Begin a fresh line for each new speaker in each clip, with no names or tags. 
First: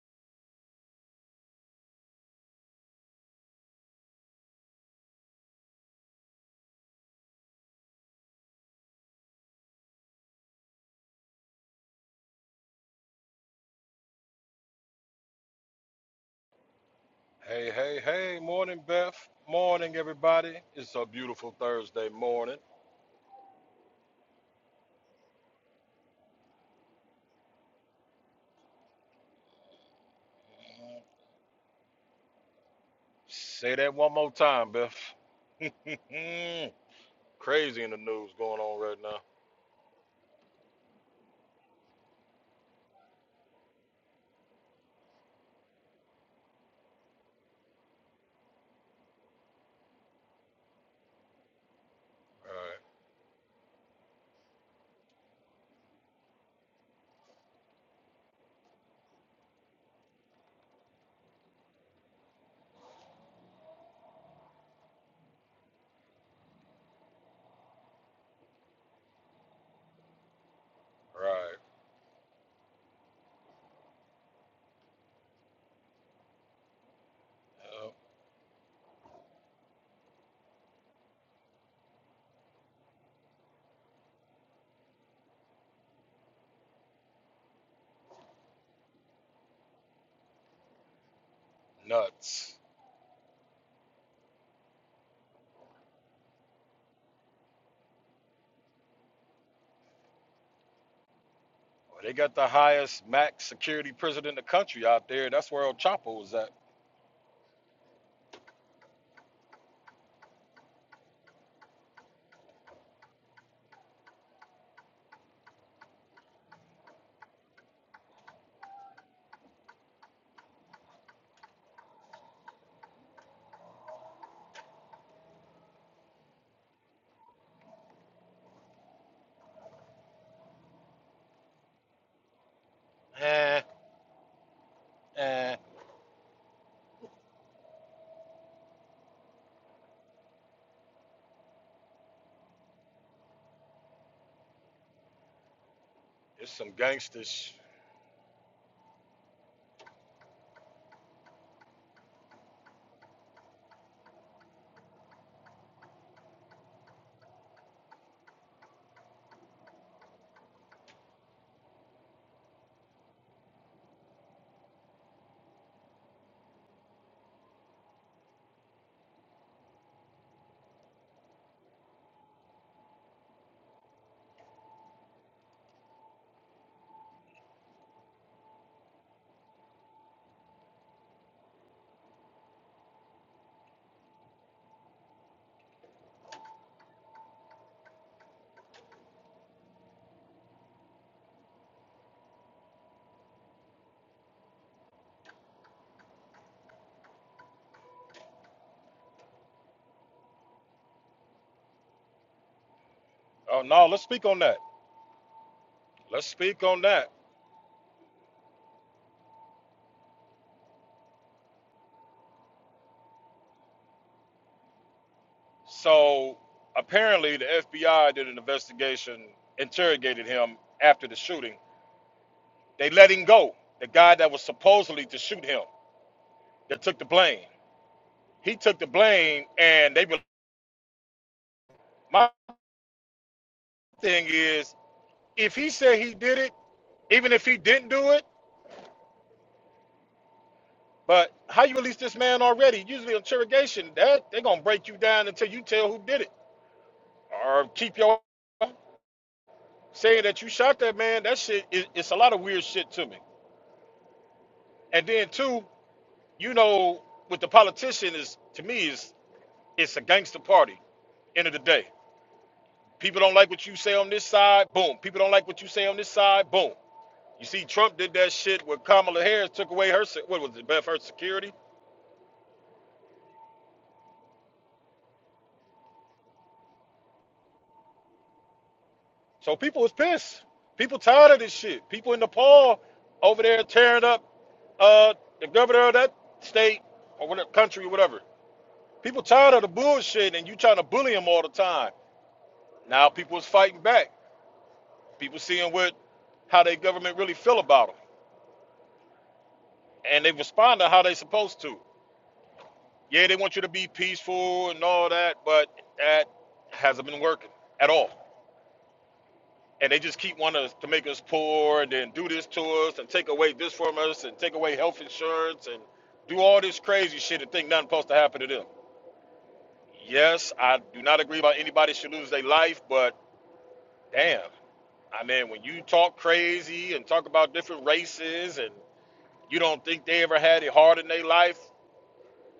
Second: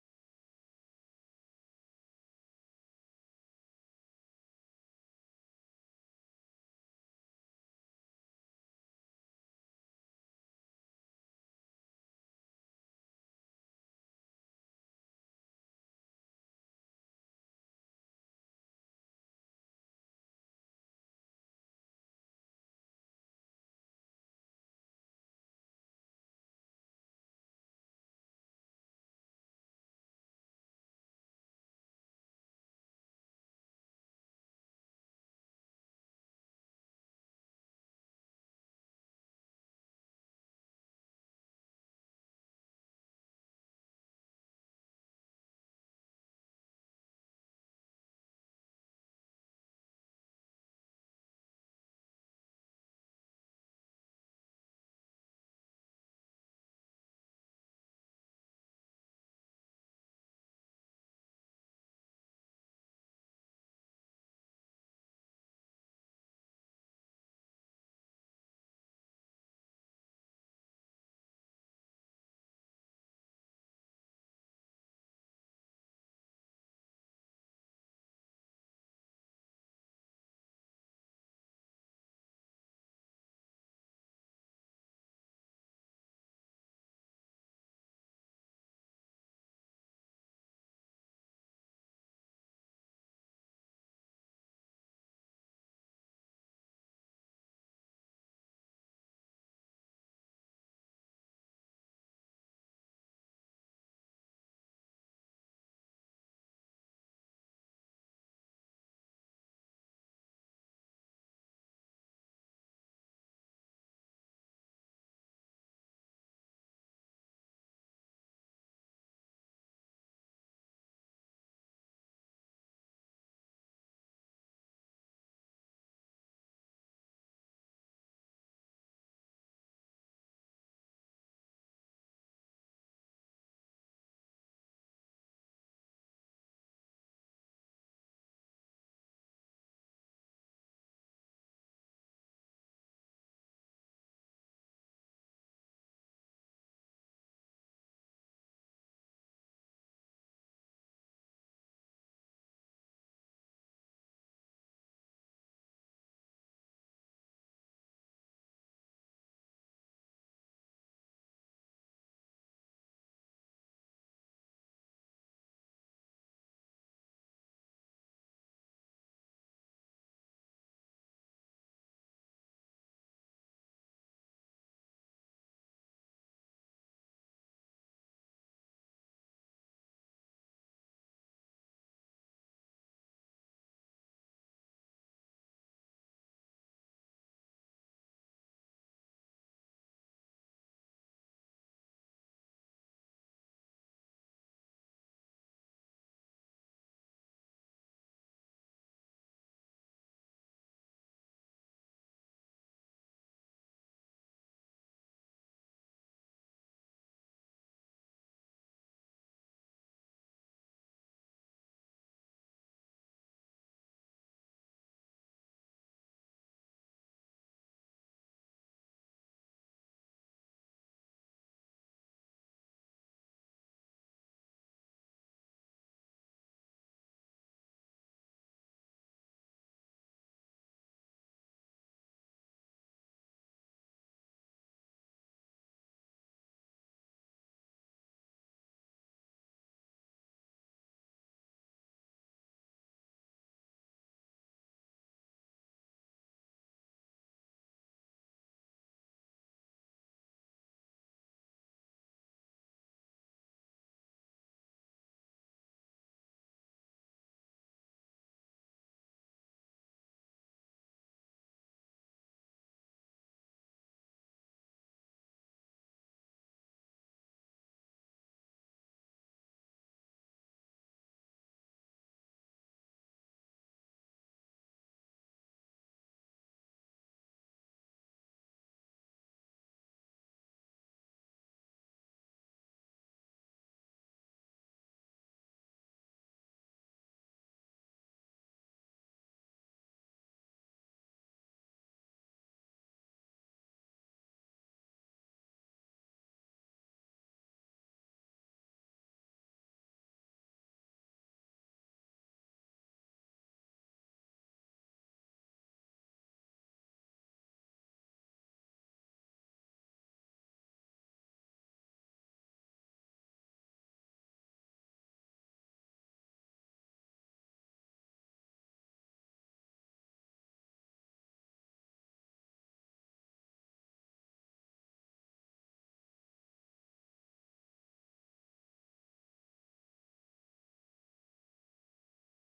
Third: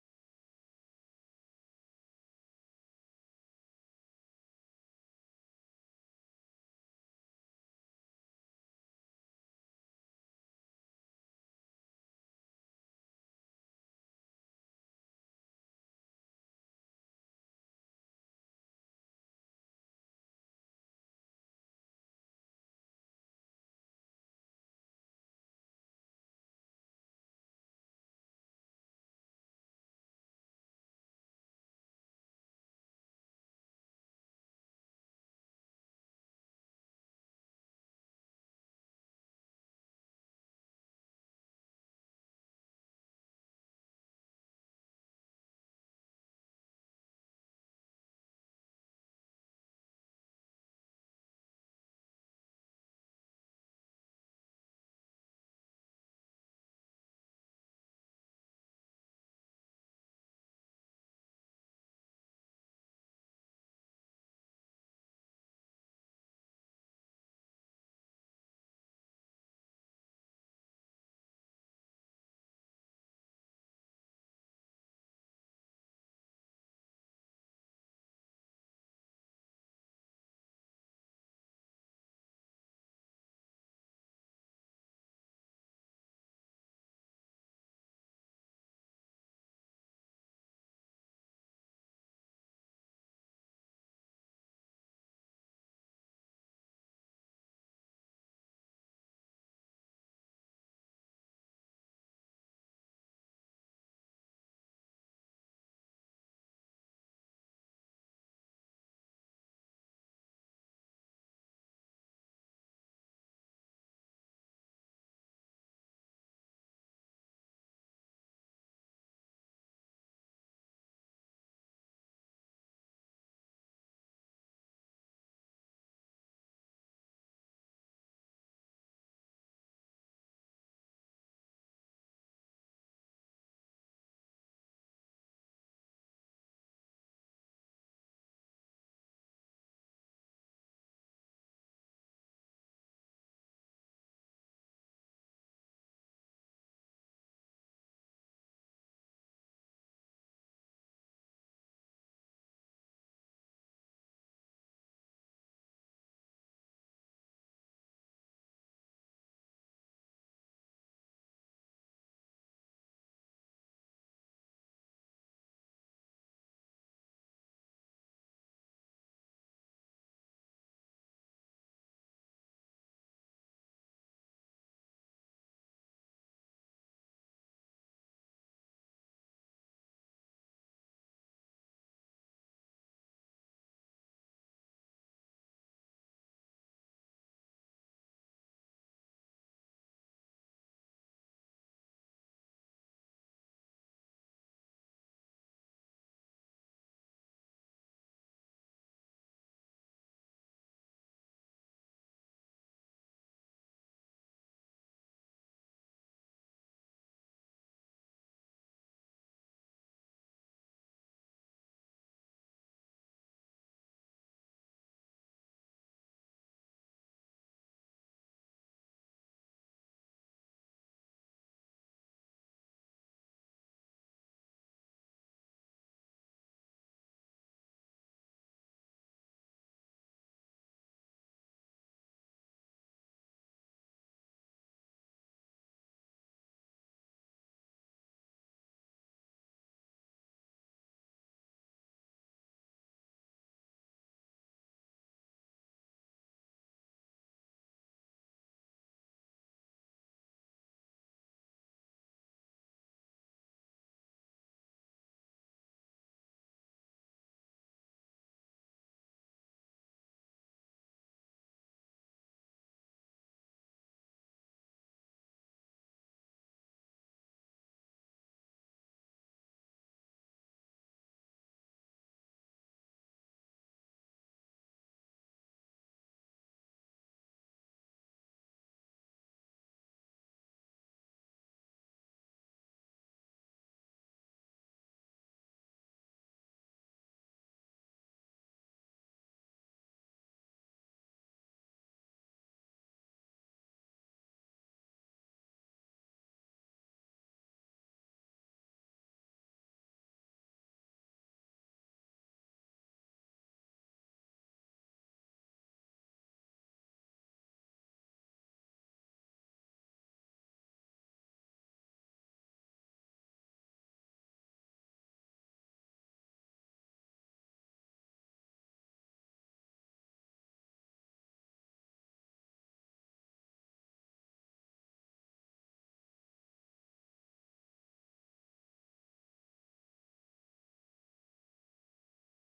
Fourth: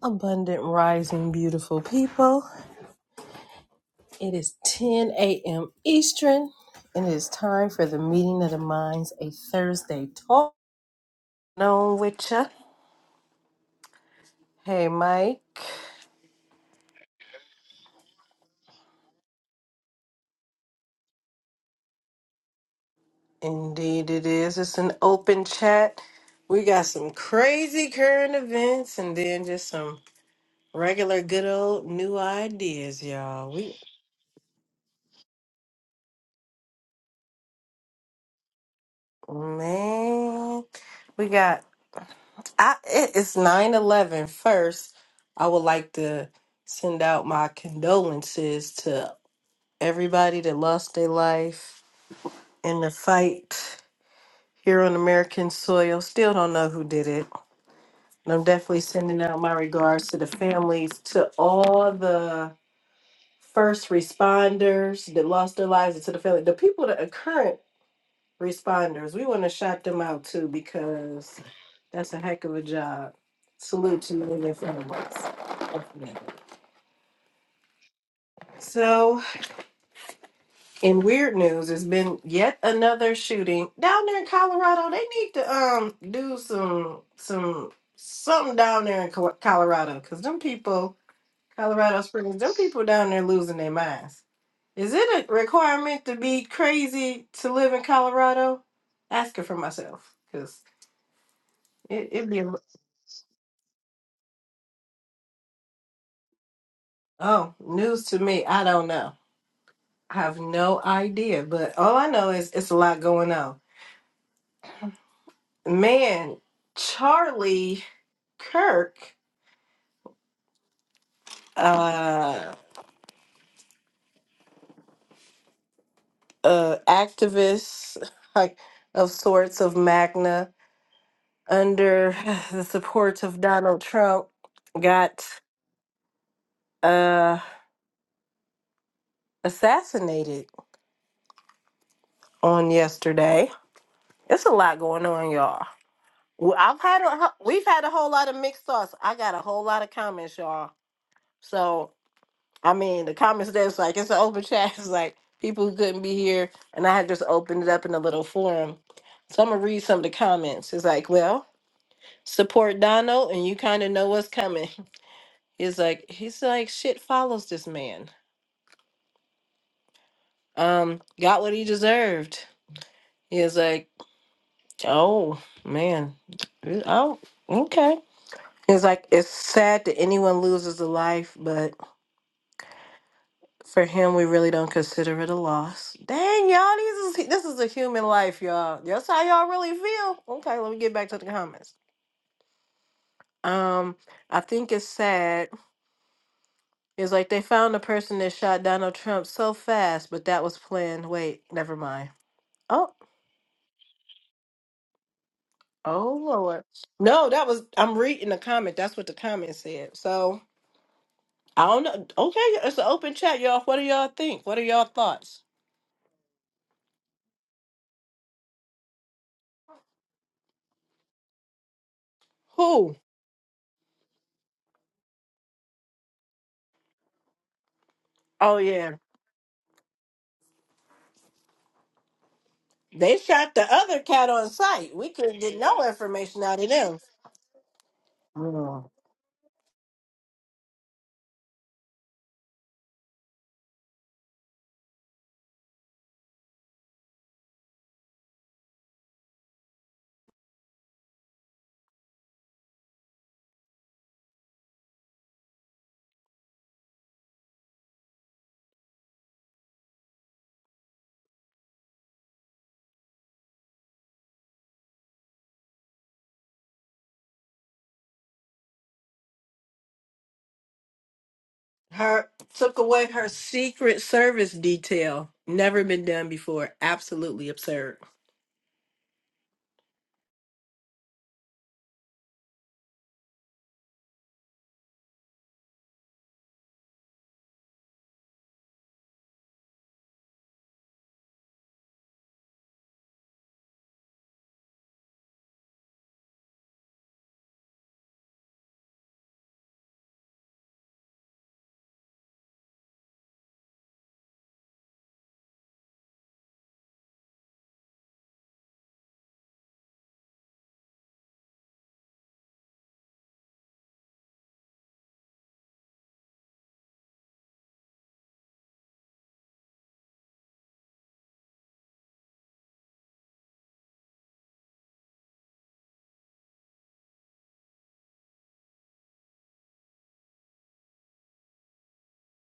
Abundant rising, beautiful people. It is 10 a.m. Eastern, and it is time for the meeting of the minds, a Thursday talk. Known with ya. Hey, Mike.
Hey, hey, hey, morning, Beth. Morning, everybody. It's a beautiful Thursday morning.
Indeed, it is. It's an open chat. We got some crazy current events, and then just some regular, good old new ideas, y'all.
Say
We
that one more time, Beth. Crazy in the news going on right now.
man, we got. I it- it's nine eleven. first. I would like to send out my condolences to everybody that lost their life in the
Right,
fight here on American soil. Still don't know who did it. And I'm definitely sending out my regards to the families, to all the first responders that lost their lives, and to the family, the people that are current responders. We want to shout them out too because
right.
that's a heck of a job. Salute to you in front of us.
Yep.
So, in weird news, it's been yet another shooting down there in Colorado. They need to um do some some something down there in Co- Colorado because them people, Colorado Springs, them
Nuts.
people down there losing their minds. Is it a requirement to be crazy to live in Colorado? Asking for myself because
Well,
it,
they
it'd
got
be
the
a
highest max security prison in the country out there. That's where El Chapo was at.
Oh, news to me. I don't know. I have no idea, but all I know is it's a lot going on. Man, Charlie Kirk, uh, uh activist like of sorts of Magna under the support of
Eh,
Donald Trump got
eh.
uh assassinated on yesterday. It's a lot going on, y'all.
It's
Well,
some
I've had a,
gangsters.
we've had a whole lot of mixed thoughts. I got a whole lot of comments, y'all. So I mean, the comments there was like, it's an open chat. It's like people who couldn't be here. And I had just opened it up in a little forum. So I'm going to read some of the comments. It's like, well, support Donald and you kind of know what's coming. He's like, he's like, shit follows this man. Um, got what he deserved. He's like, oh, man. Oh, okay. It's like, it's sad that anyone loses a life, but For him, we really don't consider it a loss. Dang, y'all, this is this is a human life, y'all. That's how y'all really feel. Okay, let me get back to the comments. Um, I think it's sad. It's like they found the person that shot Donald Trump so fast, but that was planned. Wait, never mind. Oh,
Oh, no, let's speak on that.
oh
Let's
Lord.
speak on that.
No, that was I'm reading the comment. That's what the comment said. So I don't know. Okay, it's an open chat, y'all. What do y'all think? What are y'all thoughts?
So apparently, the FBI did an investigation, interrogated him after the shooting. They
Who?
let him go. The guy that was supposedly to shoot him, that took the blame. He
Oh
took the
yeah.
blame, and they. were- My
They shot the other
thing
cat on
is,
sight. We couldn't
if
get
he
no
said he did
information
it,
out of them.
even if he didn't do it,
Mm.
but how you release this man already? Usually interrogation, that they're gonna break you down until you tell who did it, or keep your saying that you shot that man. That shit, it, it's a lot of weird shit to me. And then two. you know, with the politician is to me is it's a gangster party. End of the day, people don't like what you say on this side. Boom. People don't like what you say on this side. Boom. You see, Trump did that shit where Kamala Harris took away her se- what was it, Beth, her security.
Her took away her secret service detail. Never been done before. Absolutely absurd.
So people was pissed. People tired of this shit. People in Nepal over there tearing up uh, the governor of that state or whatever country or whatever. People tired of the bullshit and you trying to bully them all the time. Now people is fighting back. People seeing what how their government really feel about them, and they respond to how they supposed to. Yeah, they want you to be peaceful and all that, but that hasn't been working at all. And they just keep wanting us to make us poor and then do this to us and take away this from us and take away health insurance and do all this crazy shit and think nothing's supposed to happen to them. Yes, I do not agree about anybody should lose their life, but damn. I mean, when you talk crazy and talk about different races and You don't think they ever had it hard in their life?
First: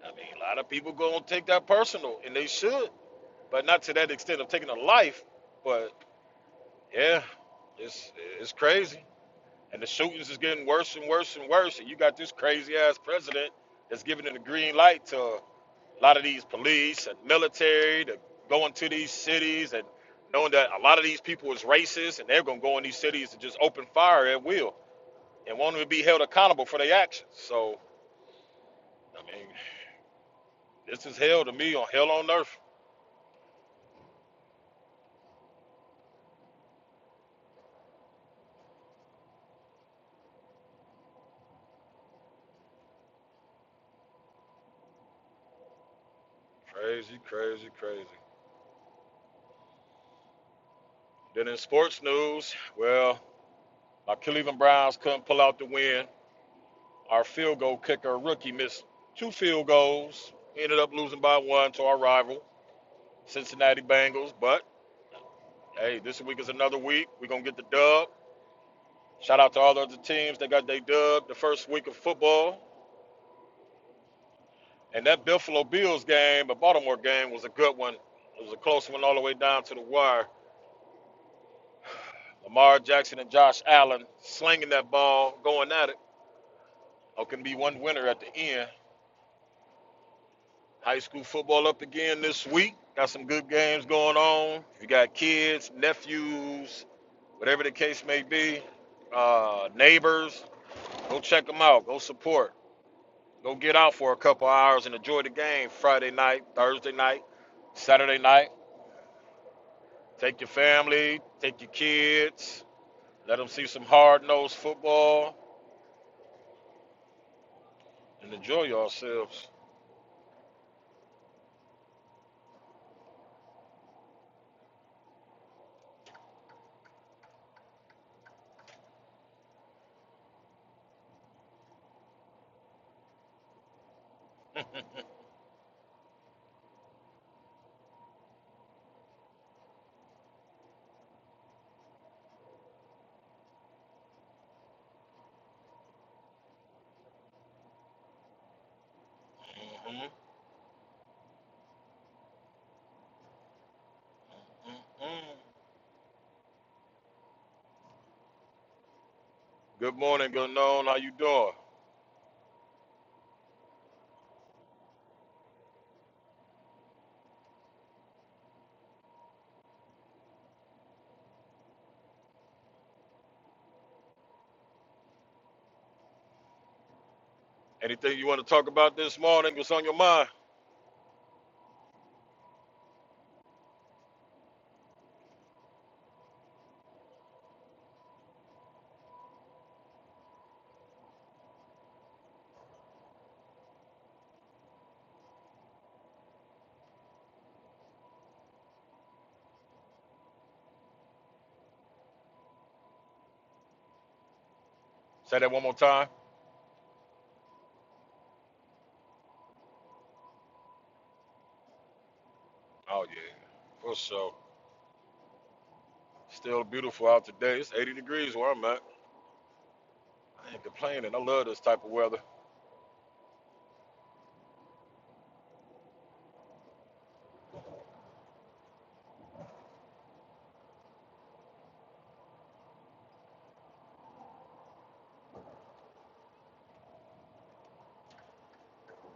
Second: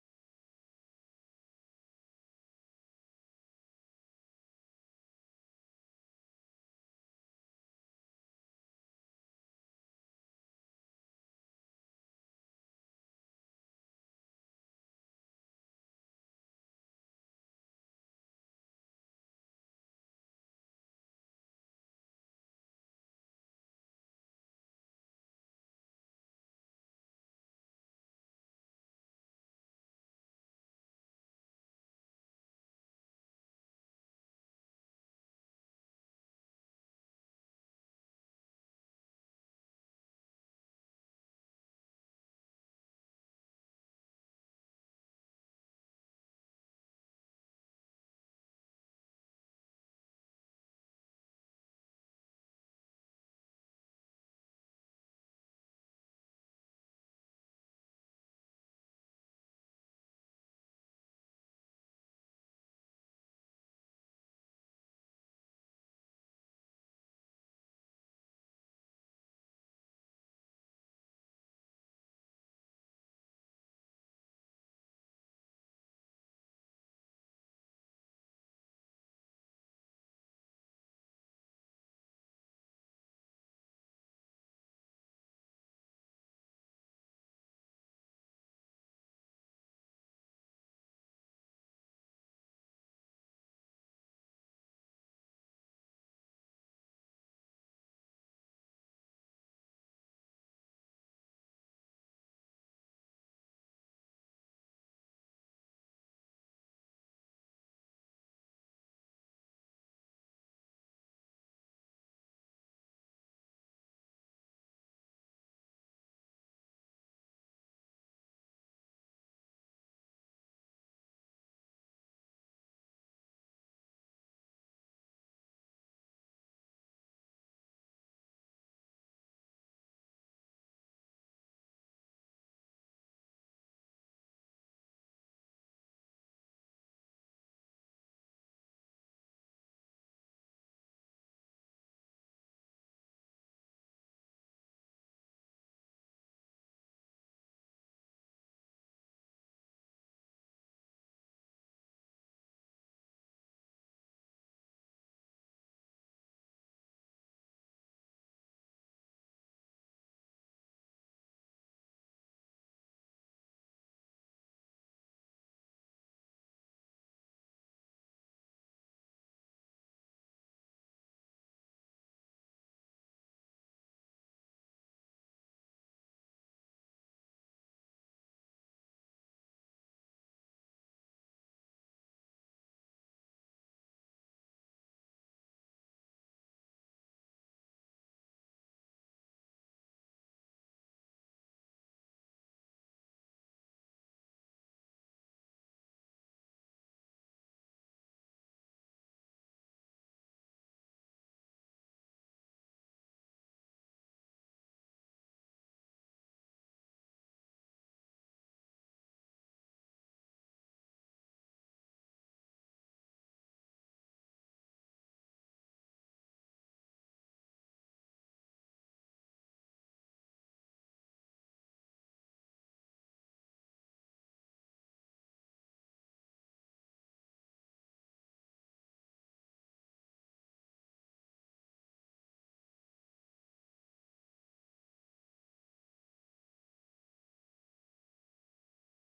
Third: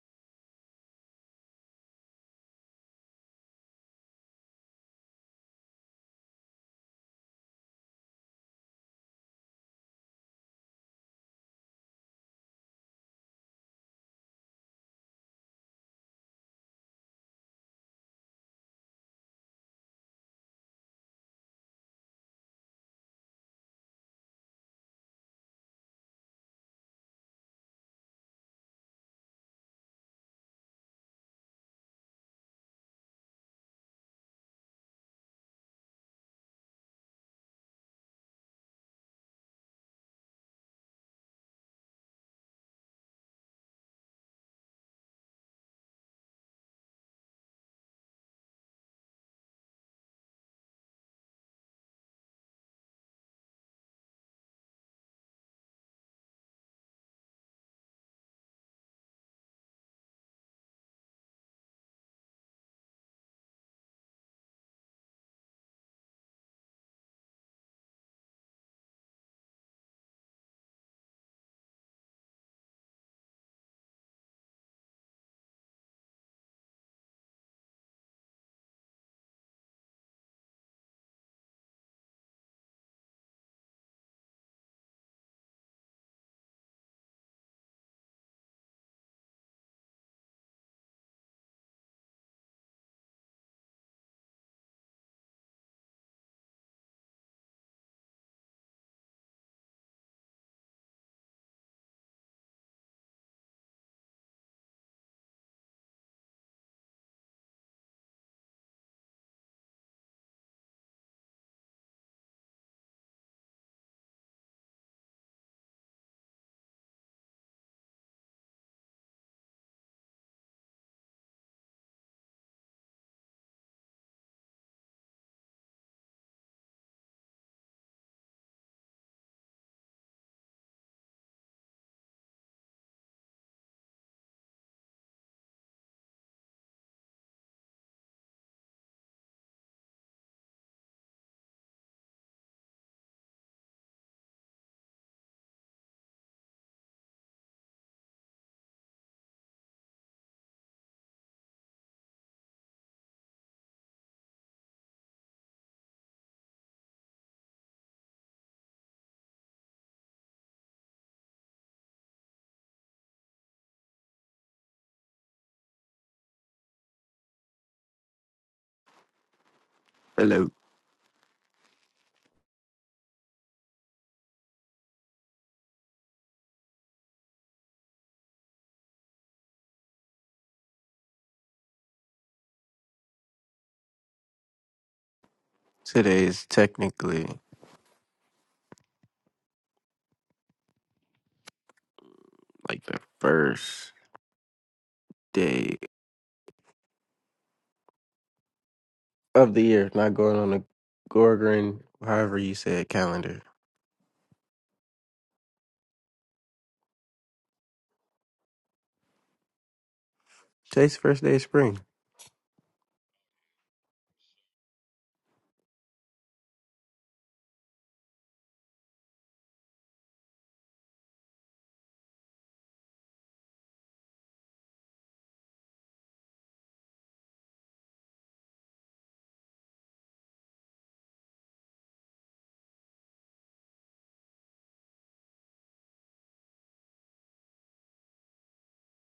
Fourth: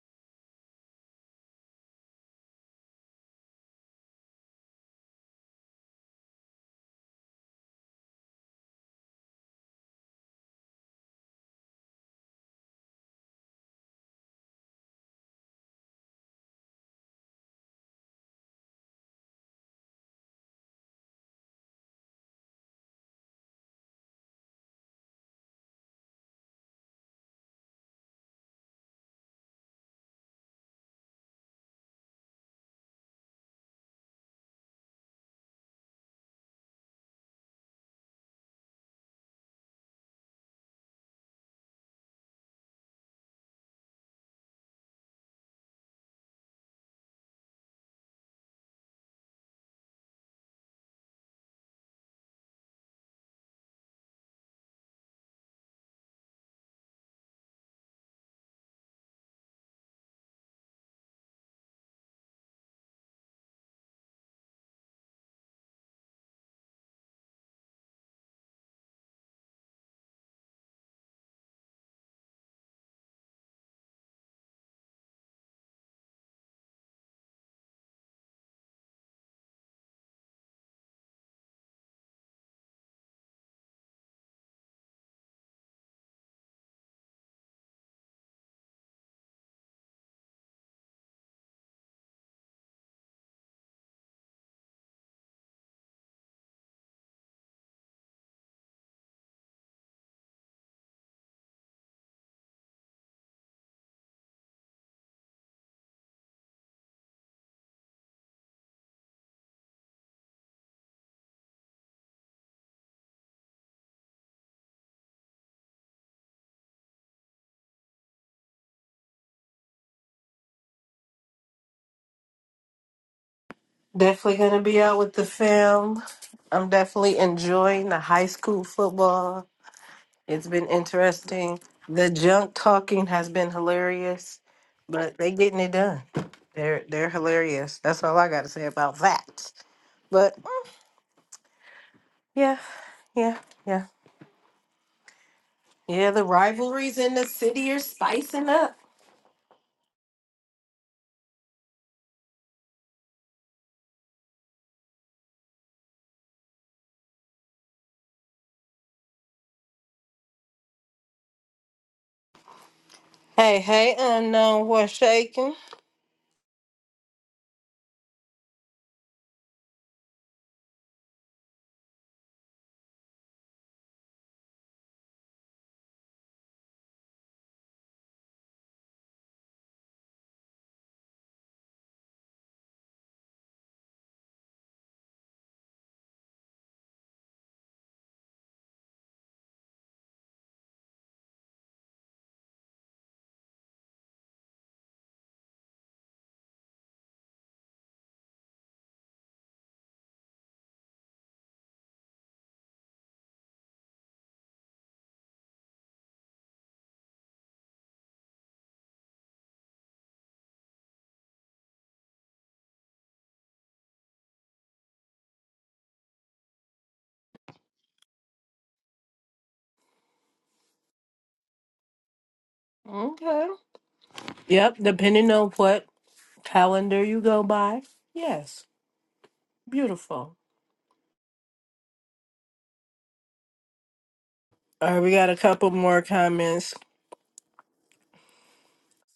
I mean, a lot of people gonna take that personal, and they should, but not to that extent of taking a life. But yeah, it's it's crazy, and the shootings is getting worse and worse and worse. And you got this crazy ass president that's giving it the green light to a lot of these police and military to go into these cities and knowing that a lot of these people is racist and they're gonna go in these cities and just open fire at will and won't even be held accountable for their actions. So I mean. This is hell to me on hell on earth. Crazy, crazy, crazy. Then in sports news, well, our Cleveland Browns couldn't pull out the win. Our field goal kicker rookie missed two field goals. Ended up losing by one to our rival, Cincinnati Bengals. But hey, this week is another week. We're gonna get the dub. Shout out to all the other teams that got their dub the first week of football. And that Buffalo Bills game, the Baltimore game, was a good one. It was a close one all the way down to the wire. Lamar Jackson and Josh Allen slinging that ball, going at it. There can be one winner at the end. High school football up again this week. Got some good games going on. You got kids, nephews, whatever the case may be, uh, neighbors. Go check them out. Go support. Go get out for a couple hours and enjoy the game Friday night, Thursday night, Saturday night. Take your family, take your kids, let them see some hard nosed football and enjoy yourselves.
Definitely gonna be out with the film. I'm definitely enjoying the high school football. It's been interesting. The junk talking has been hilarious, but they getting it done. They're they're hilarious. That's all I gotta say about that. But mm, yeah, yeah, yeah. Yeah, the rivalries in the city are spicing up.
Mhm. Mm-mm. Good morning, good noon. How you doing?
Hey, hey, unknown, what's shaking?
Hello.
Anything you want to talk about this morning? What's on your mind?
Today is technically like the first day of the year, not going on the Gorgon, however you say it, calendar.
Say that one more time.
Today's the first day of spring.
Oh yeah, for sure. Still beautiful out today. It's 80 degrees where I'm at. I ain't complaining. I love this type of weather.
Okay. Yep, depending on what calendar you go by. Yes, beautiful. All right, we got a couple more comments.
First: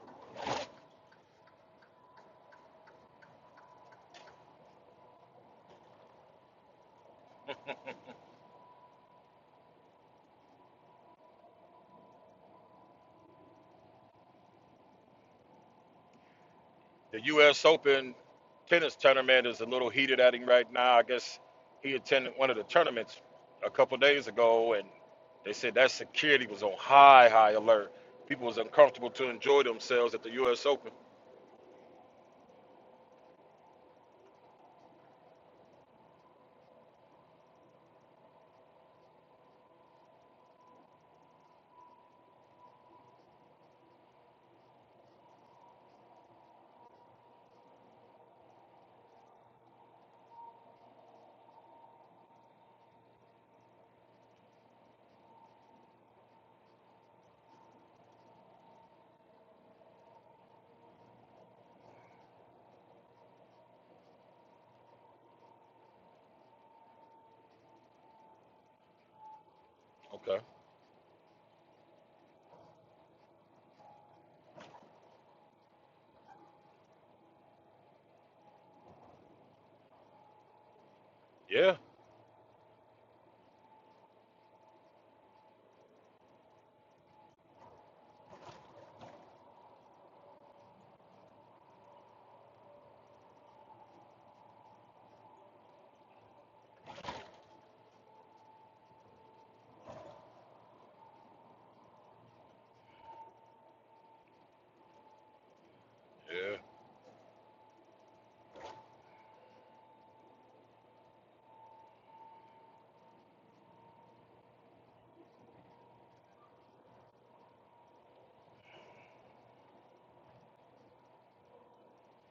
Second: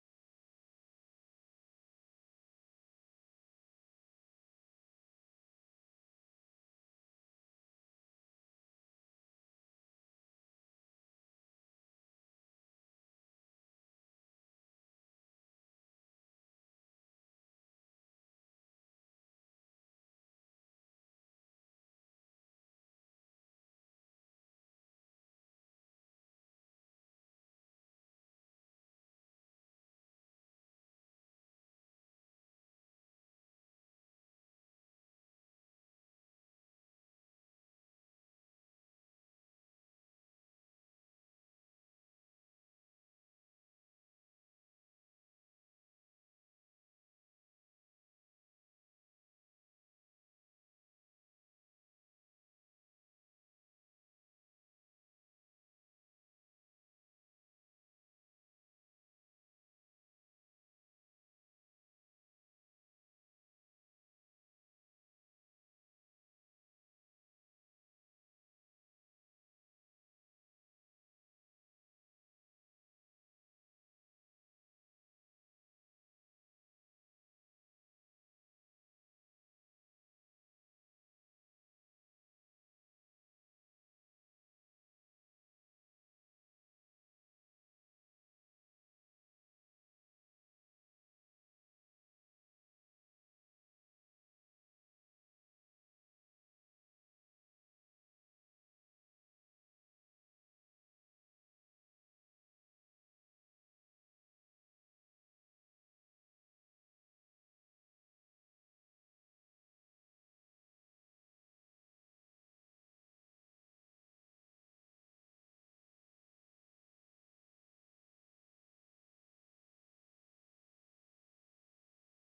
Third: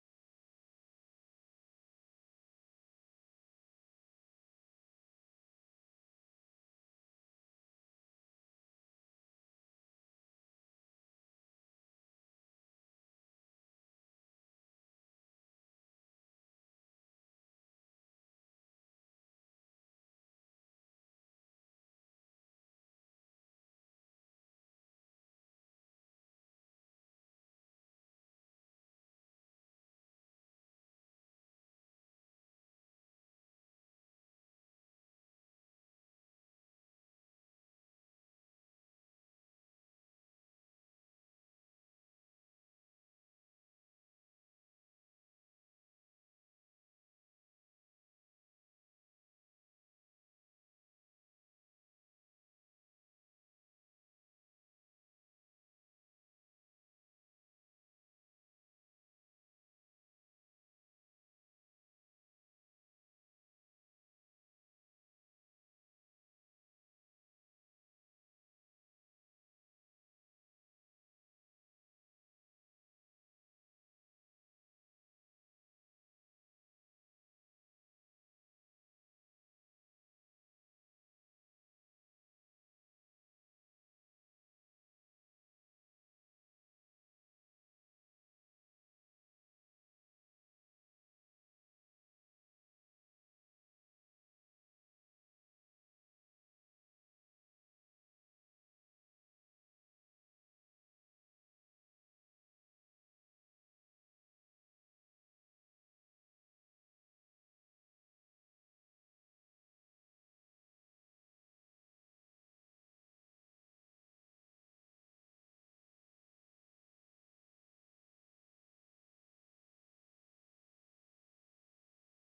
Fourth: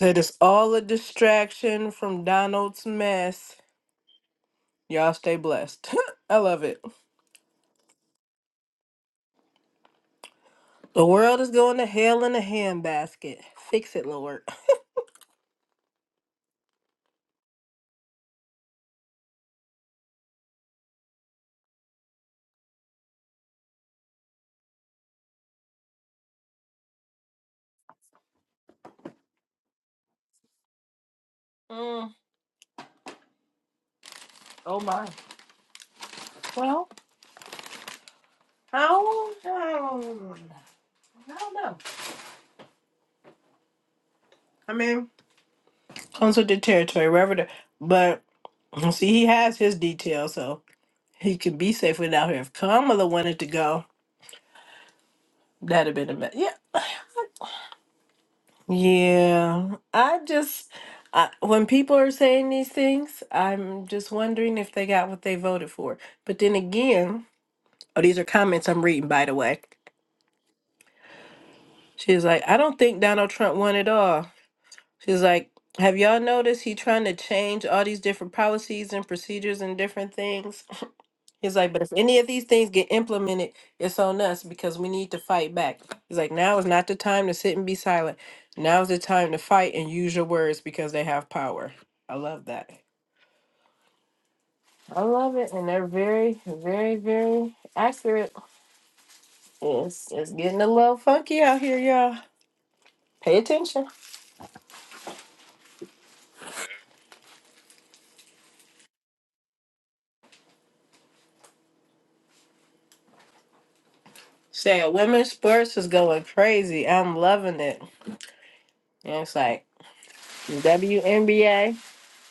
Said it's all a distraction from Donald's mess. Y'all stay blessed. I love it. The world is going to hell in a handbasket. Fix it, Lord.
The U.S. Open tennis tournament is a little heated at him right now. I guess he attended one of the tournaments a couple days ago, and they said that security was on high, high alert. People was uncomfortable to enjoy themselves at the U.S. Open.
Mm, oh my. Well, how? I don't I don't know. I mean. comes with the territory, wherever the but see he has his details, so he can be safe without her. If Kamala wanted to go, that'd have been a mess. Yeah. Yeah. I just I, when people are saying these things, I'm just wondering if they got what they voted for. But then again, oh these are comments I'm reading by the way.
Okay.
She's like, I don't think Donald Trump won at all. She's like, have y'all noticed he trying to change all these different policies and procedures and different things? He's like,
Yeah.
but if any of these things get implemented, it's on us because we need to fight back. He's like, now is not the time to sit and be silent. Now is the time to fight and use your words because they have power. I love that. I love it, and they're very, very, very accurate. It's it's getting a little funky out here, y'all. Pay attention.
Yeah.
Say, women's sports is going crazy. I'm loving it. And it's like WNBA.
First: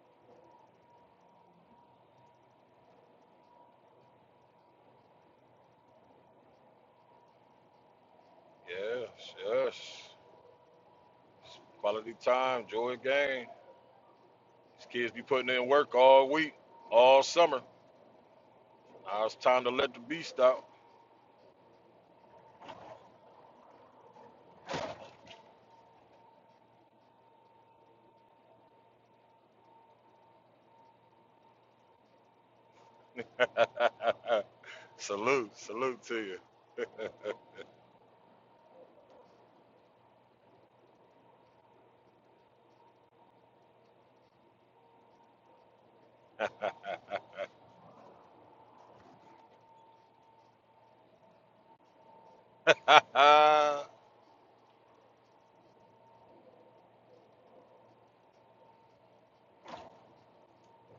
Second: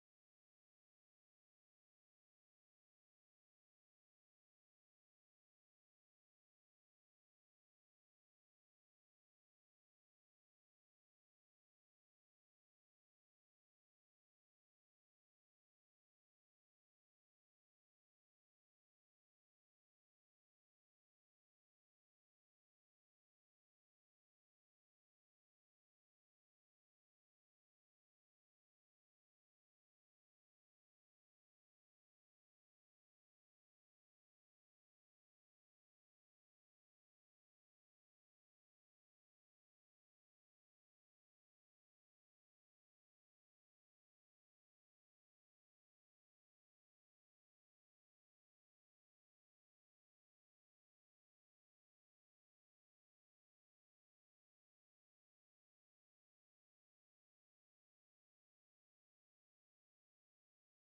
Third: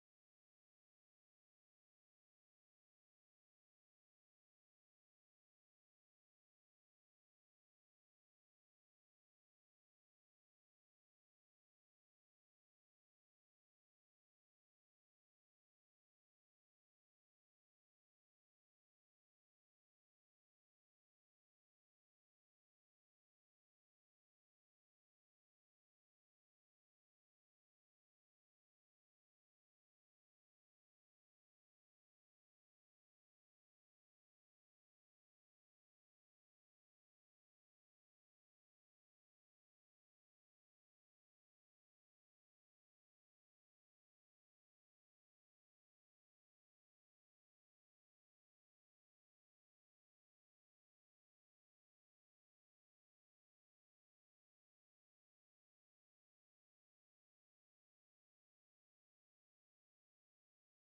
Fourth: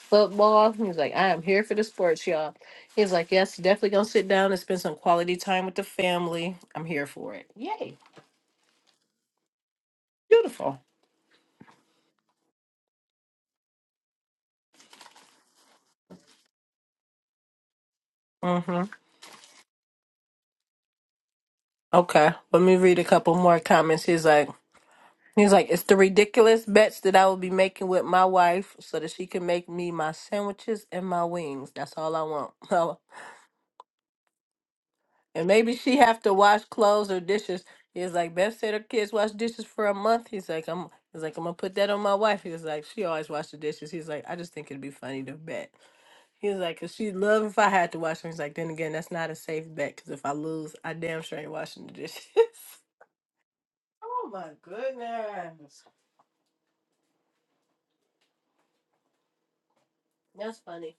football. He was like, I am here for the sports, y'all. He's like, Yes, definitely gonna sit down and spend some quality time with the family. I'm here for it. Yay.
Yes, yes.
Beautiful.
It's quality time, joy and game. These kids be putting in work all week, all summer.
Mm-hmm.
Now it's time to let the beast out.
Okay. Let me read a couple more comments. He's like, He's like, it's the ridiculous bets that I will be making with my wife so that she can make me my sandwiches and my wings. That's all I want. And
salute,
maybe she
salute to
have to wash
you.
clothes or dishes. He's like, Beth said her kids wash dishes for a month. He's like, I'm he's like, I'm gonna put that on my wife. He was like, she always wash the dishes. He's like, I just think it'd be funny to bet. He was like, cause she'd love if I had to wash them. He's like, then again, that's not a safe bet, cause if I lose, I damn sure ain't washing the dishes. oh my goodness. That's funny.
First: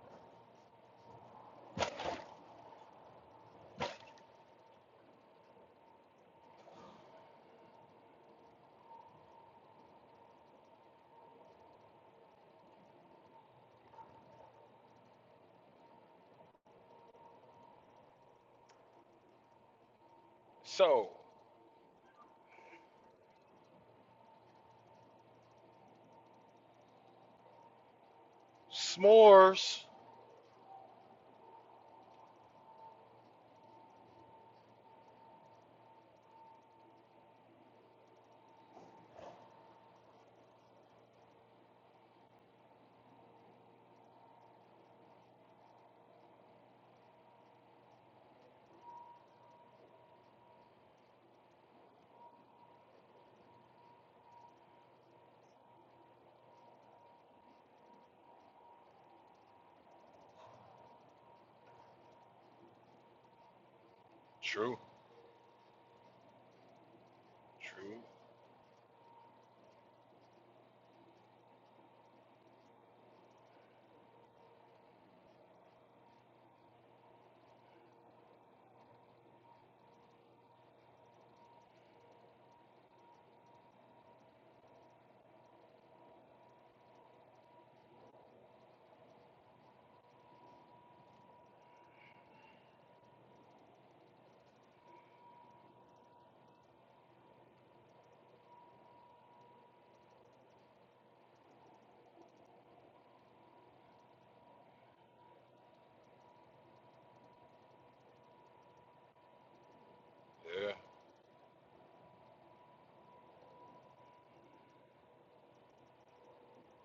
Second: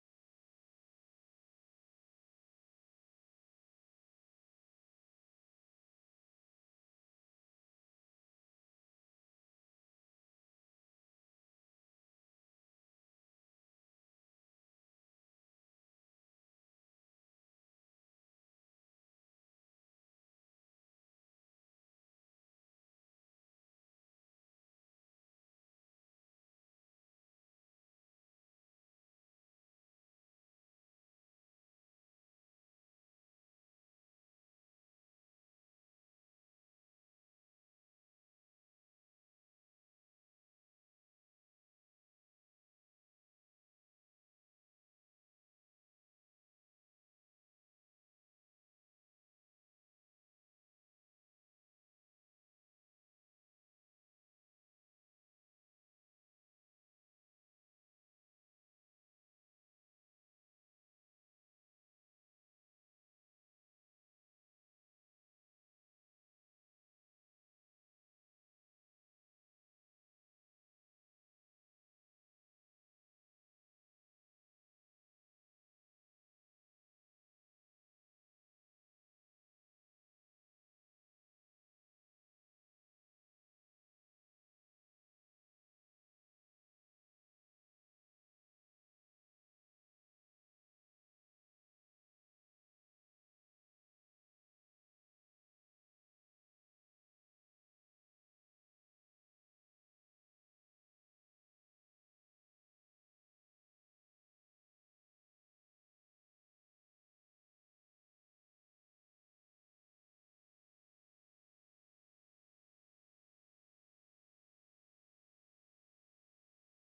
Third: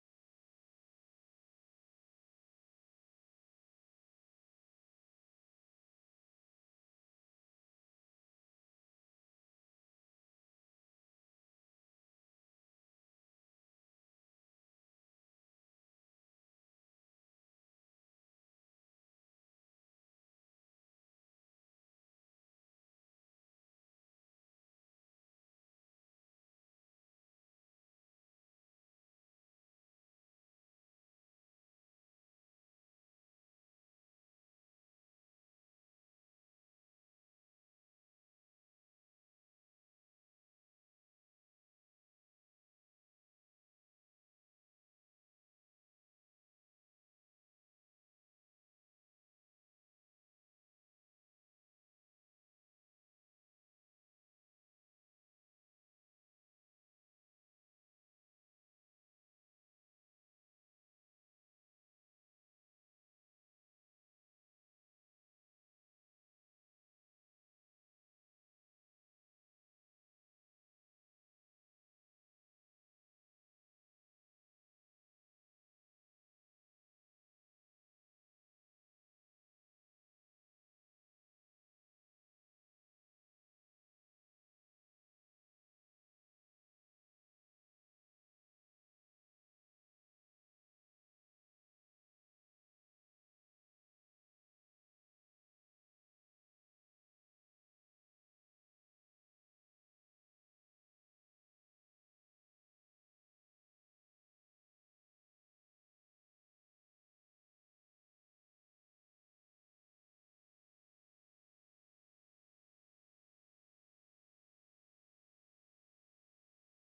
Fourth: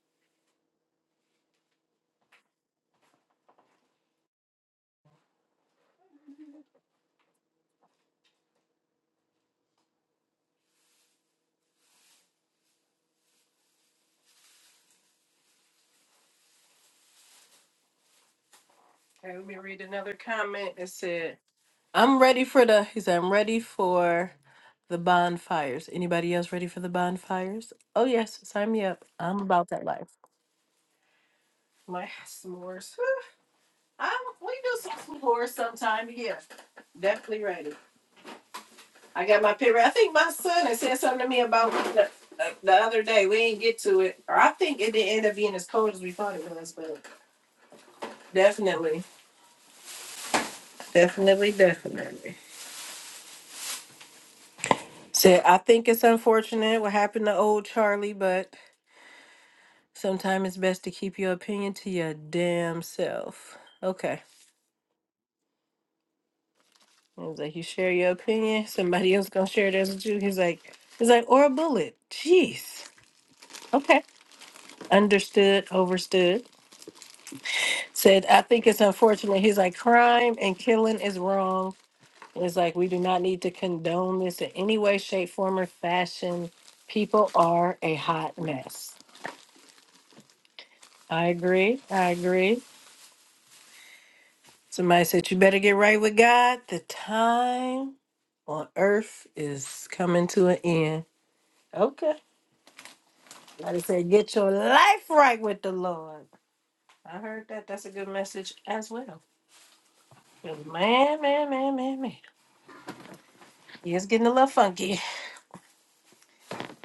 Okay, let me read another comment. It
so,
said I'm ready for the. He said, I'm ready for the bonfires. Anybody else ready for the bonfires? Oh yes, sign me up. I'm about
s'mores.
that life. My s'mores. i we do some s'mores sometime. Yeah, definitely ready. I got my paper. I think my son had said something to me about the, the other day. We didn't get to it, or I think it didn't end up being as cold as we thought it was, but definitely, definitely, definitely. Said I think it's unfortunate what happened to old Charlie, but. Sometimes it's best to keep your opinion to your damn self. Okay.
True,
It was like you share
true.
your opinion, somebody else gonna share theirs with you. He's like, he's like, or a bullet. Jeez. Okay. Understood, overstood. Said, I think it's unfortunate. He's like, crime and killing is wrong. And it's like we do not need to condone this in any way, shape, form, or fashion. People are a hot mess. I agree. I agree. Somebody said you better get right with God. The time on earth is coming to an end. Okay. Somebody said get your life right with the Lord. I heard that. That's a good message as well. But
Yeah.
Man, man, man, man, man. Yeah, it's getting a little funky.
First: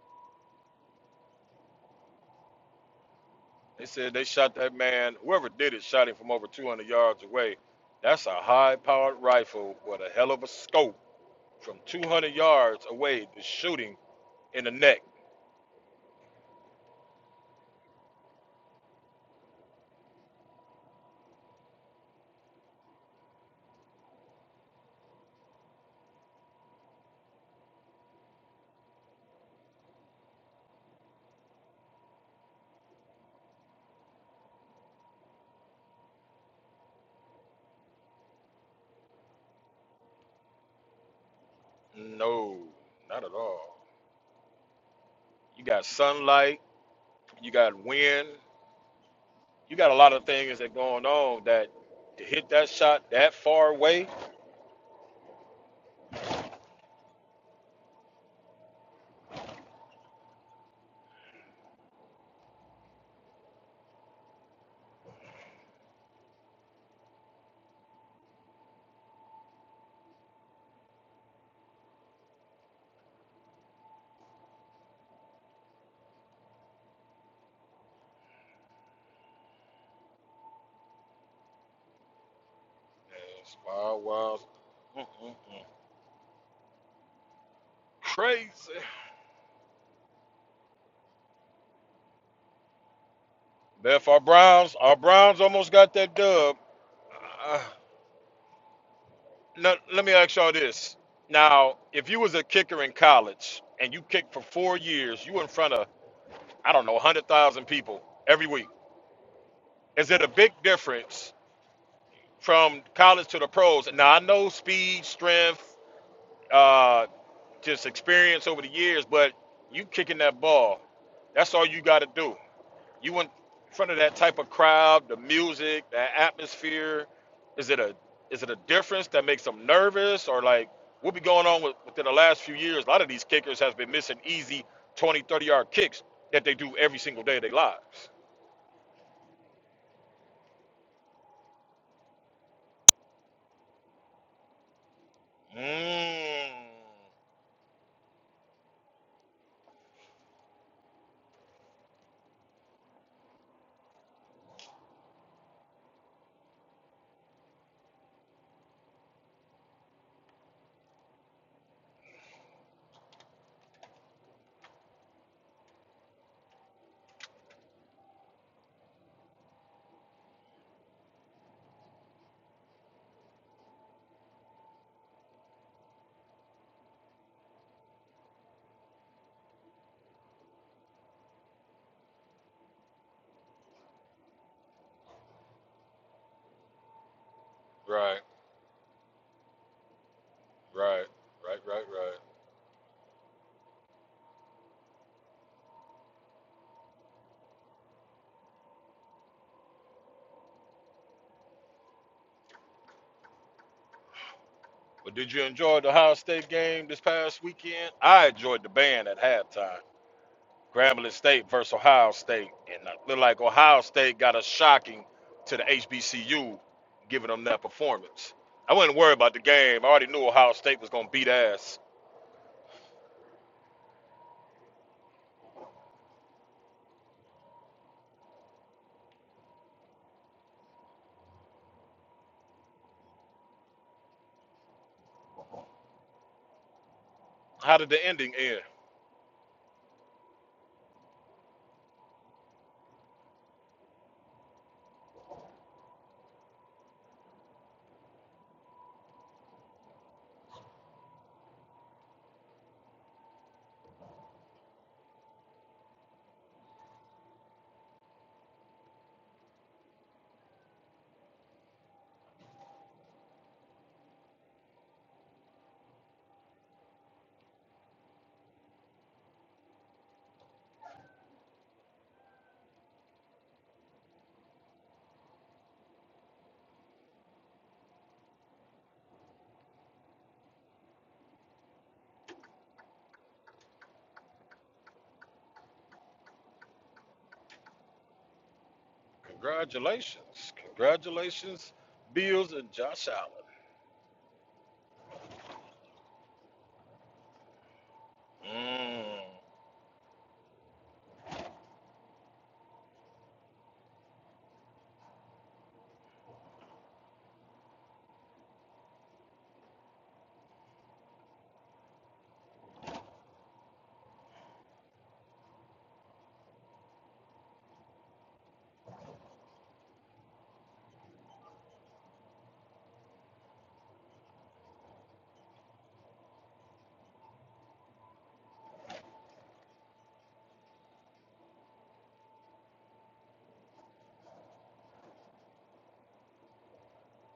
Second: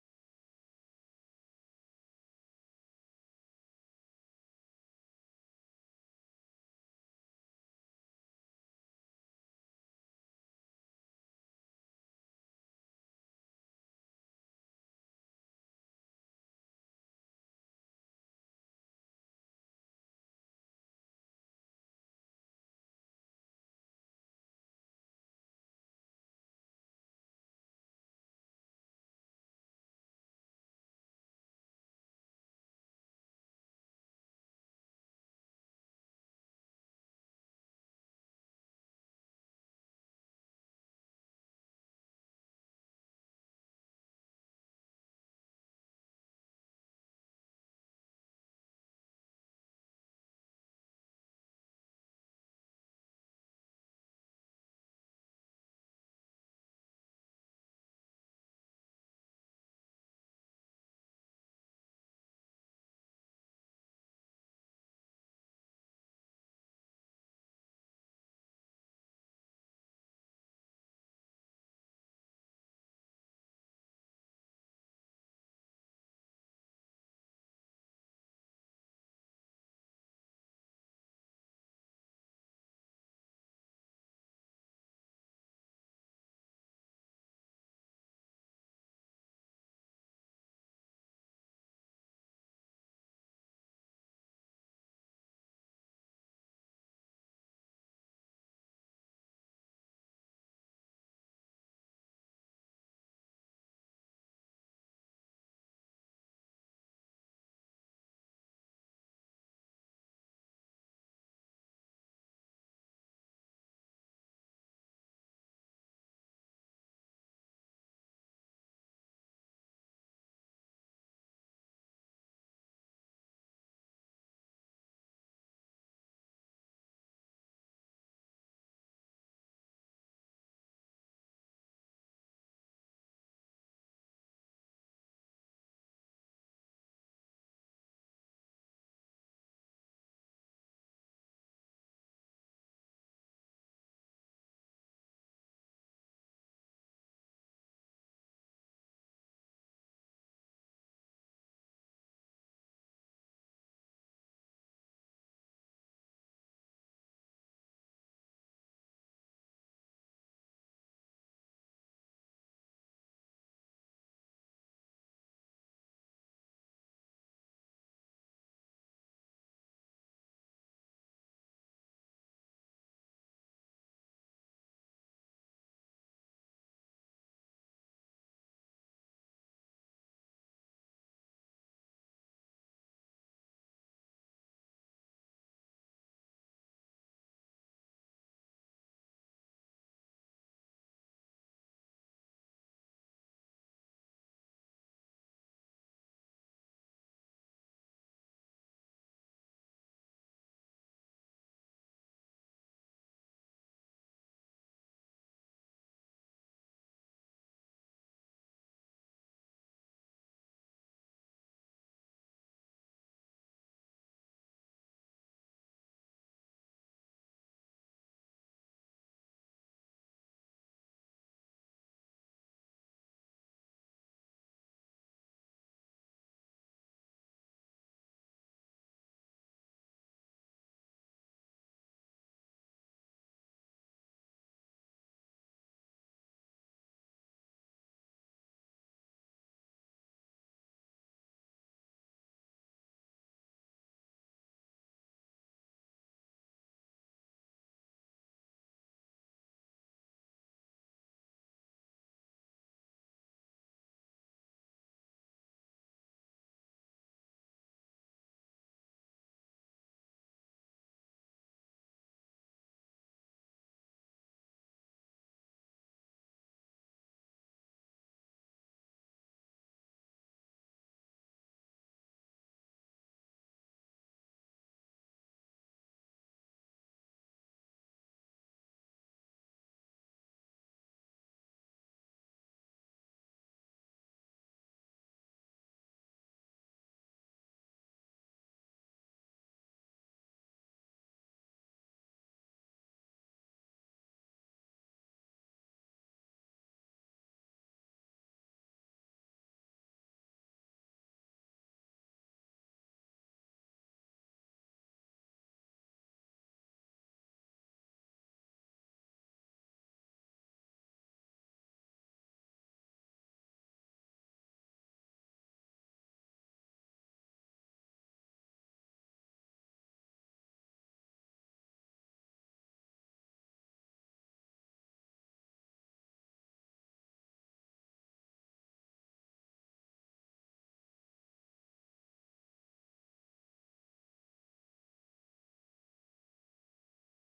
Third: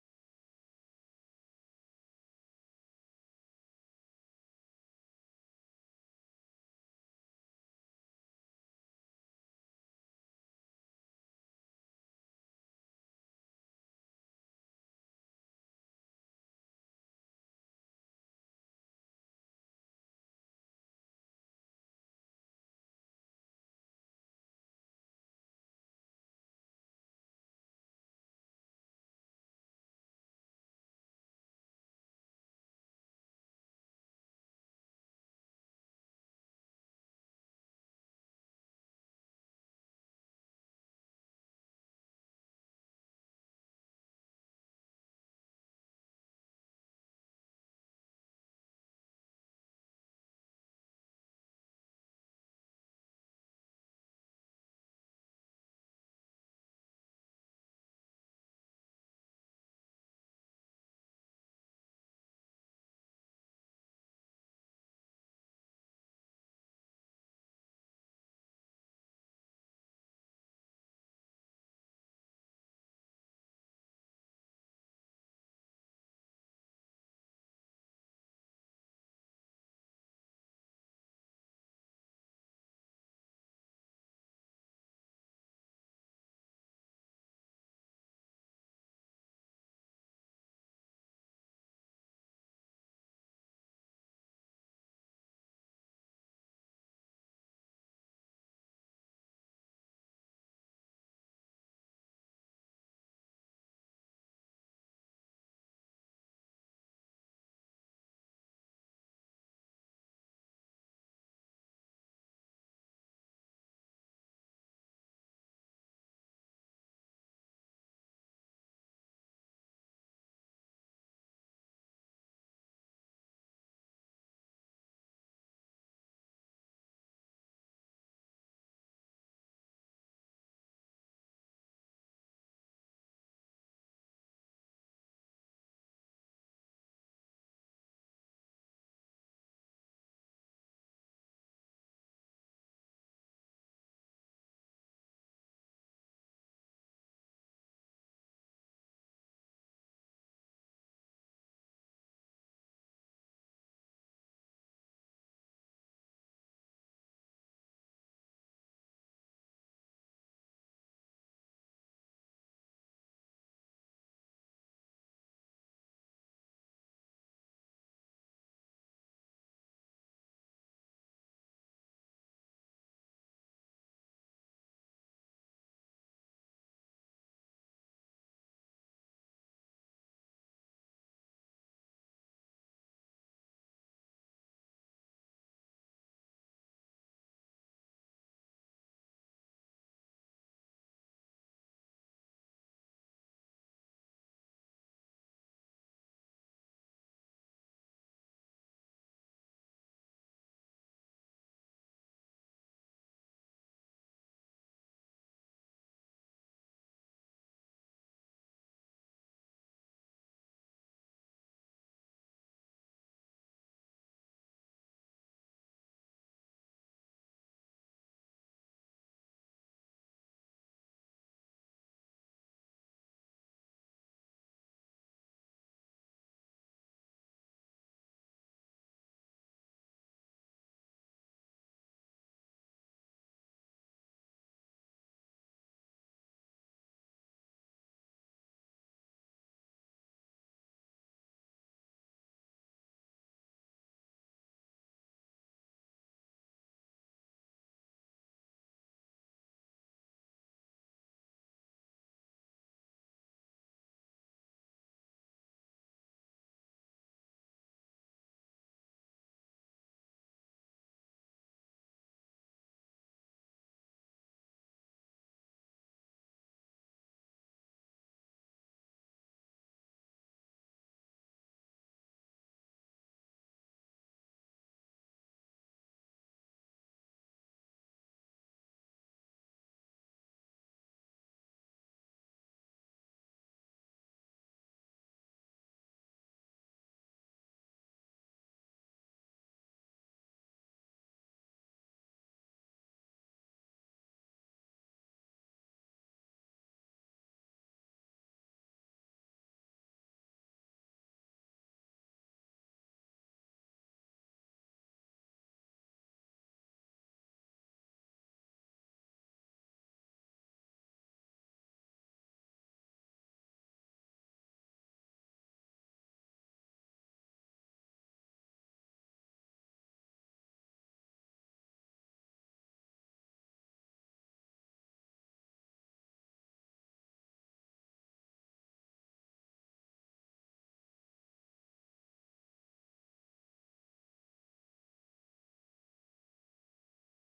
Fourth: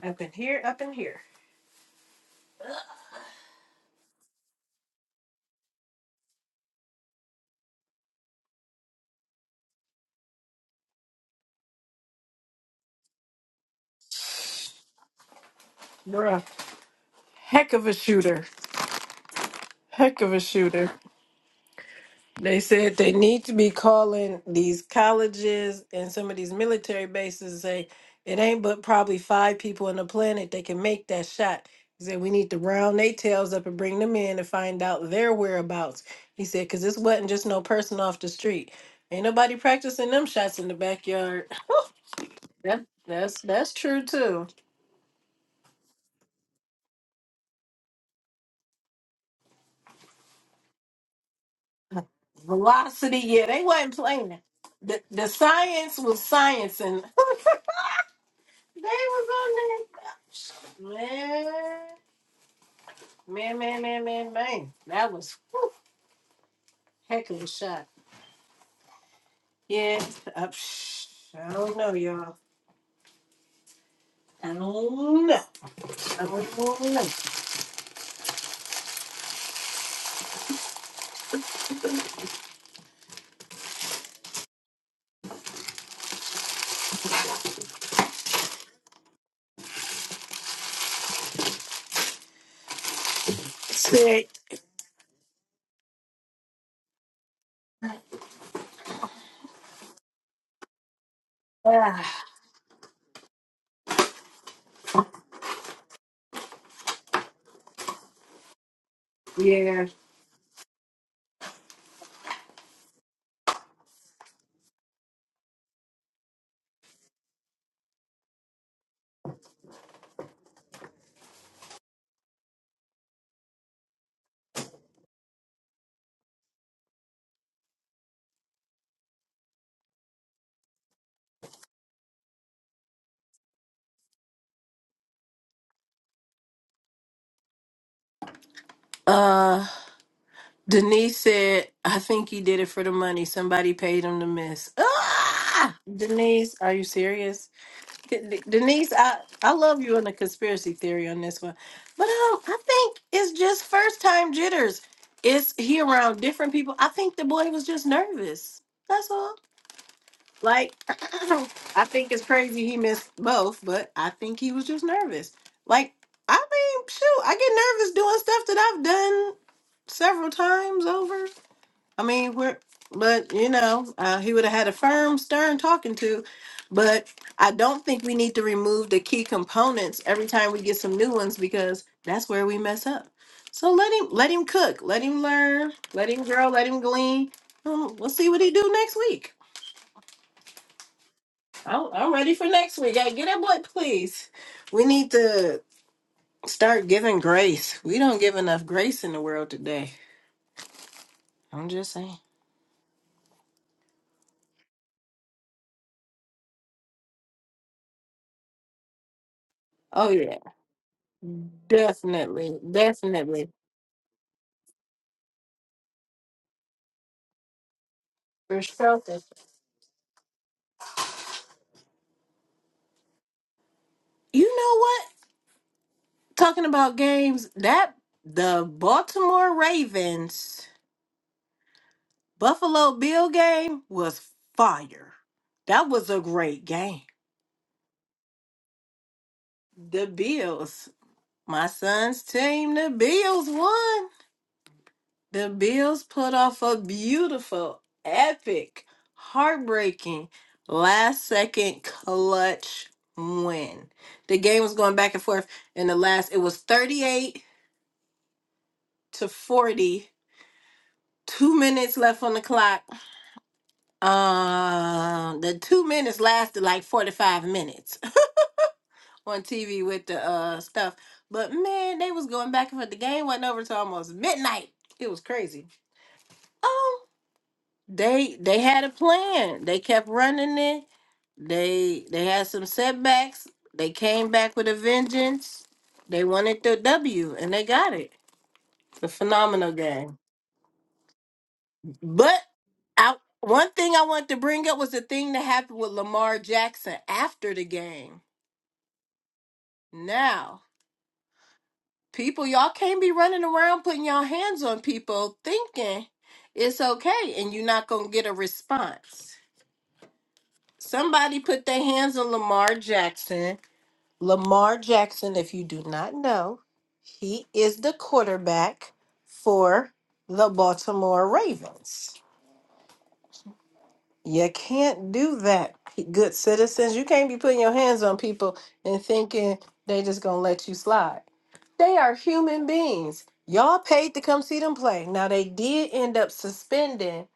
Up in here, up in here.
They said they shot that man. Whoever did it shot him from over 200 yards away. That's a high-powered rifle with a hell of a scope from 200 yards away to shoot him in the neck.
You're a heck of a shooter. Heck of a shooter. They said they need to be calling these colleges and some of these military bases and say it ain't but probably five people on the planet that can make that shot. He said we need to round their tails up and bring them in and find out their whereabouts. He said because this wasn't just no person off the street. Ain't nobody practicing them shots in the backyard.
No,
That
not at
that's that's
all.
true too.
You got sunlight, you got wind, you got a lot of things that going on that to hit that shot
Velocity,
that
yeah, they
far
wasn't
away.
playing. The the science was science They was on that. Man, man, man, man, man, man. That was whew, heck of a shot. Yeah, uh, psh, I don't know, y'all. I don't know. I don't know.
It's wild, wild. Mm-mm-mm. Crazy. Beth, our
Sick.
Browns, our Browns almost got that dub. Uh, let, let me ask y'all this. Now, if you
Ah,
was a kicker in college and you kicked for four years, you in front of, I don't know, 100,000 people every week.
yeah.
Is it a big difference from college to the pros. Now I know speed, strength, uh, just experience over the years, but you kicking that ball. That's all you got to do. You in front of that type of crowd, the music, that atmosphere. Is it a is it a difference that makes them nervous or like what be going on with, within the last few years? A lot of these kickers has been missing easy 20, 30 yard kicks that they do every single day of their lives.
Uh, Denise said, I think he did it for the money. Somebody paid him to miss. Ah!
Mm.
Denise, are you serious? De- Denise, I, I love you on the conspiracy theory on this one, but um, I think it's just first time jitters. It's he around different people. I think the boy was just nervous. That's all. Like, I think it's crazy he missed both, but I think he was just nervous. Like, I mean, shoot, I get nervous doing stuff that I've done several times over. I mean, we're, but you know, uh, he would have had a firm, stern talking to. But I don't think we need to remove the key components every time we get some new ones because that's where we mess up. So let him, let him cook, let him learn, let him grow, let him glean. Um, we'll
Right,
see what he do next week.
right, right, right,
I'm, I'm
right.
ready for next week. Hey, get that boy, please. We need to start giving grace. We don't give enough grace in the world today. I'm just saying.
But did you enjoy the Ohio State game this past weekend? I enjoyed the band at halftime.
Oh yeah,
Grambling State versus Ohio State,
definitely,
and it looked like
definitely.
Ohio State got a shocking to the HBCU, giving them that performance.
For
I wasn't worried
shelter.
about the game. I already knew Ohio State was going to beat ass.
You know what? Talking about games, that the Baltimore Ravens Buffalo Bill game was fire. That was a great game.
How did the ending end?
The Bills, my son's team, the Bills won. The Bills put off a beautiful, epic, heartbreaking, last second clutch win. The game was going back and forth in the last, it was 38 to 40 two minutes left on the clock. Um, the two minutes lasted like forty-five minutes on TV with the uh stuff. But man, they was going back and forth. The game went over to almost midnight. It was crazy. Um, they they had a plan. They kept running it. They they had some setbacks. They came back with a vengeance. They wanted the W and they got it. The phenomenal game.
Congratulations, congratulations,
But
Bills and Josh
I
Allen.
one thing I wanted to bring up was the thing that happened with Lamar Jackson after the game.
Mm,
Now, people, y'all can't be running around putting y'all hands on people thinking it's okay and you're not gonna get a response. Somebody put their hands on Lamar Jackson. Lamar Jackson, if you do not know, he is the quarterback for the Baltimore Ravens. You can't do that, p- good citizens. You can't be putting your hands on people and thinking they just gonna let you slide. They are human beings. Y'all paid to come see them play. Now they did end up suspending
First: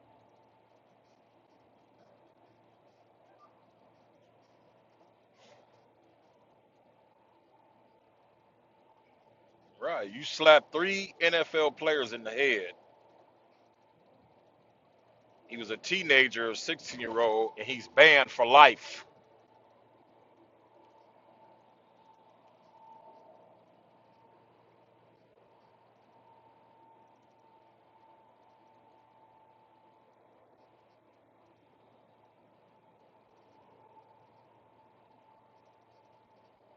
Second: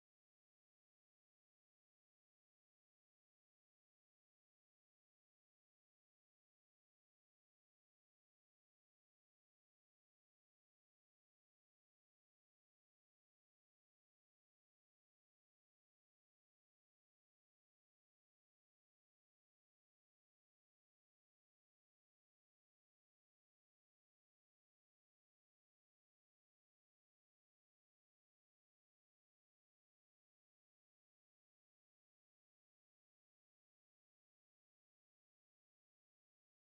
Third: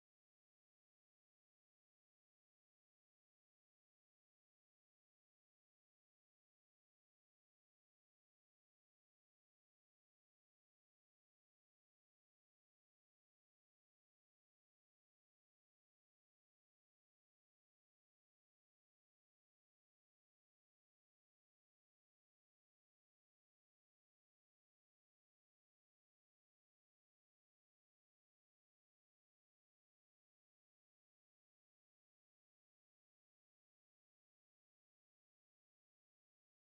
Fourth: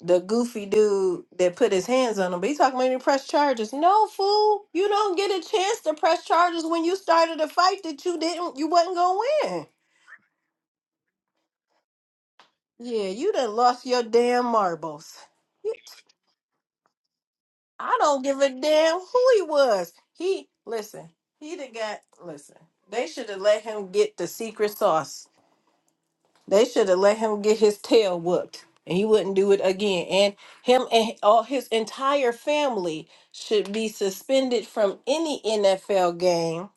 the goofy dude that put his hands on them. But he talking about he press charges. No fool, you don't get a chance to press charges when you started a fight that you didn't you wasn't gonna win.
right, you slapped three NFL players in the head
Yeah, you done lost your damn marbles.
He was a teenager, 16 year old, and he's
I don't
banned
give
for
a damn
life.
who he was. He listen. He done got listen. They should have let him get the secret sauce. They should have let him get his tail whooped, and he wouldn't do it again. And him and all his entire family should be suspended from any NFL game,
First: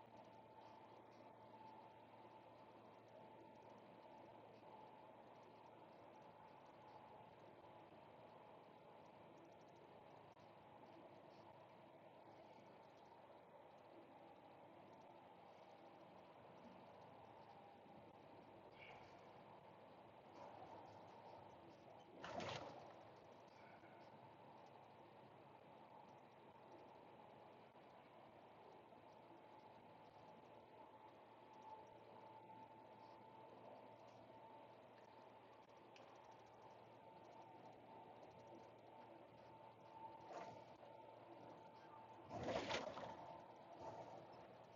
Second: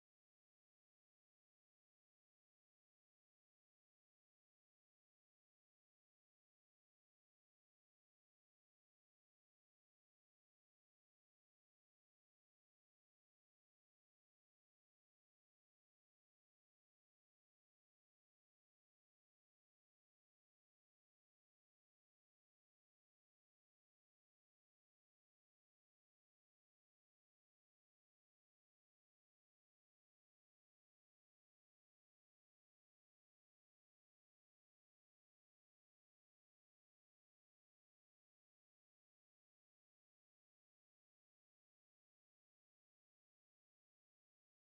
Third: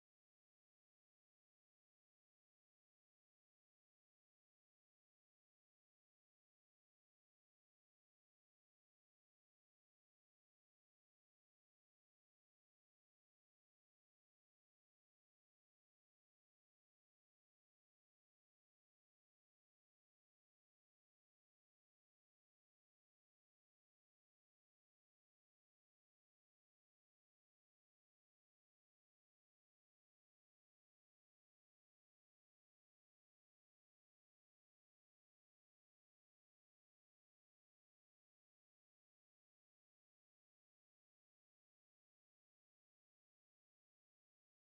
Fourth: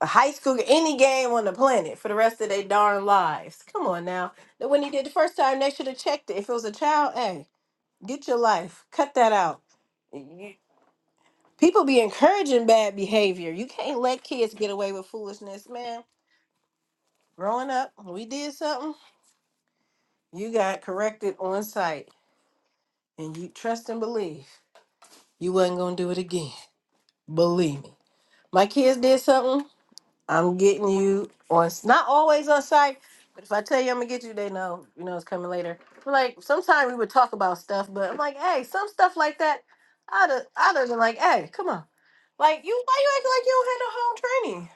a high school, any game on the planet for the rest of their darn lives. Come on now. That When he did the first time, they should have checked it. If it was a child, hey, get your life. Cut that out People be encouraging bad behavior. You can't let kids get away with foolishness, man. Growing up, when we did something, you got corrected on sight. And you trust and believe you wasn't gonna do it again. Believe me. My kids did something, I'm getting you on not always on sight, but if I tell you I'm gonna get you, they know, you know it's coming later. But like sometimes we would talk about stuff, but I'm like, hey, some stuff like that, I'd have I'd have been like, hey, come on. Like you why you acting like you don't have no home training?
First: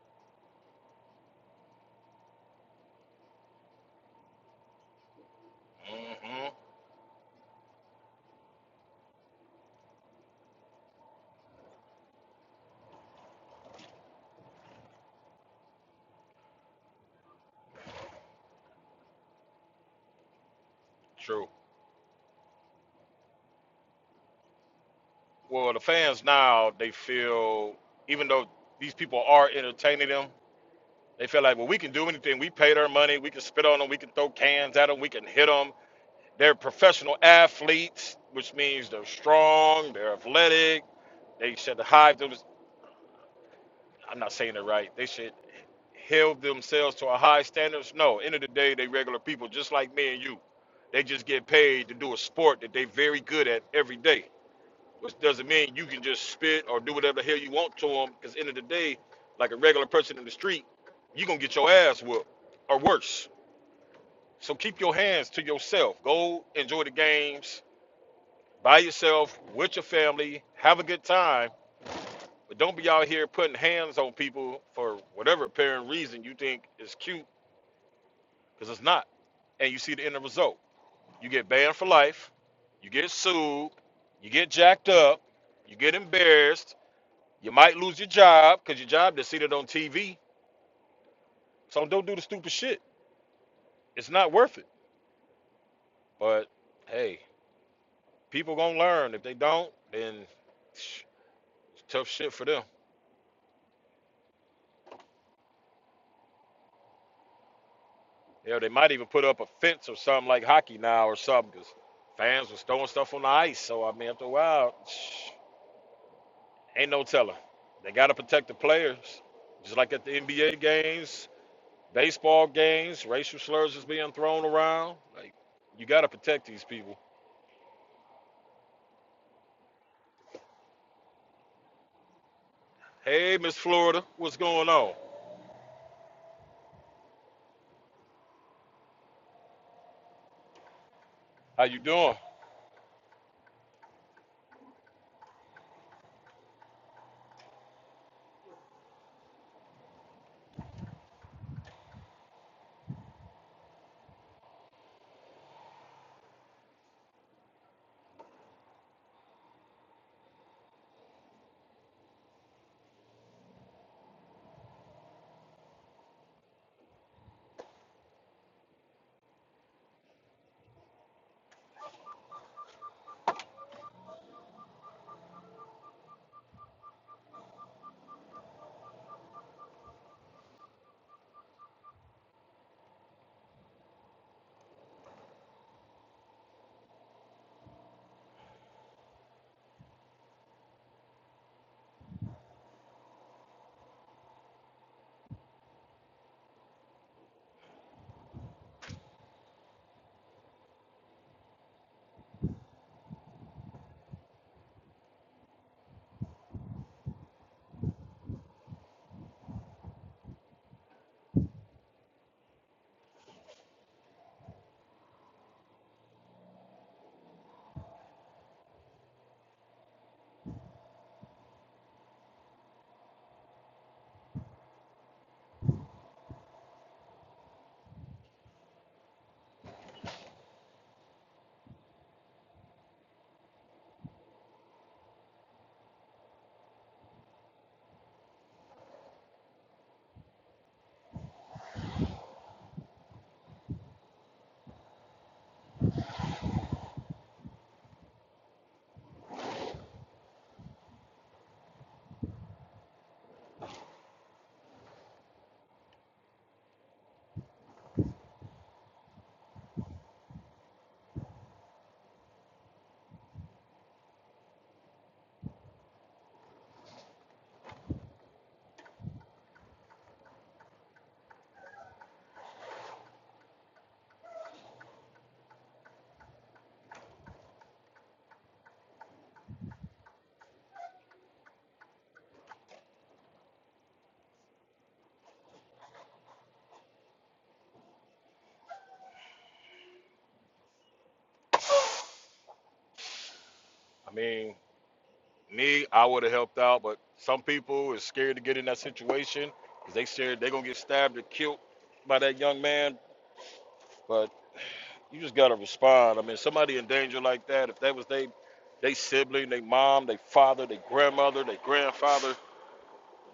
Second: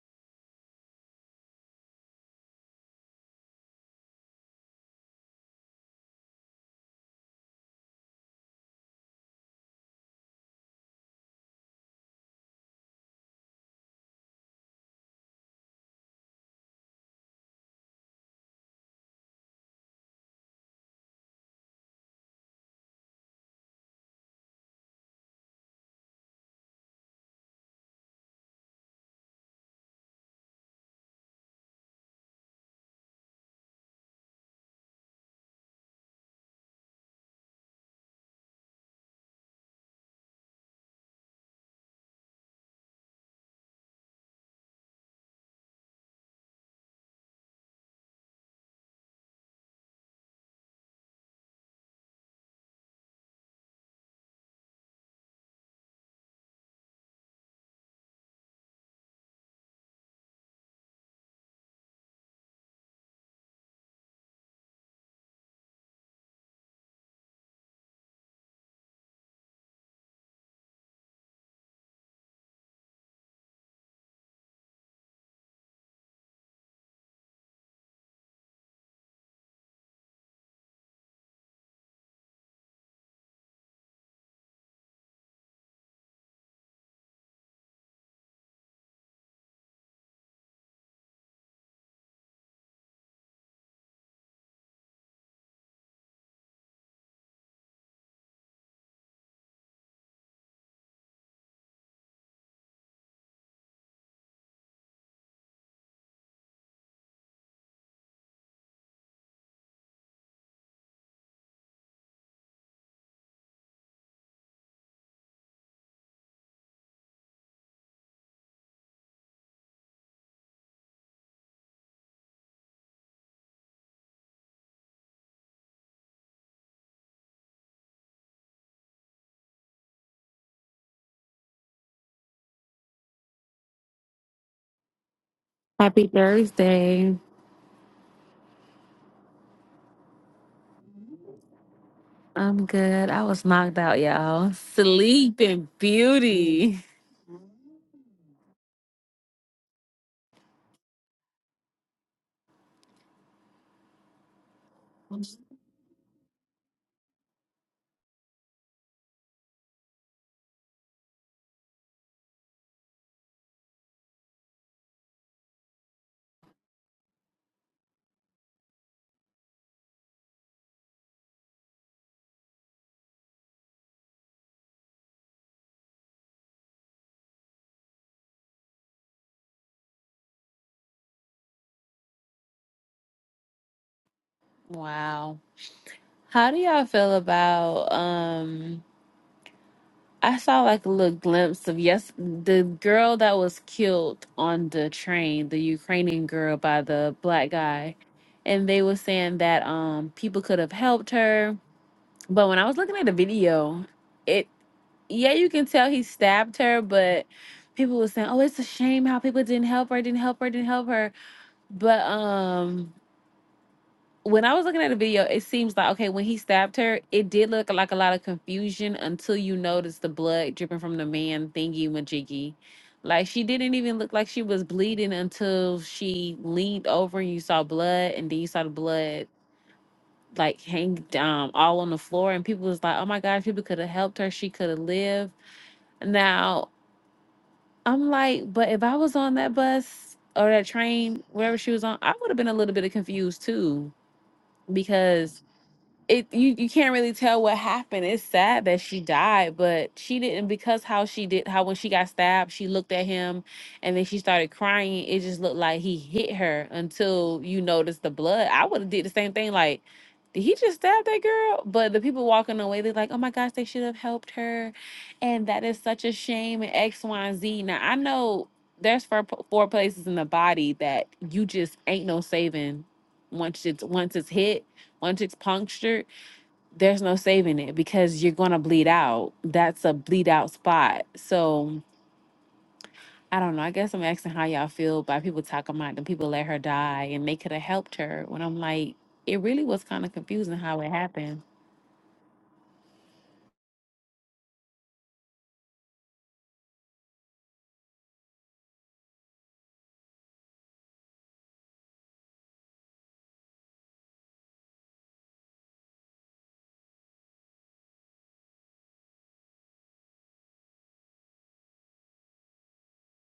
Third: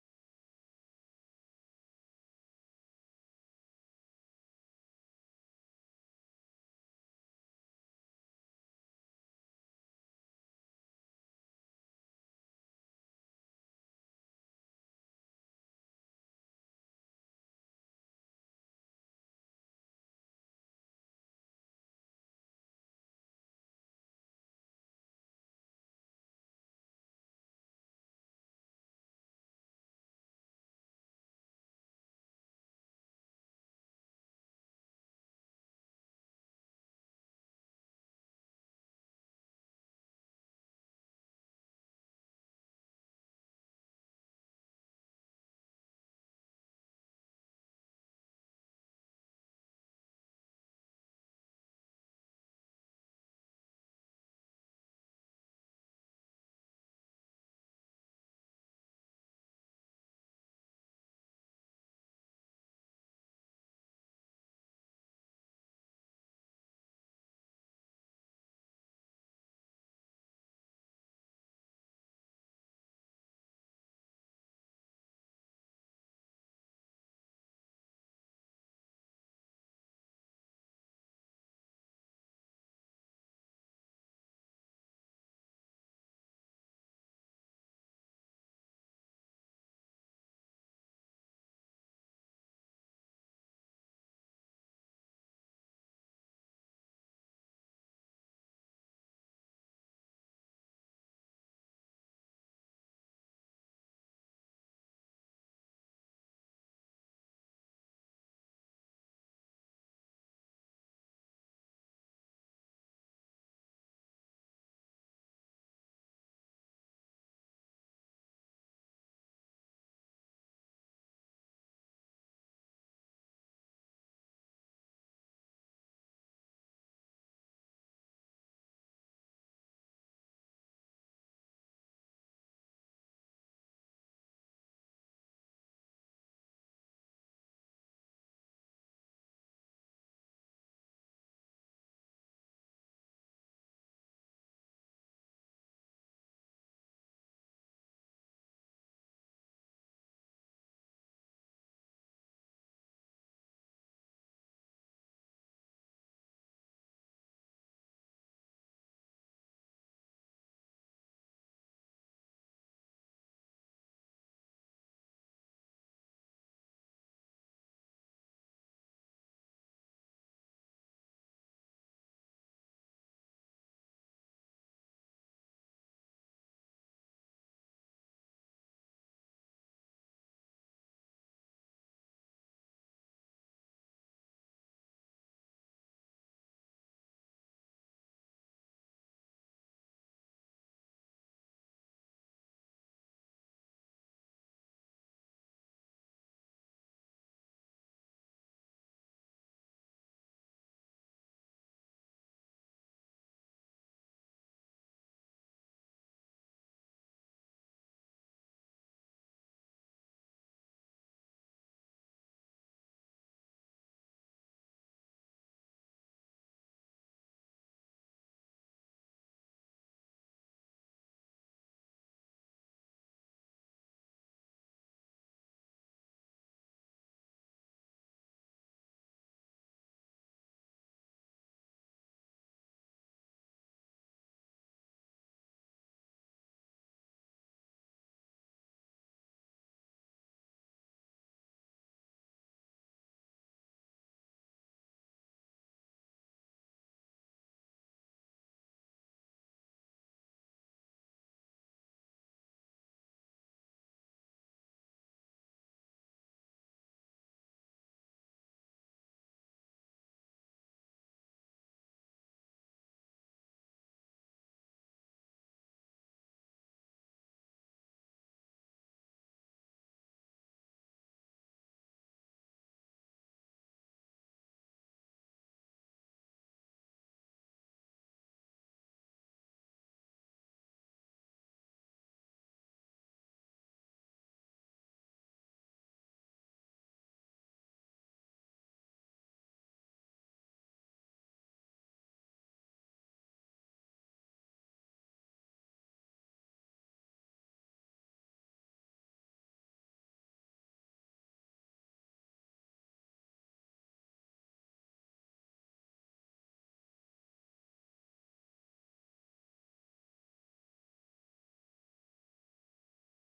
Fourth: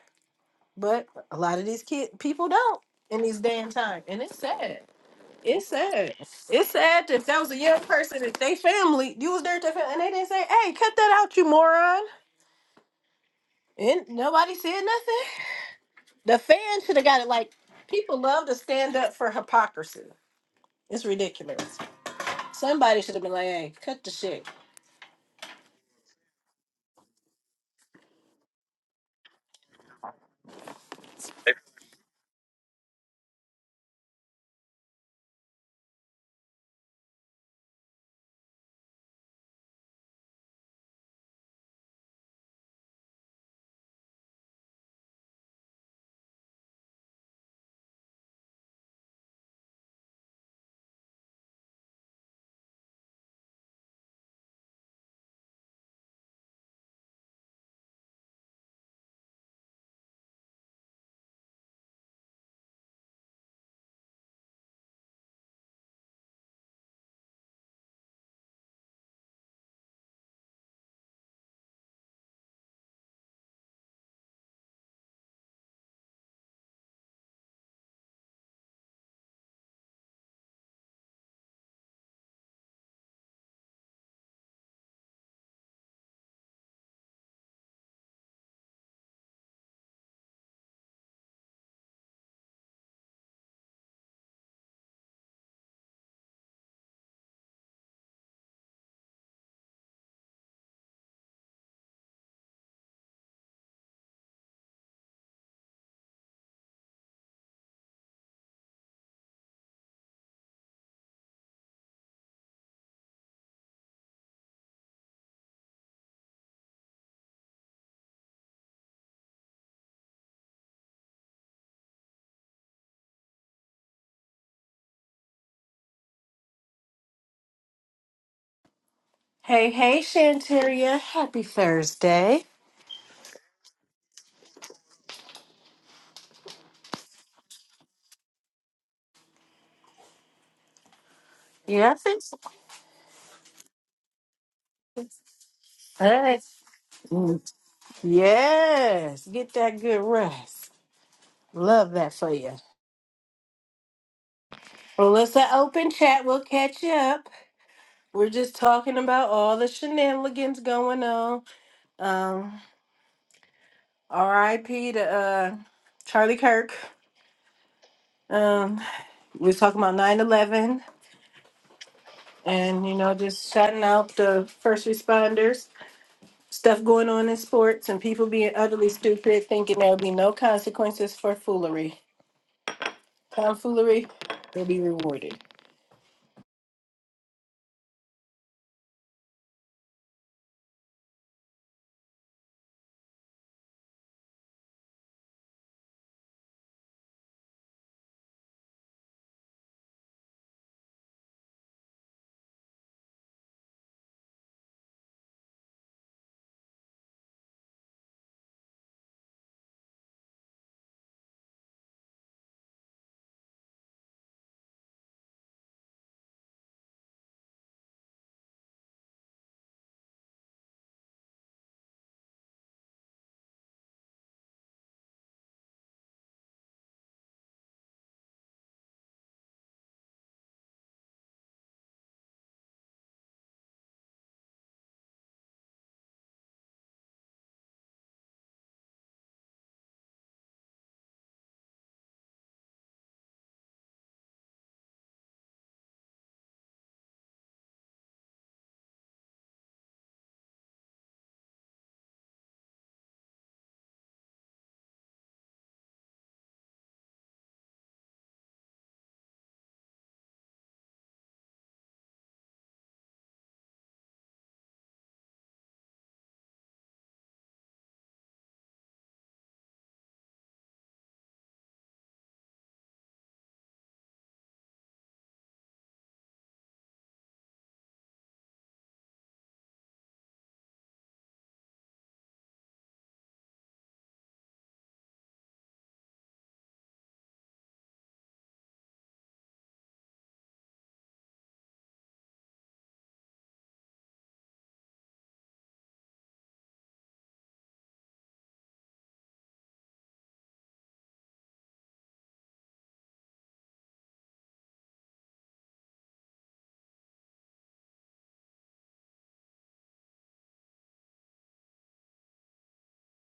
But a lot of these kid people don't in these damn time, and it's sad. It's sad.
mm hmm
It's sad that if that was a young person, if they family, you was there to family, and they didn't say, "Hey, cut that out, you moron," and nobody said nothing. The fans should have got it. Like people love to stand up for hypocrisy. It's
True.
ridiculous. Somebody should have been like, "Hey, cut the shit."
Well, the fans now, they feel, even though these people are entertaining them, they feel like, well, we can do anything. We paid our money. We can spit on them. We can throw cans at them. We can hit them. They're professional athletes, which means they're strong, they're athletic. They should hide them. I'm not saying it right. They should held themselves to a high standards. No, end of the day, they regular people just like me and you. They just get paid to do a sport that they very good at every day, which doesn't mean you can just spit or do whatever the hell you want to them. Because end of the day, like a regular person in the street, you gonna get your ass whooped or worse. So keep your hands to yourself. Go enjoy the games by yourself with your family. Have a good time, but don't be out here putting hands on people for whatever apparent reason you think is cute, because it's not. And you see the end result. You get banned for life. You get sued. You get jacked up. You get embarrassed. You might lose your job because your job is seated on TV. So don't do the stupid shit. It's not worth it. But hey, people gonna learn. If they don't, then psh, it's tough shit for them. Yeah, they might even put up a fence or something like hockey now or something because fans was throwing stuff on the ice. So I mean, after a while, psh, ain't no telling. They gotta protect the players, just like at the NBA games Baseball games, racial slurs is being thrown around. Like, you got to protect these people.
Hey, hey, Shanteria, happy Thursday.
Hey, Miss Florida, what's going on?
Happy Thursday.
How you
Yes,
doing?
it's
I'm good. I was knocked out, y'all. Sleeping
Yes.
beauty.
Yes, get that good rest. Love that for you. Well, it's an open chat. We'll catch you up. We're just talking about all the shenanigans going on. Um, R.I.P. to uh, Charlie Kirk. Um, we was talking about 9-11 and, you know, just shouting out the first responders. Stuff going on in sports and people being utterly stupid, thinking there'll be no consequences for foolery. Tomfoolery will be rewarded.
Wow. How do y'all feel about um I saw like a little glimpse of yes the girl that was killed on the train, the Ukrainian girl by the black guy. And they were saying that um people could have helped her But when I was looking at the video, it yeah, you can tell he stabbed her, but people were saying, "Oh, it's a shame how people didn't help her, didn't help her, didn't help her." But um when I was looking at the video, it seems like okay, when he stabbed her, it did look like a lot of confusion until you noticed the blood dripping from the man thingy majiggy. Like she didn't even look like she was bleeding until she leaned over and you saw blood and then you saw the blood like hang um all on the floor and people was like oh my gosh people could have helped her she could have lived now i'm like but if i was on that bus or that train wherever she was on i would have been a little bit of confused too because it you you can't really tell what happened. It's sad that she died, but she didn't because how she did how when she got stabbed, she looked at him and then she started crying. It just looked like he hit her until you noticed the blood. I would have did the same thing like did he just stab that girl? But the people walking away, they're like, oh my gosh, they should have helped her. And that is such a shame and X, Y, and Z. Now, I know there's four, four places in the body that you just ain't no saving once it's once it's hit, once it's punctured there's no saving it because you're gonna bleed out. That's a bleed out spot. So I don't know. I guess I'm asking how y'all feel by people talking about the people let her die and they could have helped her. When I'm like, it really was kind of confusing how it happened
I mean, me, I would have helped out, but some people is scared to get in that situation because they scared they're gonna get stabbed or killed by that young man. But you just gotta respond. I mean, somebody in danger like that, if that was they, they sibling, they mom, they father, they grandmother, they grandfather,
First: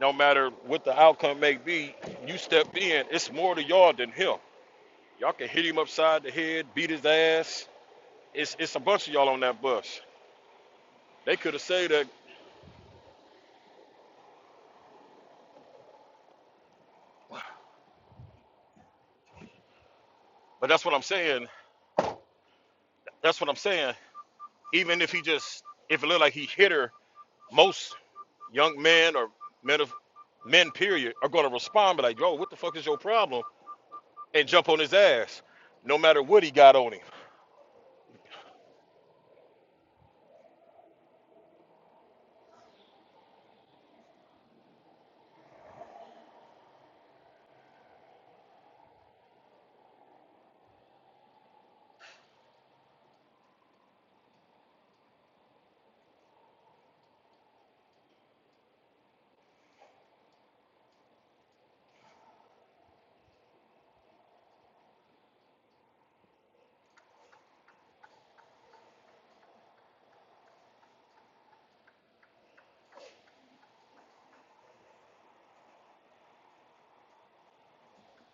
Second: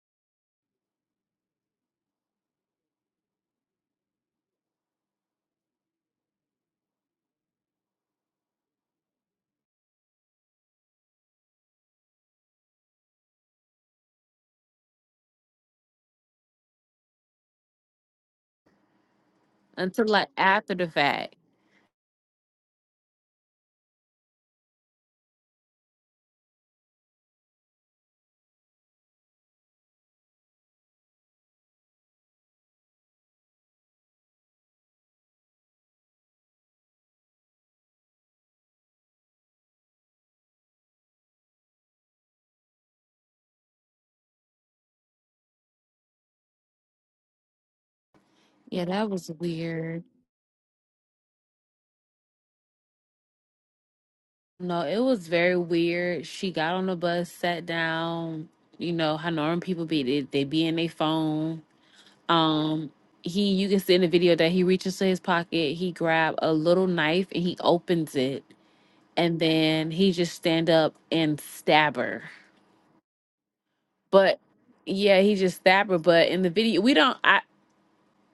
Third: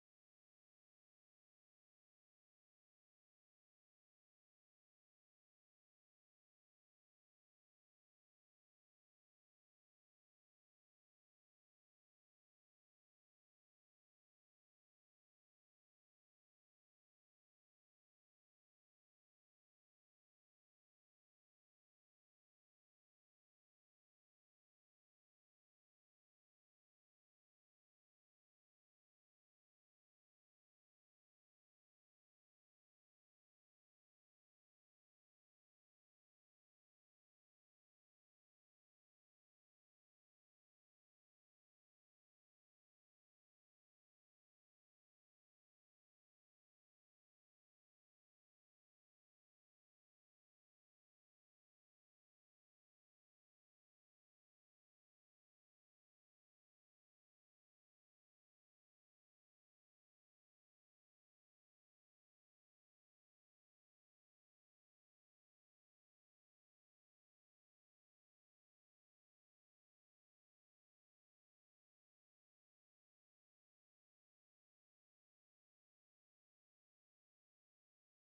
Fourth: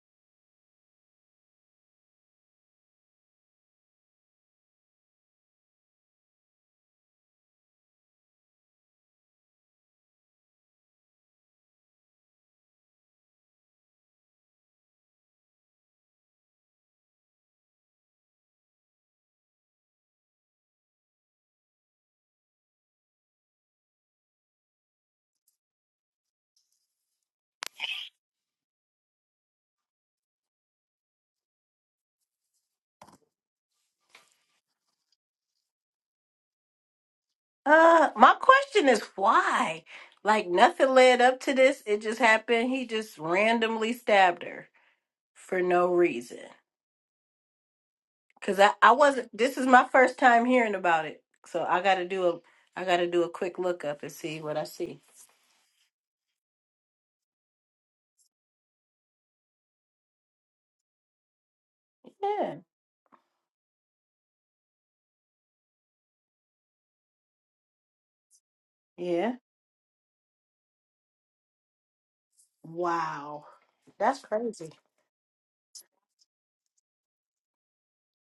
no matter what the outcome may be, you step in. It's more to y'all than him. Y'all can hit him upside the head, beat his ass. It's it's a bunch of y'all on that bus. They could have said that,
until like
but
after
that's
the
what I'm
fact.
saying. That's what I'm saying. Even if he just if it looked like he hit her, most young men or men of men period are gonna respond be like, yo, what the fuck is your problem? And jump on his ass, no matter what he got on him.
Uh, my question is why? Like nothing led up to this. It just happened. He just randomly stabbed her for no reason. Cause I,
Yeah,
I
that was
wasn't. This is my
weird.
first time hearing about it, so I gotta do a I gotta do a quick look up and see what I
No, it
see.
was very weird. She got on the bus, sat down. You know how normal people be they, they be in their phone
Yeah,
Um, he you can see in the video that he reaches to his pocket, he grab a little knife and he opens it,
yeah.
and then he just stand up and stab her.
Wow, that's
But
crazy.
yeah, he just stab her. But in the video, we don't. I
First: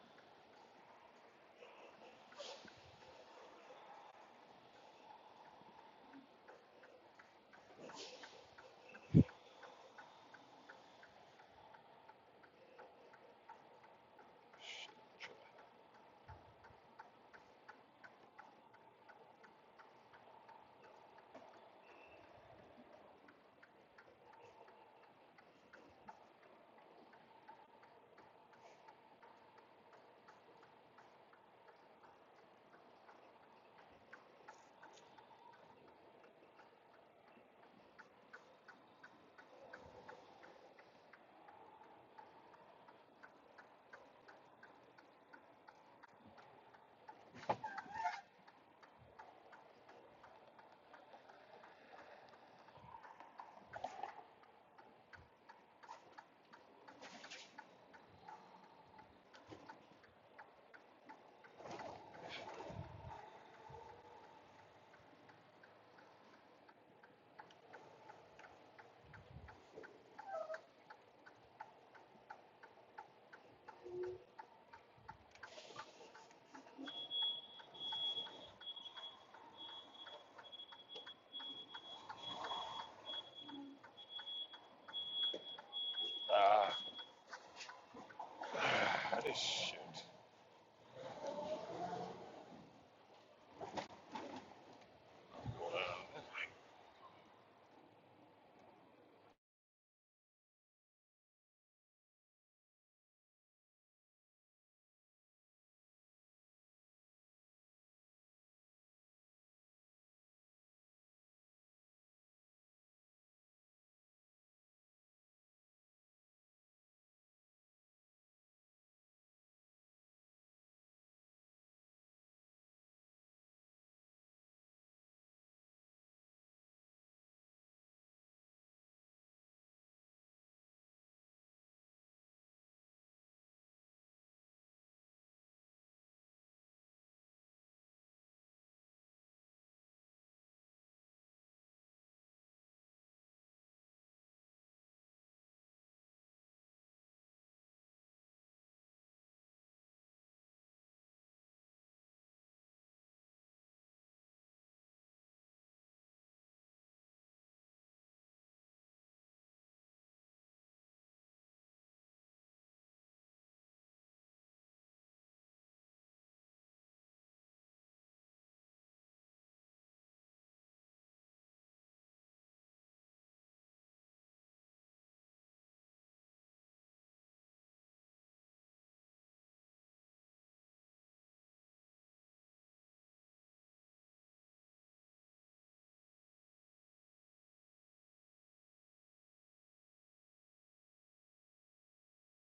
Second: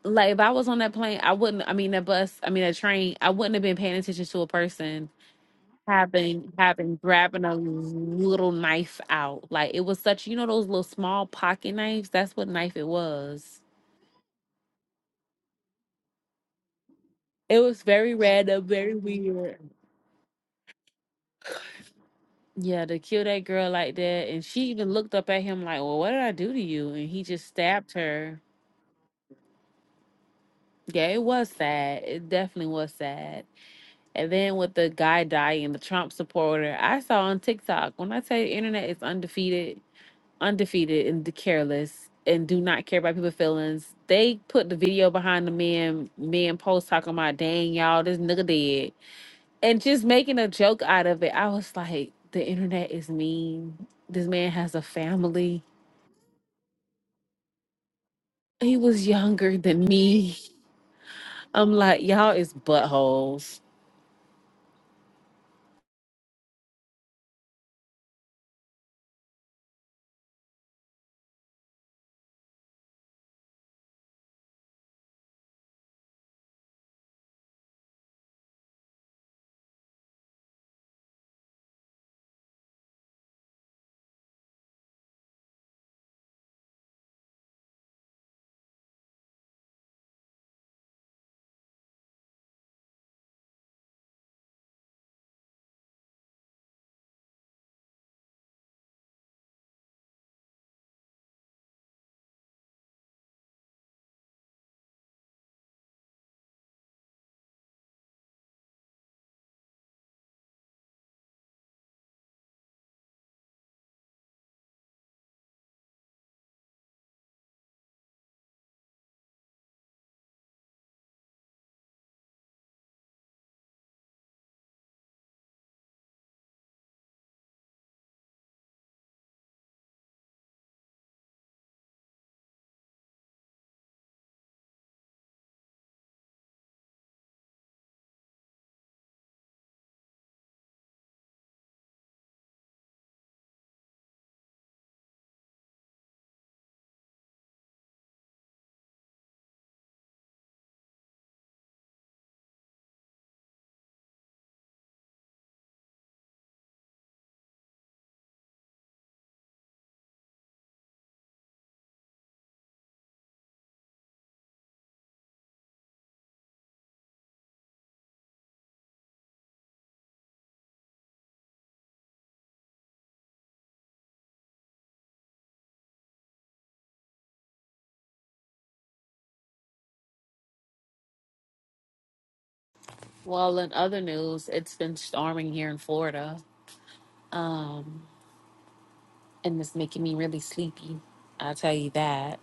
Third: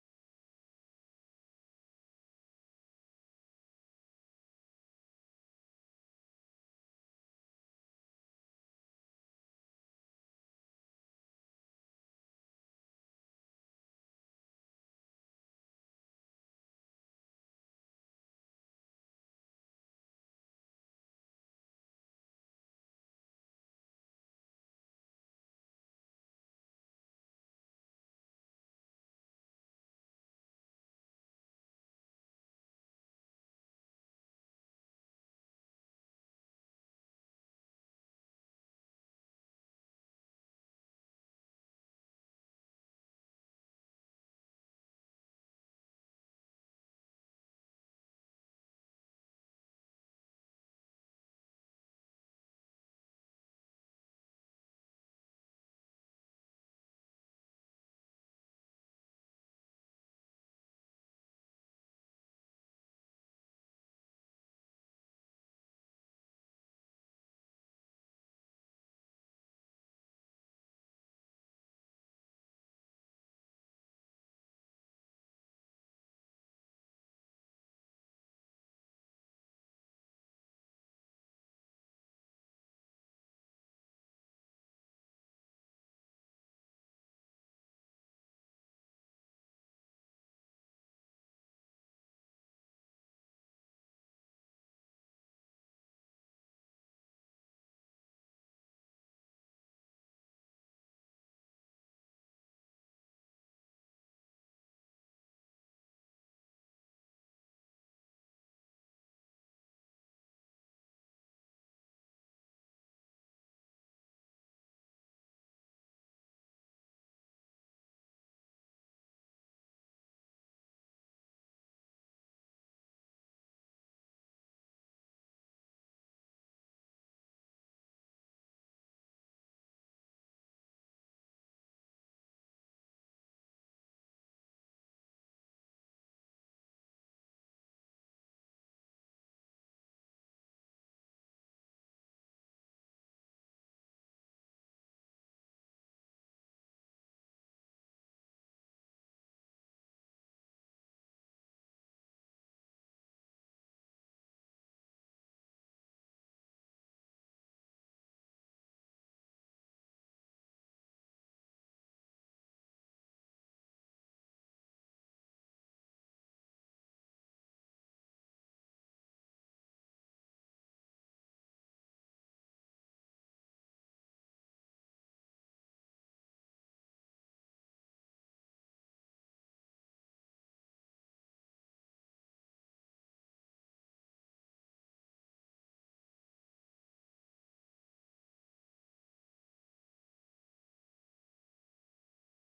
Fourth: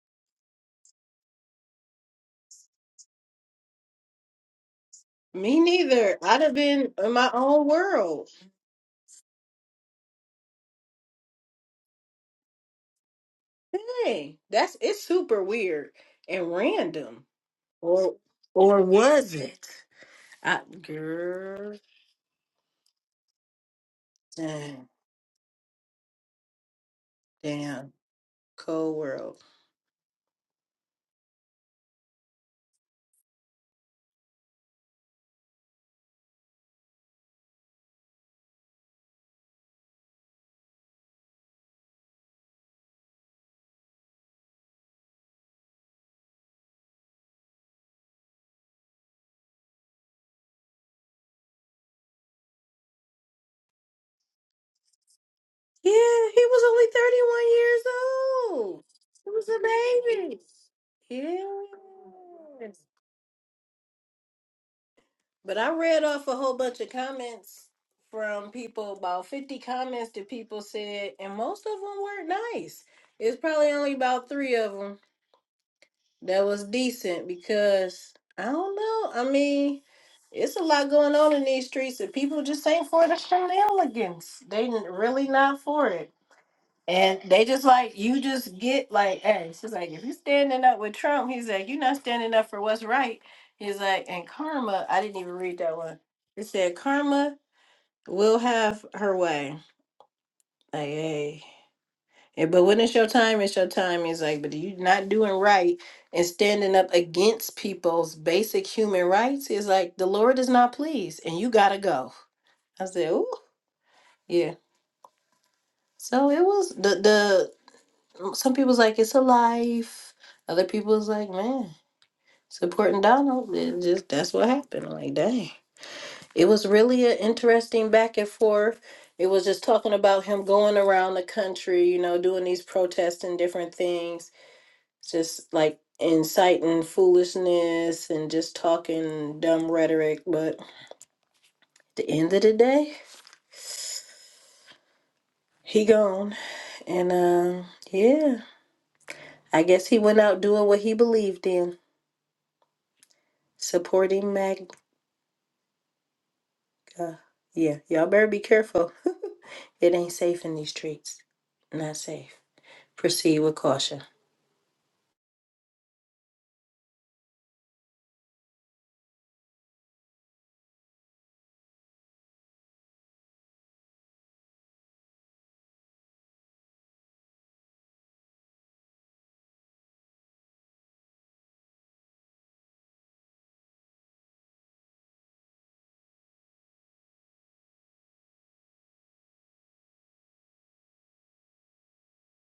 like if I was on that plane, I wouldn't. I mean that bus, I mean that train, I wouldn't have been paying attention to a person
Me neither. I'd
having
have been
having
in my
grabbing a
own world.
little knife out. Like it was such you know those little small pocket knives. That's what knife it was.
Dang, that's it's super weird and random.
It was very
Or
random,
or
very
was
weird.
it? I, girl,
Yeah, to kill that girl like that. And she
damn,
even looked up at him like, Well, what did I do to you? And he just
damn,
stabbed her.
cold world.
Yeah, it was sad. It definitely was sad. And then with the guy dying, the Trump supporter, I saw on TikTok, when I tell you internet is undefeated, undefeated and careless and do not care about people's feelings, they put the video behind the man, man post talking about, dang, y'all, this nigga dead. And just making a joke out of it. I was like, the internet is mean. This man has a family
Yeah, he was only 31 years
He
old.
was
He was
younger than
a
me.
baby.
I'm like, y'all is
Yeah.
buttholes.
But I read off a whole bunch of comments from people, about 50 comments that people said, and most of them weren't nice. It's probably only about three of them that was decent because I don't know. I mean, it's a lot going on in these streets, and people just ain't for the shenanigans. They n- really not for it,
Ah,
and they just like you. Just get like,
uh, this
hey, she's
shit.
like, if you standing up with Trump, he's like, you're not standing up for what's right. He's like, and karma. I didn't even read that one. It said karma will have her way. Like, hey. Eh, But when it's your time, it's your time. It's like, but you not doing right and standing up against people's basic human rights is like the Lord is not pleased, and you gotta go. I said, oh yeah. So it was the the some people's like it's a life. Other people's like, man, supporting Donald. It just that's what happened. I'm like, dang, it was really an interesting back and forth. It was just talking about him going around the country, you know, doing these protests and different things just like inciting foolishness and just talking dumb rhetoric. But at the end of the day, he gone. And um, yeah, I guess he went out doing what he believed in, supporting MAGA. Yeah, y'all better be careful. it ain't safe in these streets. Not safe. Proceed with caution.
Well, in other news, it's been storming here in Florida. Um, and it's making me really sleepy. I'll tell you that.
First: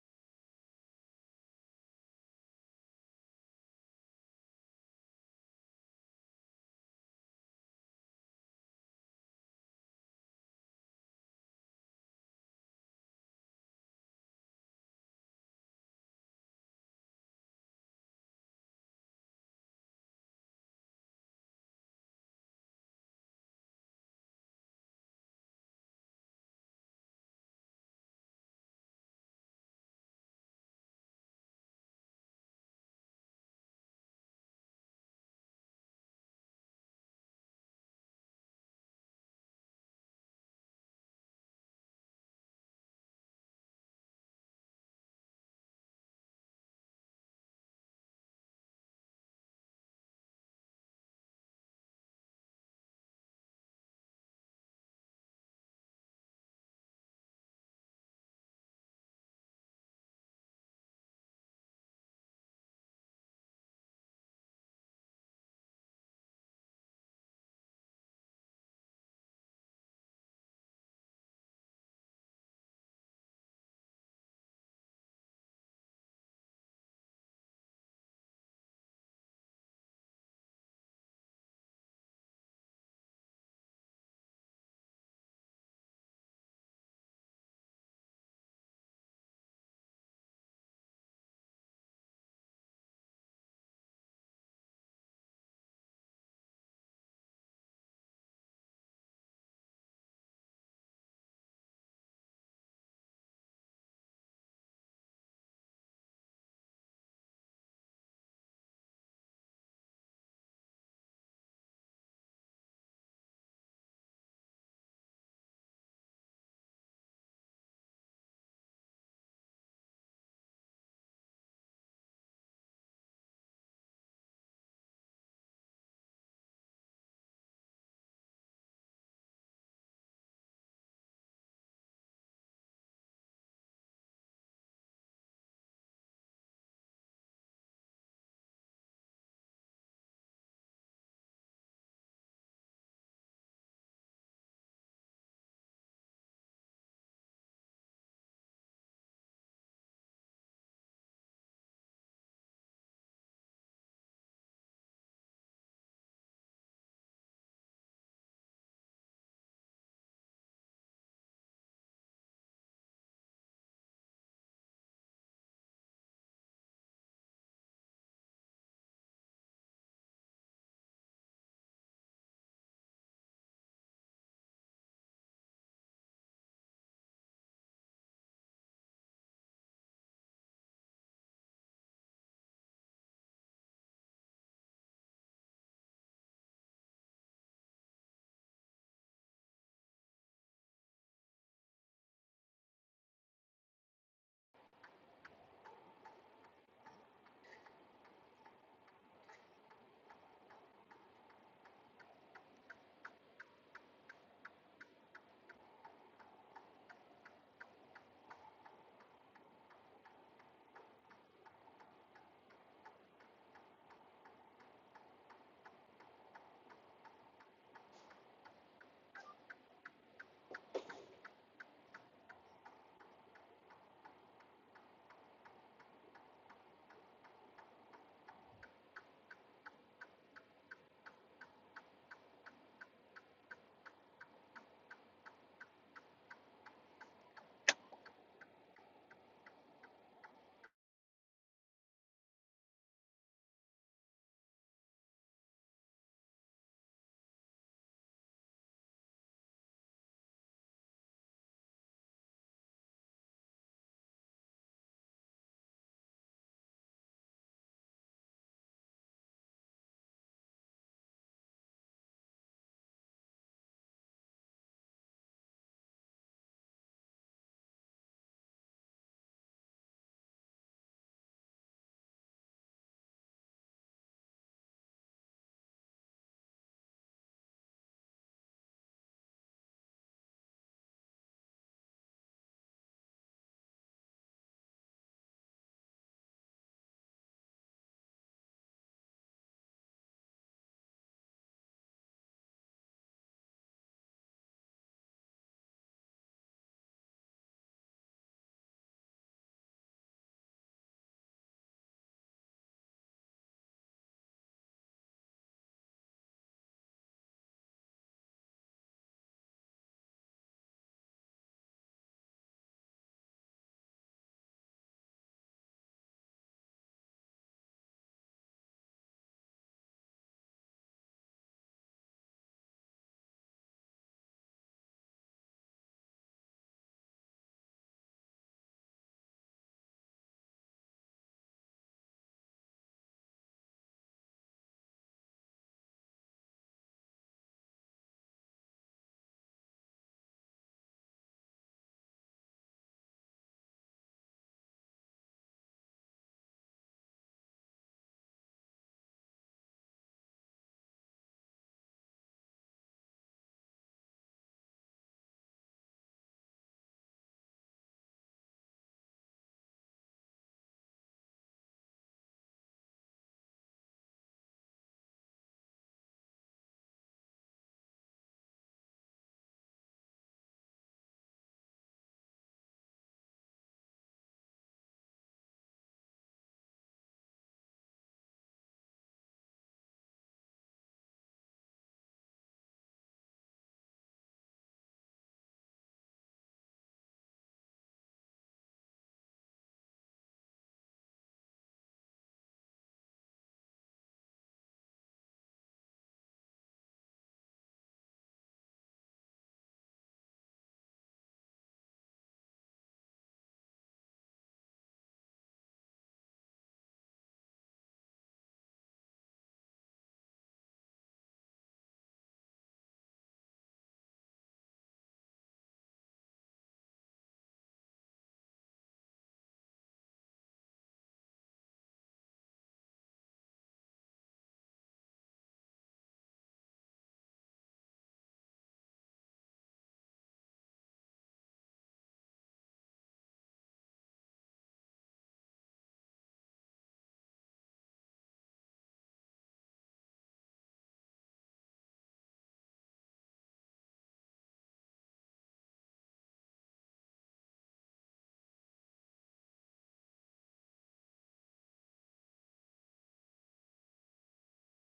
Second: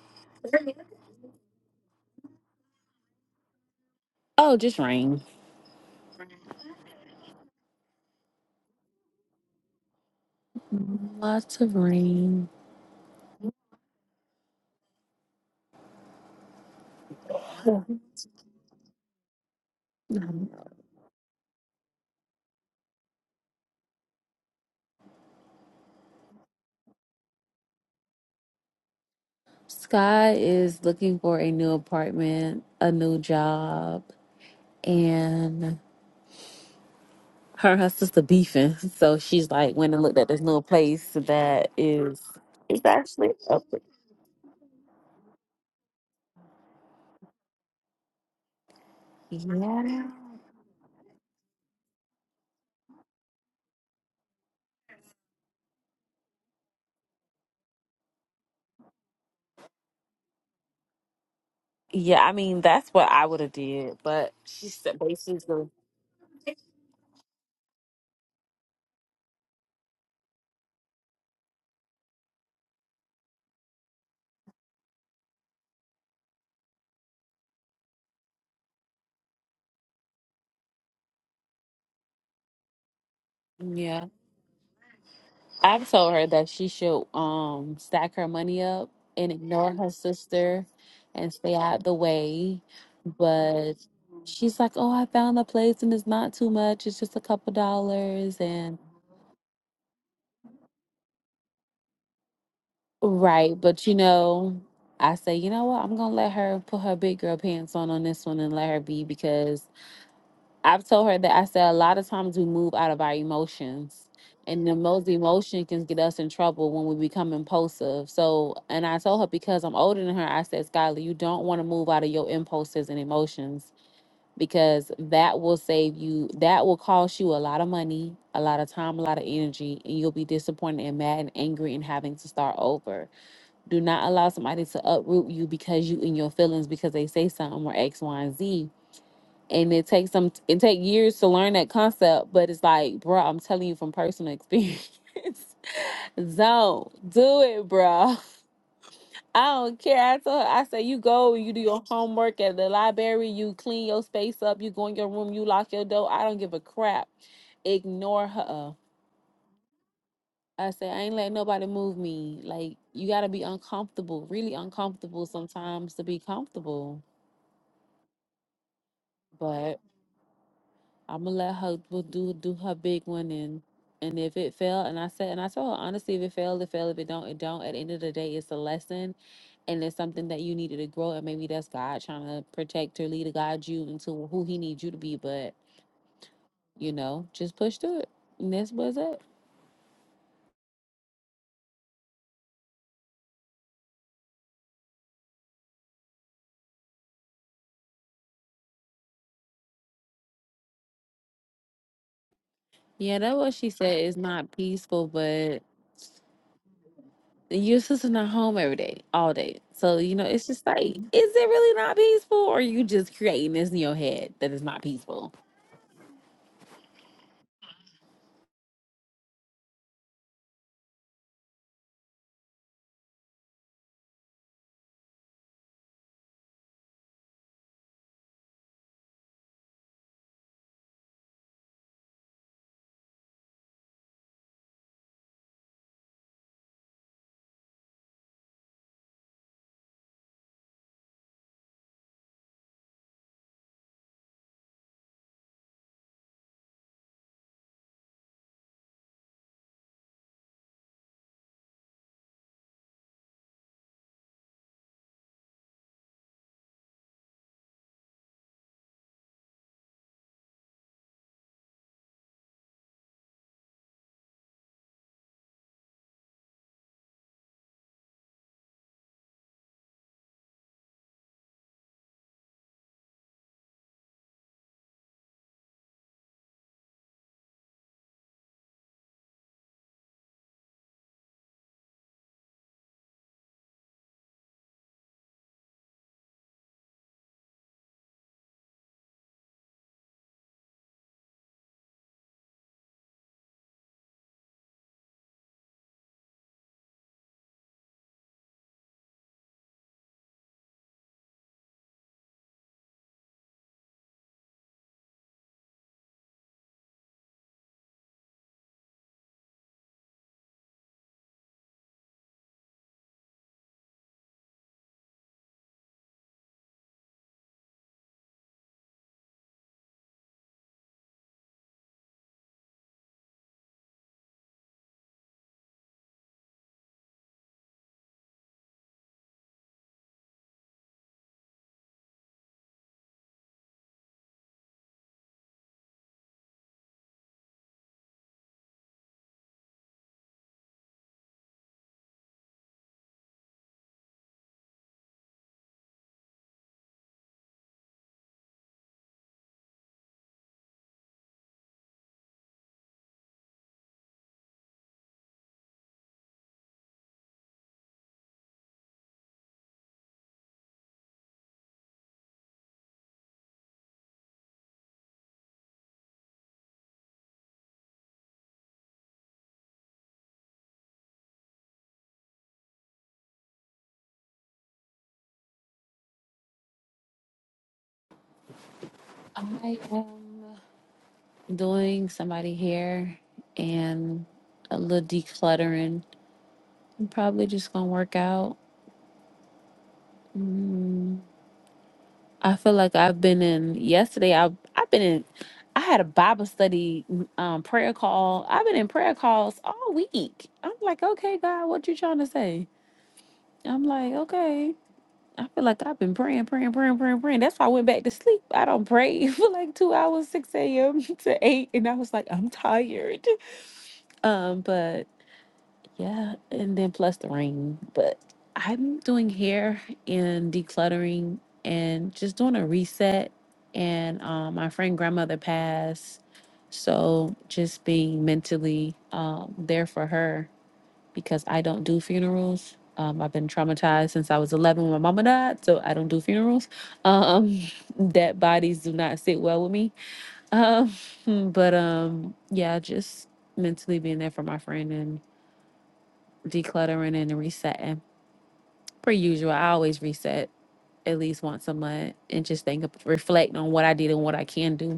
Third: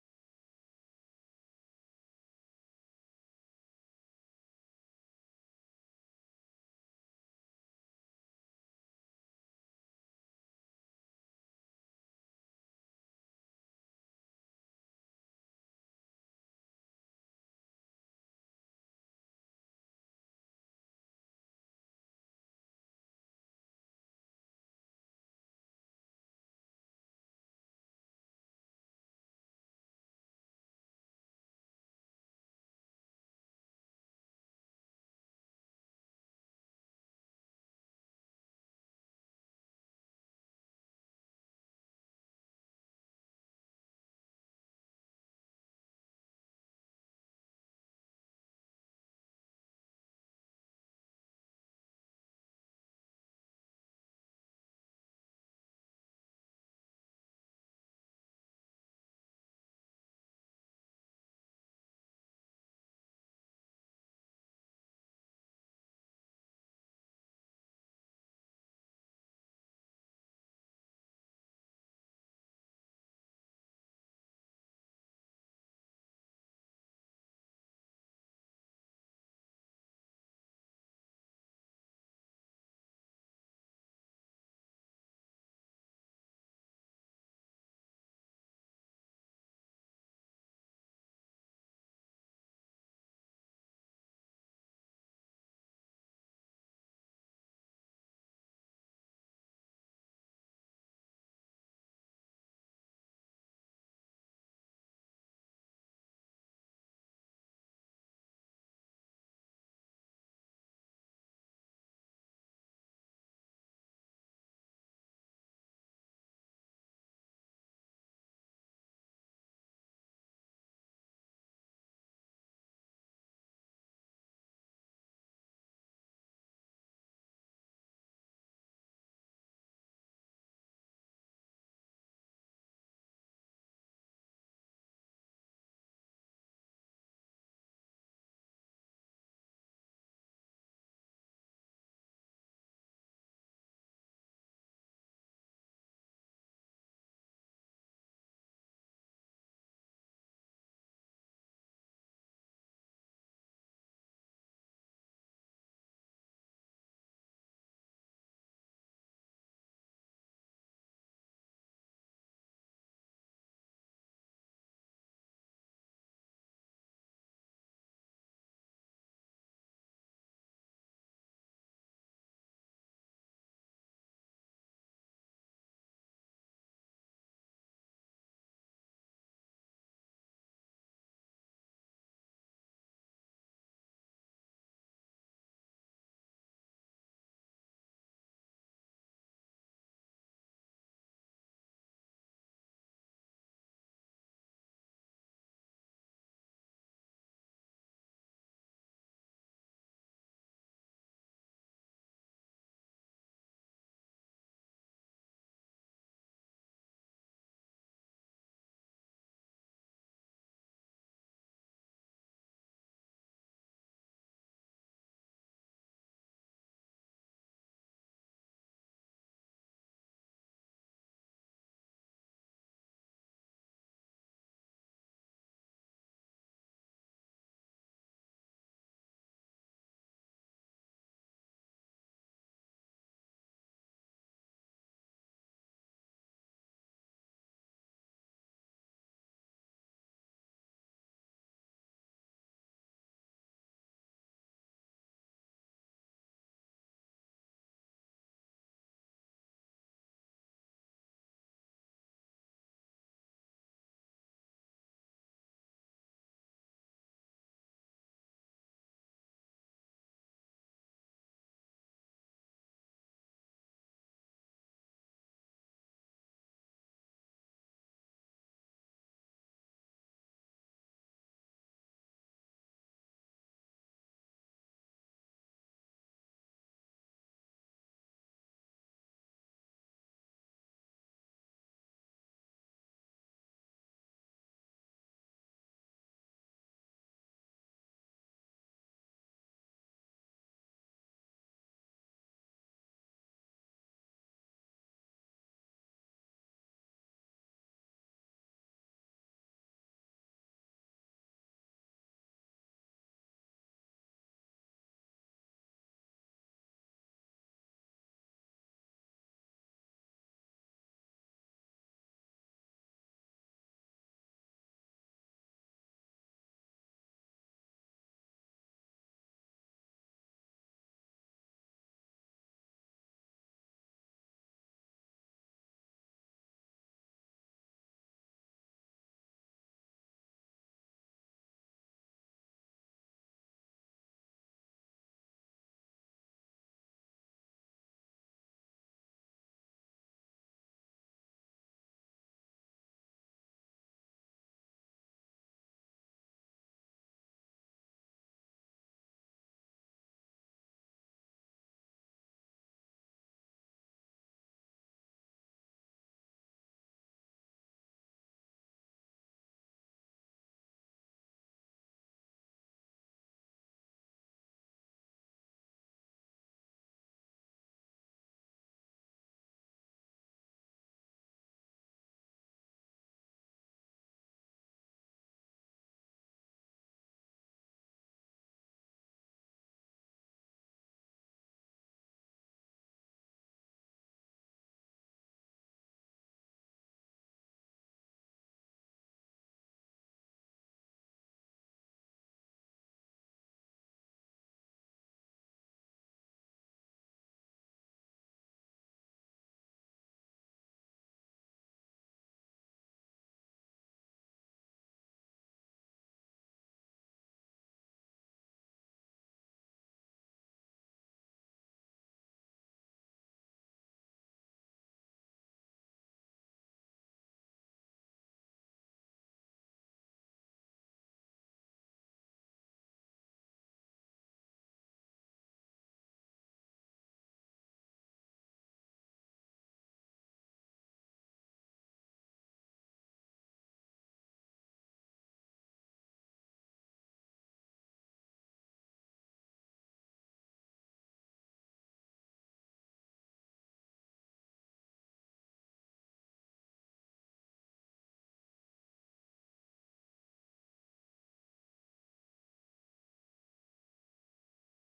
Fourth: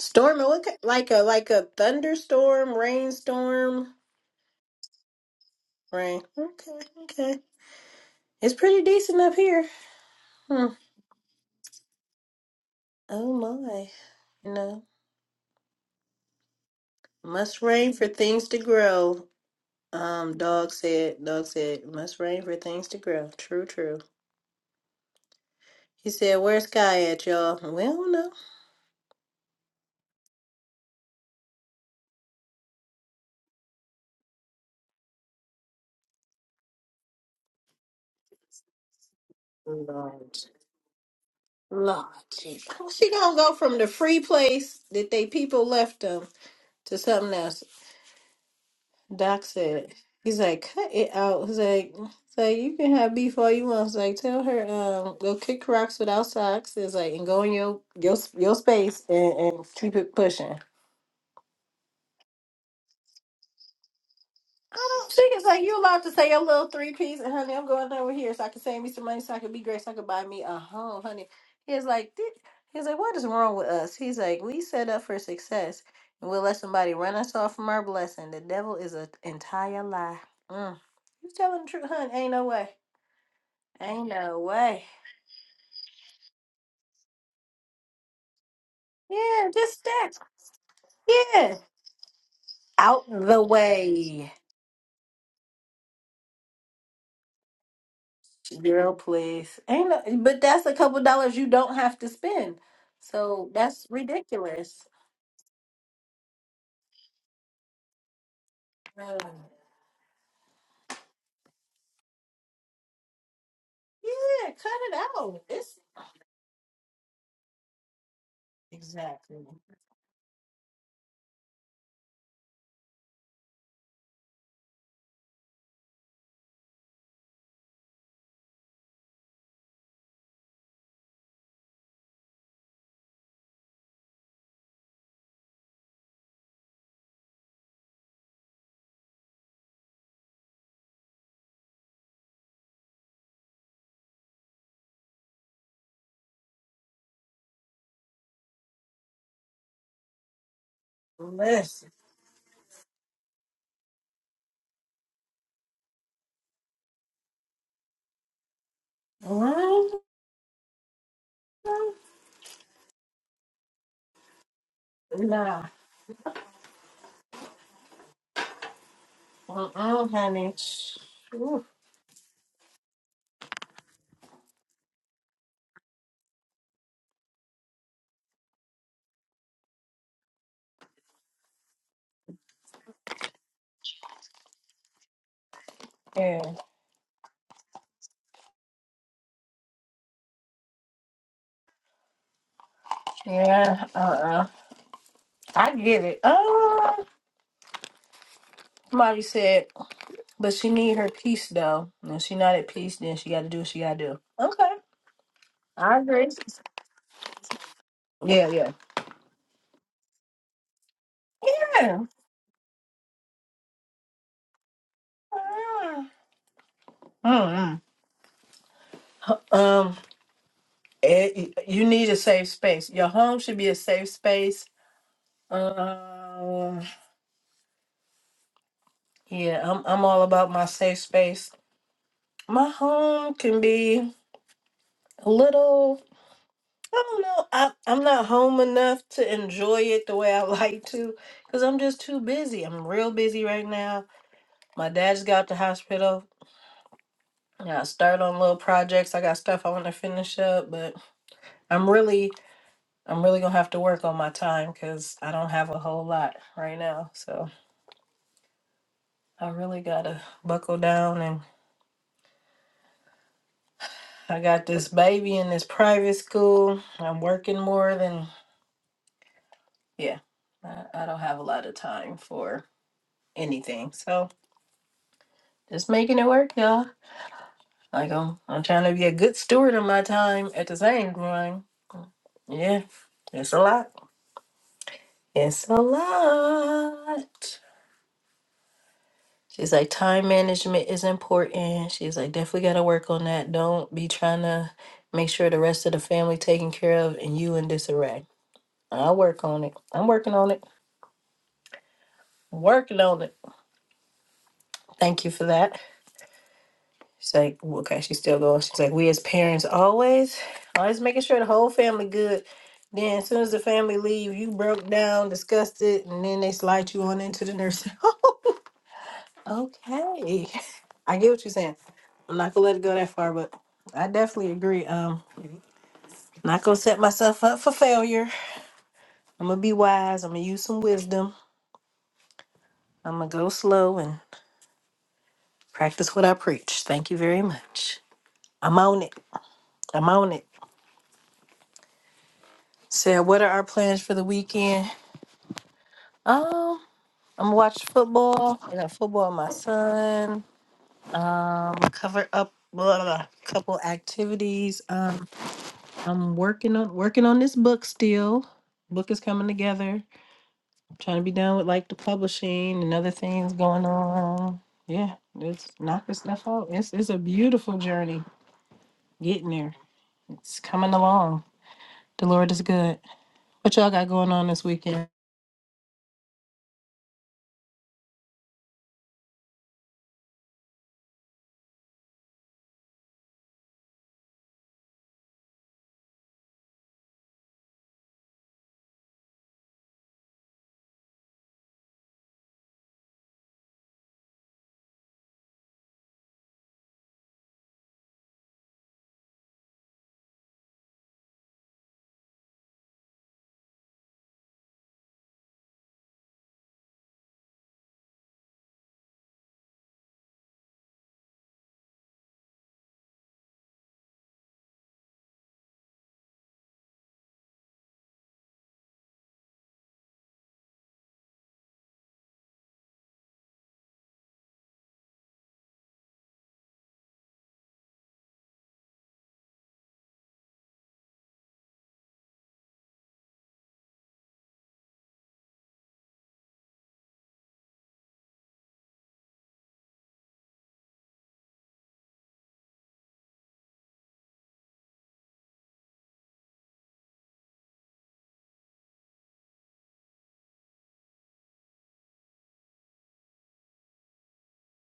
Storm, what look like a like a thunderstorm, rainstorm,
Oh, just rain.
rain. Okay, okay. It's pretty decent up here. Hmm.
Lots of rain.
Oh my. You know, must rain for things to grow. Um, dog said, dog said, must rain for things to grow. True, true. He said, where's Sky at, y'all? We don't know.
Sky is looking for a new apartment, a new job, and her and her sister beefing. So she's like went and looked at
Lord.
this new place that
Lord
is
Jesus.
it's
Well, she
actually
gonna go
up.
from the free place that they people left them to something else. Doc said, it.
Yeah.
he's like, cut it out. He's like, he's like you can have beef all you want. He's like, tell her, um, go kick rocks without socks. It's like, and go in your your your space and, and keep it pushing.
Yeah, I mean that's what I would have did, but she
I
said
don't think it's like
basically,
you allowed to say your little three piece, and honey, I'm going over here so I can save me some money, so I can be great, so I can buy me a home, honey. He's like, "Th- he like, what is wrong with us? He's like, we set up for success, and we'll let somebody run us off from our blessing. The devil is an entire lie. Mm. You telling the truth, honey? Ain't no way.
yeah,
Ain't no way.
I've told her that she should um stack her money up and
Yeah,
ignore
just
her
that.
sister and stay
Yeah,
out the way.
out the
But
way.
she's like, "Oh, I found the place and it's not too much. It's just a couple dollars." And
Girl, please. Ain't no, but that's a couple dollars you don't have to spend. So
right,
that's
but you know,
ridiculous.
I say, you know what? I'm gonna let her put her big girl pants on on this one and let her be
Uh,
because I've told her that I said a lot of times we move out of our emotions,
yeah,
and the
cut it
most
out.
emotion
It's
can get us in trouble when we become impulsive. So, and I told her
exactly.
because I'm older than her, I said, Skylar, you don't want to move out of your impulses and emotions because that will save you, that will cost you a lot of money, a lot of time, a lot of energy, and you'll be disappointed and mad and angry and having to start over. Do not allow somebody to uproot you because you in your feelings because they say something or X, Y, and Z and it takes some it take years to learn that concept but it's like bro i'm telling you from personal experience don't do it bro i don't care i told her i said you go you do your
Listen.
homework at the library you clean your space up you go in your room you lock your door i don't give a crap ignore her
What?
i said i ain't letting nobody move me like you gotta be uncomfortable really uncomfortable
Nah.
sometimes to be comfortable but
Uh-uh, honey.
I'm gonna let
Ooh.
her will do do her big one and and if it fail and I said and I told her honestly if it failed it failed if it don't it don't at the end of the day it's a lesson and it's something that you needed to grow and maybe that's God trying to protect or lead or guide you into who He needs you to be but
Yeah.
you know just push through it and this was it
Yeah. Uh-uh. I get it. Uh Marty said, but she need her peace though. And if she not at peace, then
yeah
she
that
gotta
what
do what
she
she gotta
said is
do.
not
Okay.
peaceful but
I agree.
your sister not
Yeah,
home
yeah.
every day all day so you know it's just like is it really not
Yeah.
peaceful or you just creating this in your head that it's not peaceful.
Uh-huh. Oh, yeah. Um, it, you need a safe space. Your home should be a safe space. Um, yeah, I'm I'm all about my safe space. My home can be a little. I don't know. I, I'm not home enough to enjoy it the way I like to because I'm just too busy. I'm real busy right now. My dad just got out the hospital. I got start on little projects. I got stuff I want to finish up, but I'm really I'm really gonna have to work on my time because I don't have a whole lot right now. So I really gotta buckle down and I got this baby in this private school. I'm working more than yeah. I, I don't have a lot of time for anything. So just making it work, y'all. Like I'm I'm trying to be a good steward of my time at the same time. Yeah. It's a lot. It's a lot. She's like, time management is important. She's like, definitely got to work on that. Don't be trying to make sure the rest of the family taken care of and you in disarray. I'll work on it. I'm working on it. Working on it. Thank you for that. She's like, w- okay, she's still going. She's like, we as parents always, always making sure the whole family good. Then as soon as the family leave, you broke down, disgusted, and then they slide you on into the nursing home. Okay. I get what you're saying. I'm not gonna let it go that far, but I definitely agree. Um not gonna set myself up for failure. I'm gonna be wise, I'm gonna use some wisdom, I'm gonna go slow and practice what I preach. Thank you very much. I'm on it. I'm on it. So, what are our plans for the weekend? Um, I'm gonna watch football. I got football with my son. Um cover up blah, blah, blah, couple activities. Um, I'm working on working on this book still. Book is coming together. trying to be done with like the publishing and other things going on. Yeah, it's knocking stuff out. It's it's a beautiful journey getting there. It's coming along. The Lord is good. What y'all got going on this weekend?
I am. doing somebody hair and a little decluttering. I'm probably just gonna work out. Mm, I feel like I've been in yesterday. I I've been in. I had a Bible study mm, um, prayer call. I've been in prayer calls all week. I'm like, okay, God, what you trying to say? I'm like, okay. I feel like I've been praying, praying, praying, praying, praying. That's why I went back to sleep. I don't pray for like two hours, six a.m. to eight, and I was like, I'm tired. Um, but Yeah, and then plus the ring. But I'm doing hair and decluttering and just doing a reset. And um, my friend grandmother passed, so just being mentally um, there for her because I don't do funerals. Um, I've been traumatized since I was 11 when my mama died, so I don't do funerals. Um, dead bodies do not sit well with me. Um, but um, yeah, just mentally being there for my friend and decluttering and resetting. Per usual, I always reset at least once a month and just think, reflect on what I did and what I can do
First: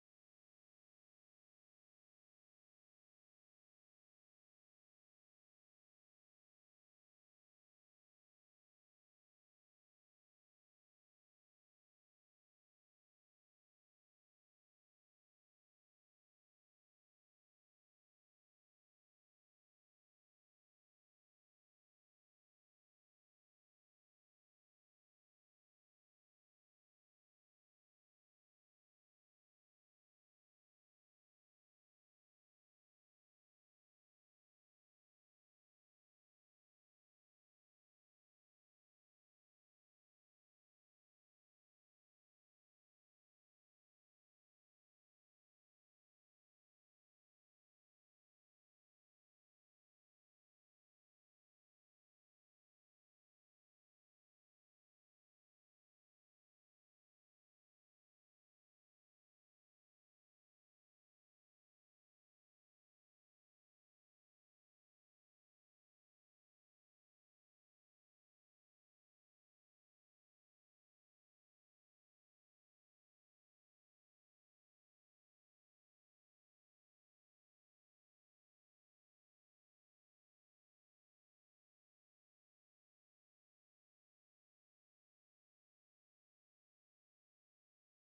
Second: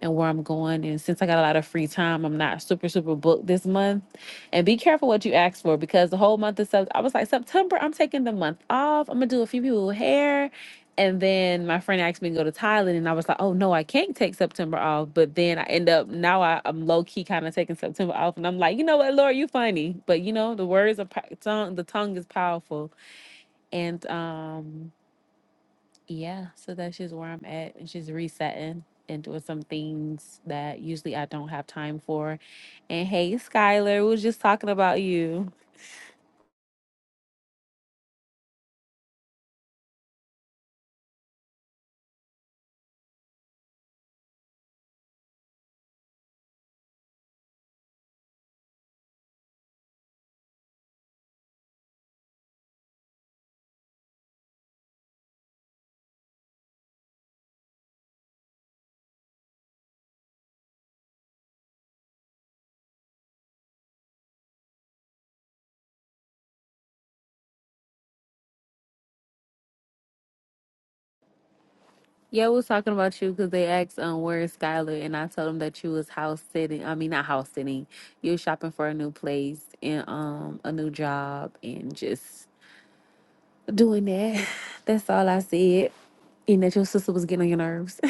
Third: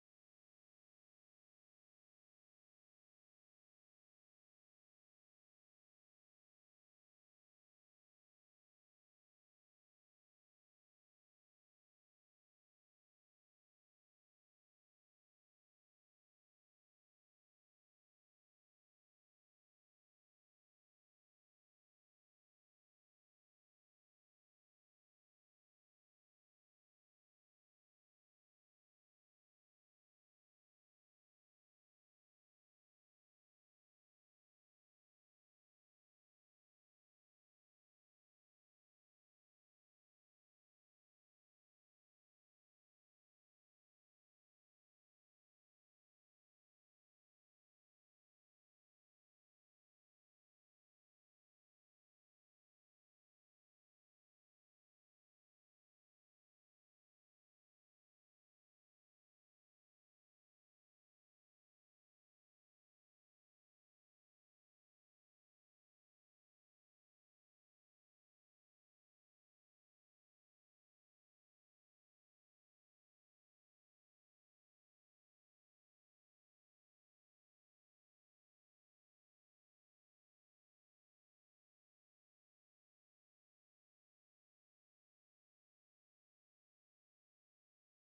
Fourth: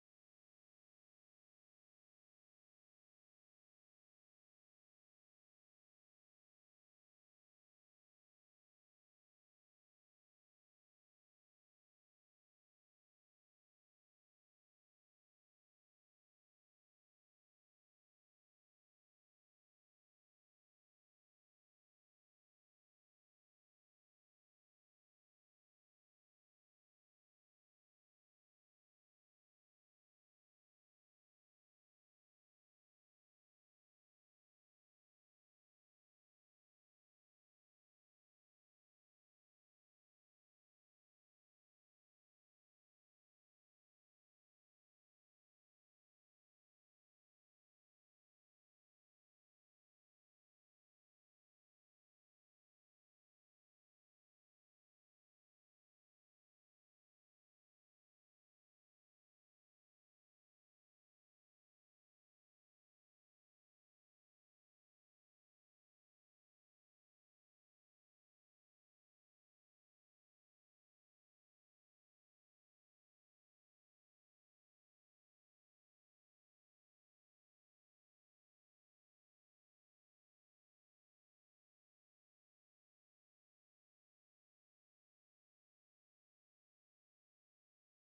and where I'm going. And since I got a lot of free time, I'm not super, super booked this month. And be careful what you ask for because the whole month of September, I was like, September, I'm taking the month off. I'm going to do a few people hair. And then my friend asked me to go to Thailand. And I was like, oh, no, I can't take September off. But then I end up, now I, I'm low key kind of taking September off. And I'm like, you know what, Lord, you funny. But you know, the words of tongue, the tongue is powerful. And, um, yeah, so that's just where I'm at and just resetting and doing some things that usually I don't have time for. And hey, Skylar, we was just talking about you. Yeah, we was talking about you because they asked um where is Skylar and I told them that you was house sitting. I mean not house sitting. You was shopping for a new place and um a new job and just doing that. That's all I said. And that your sister was getting on your nerves.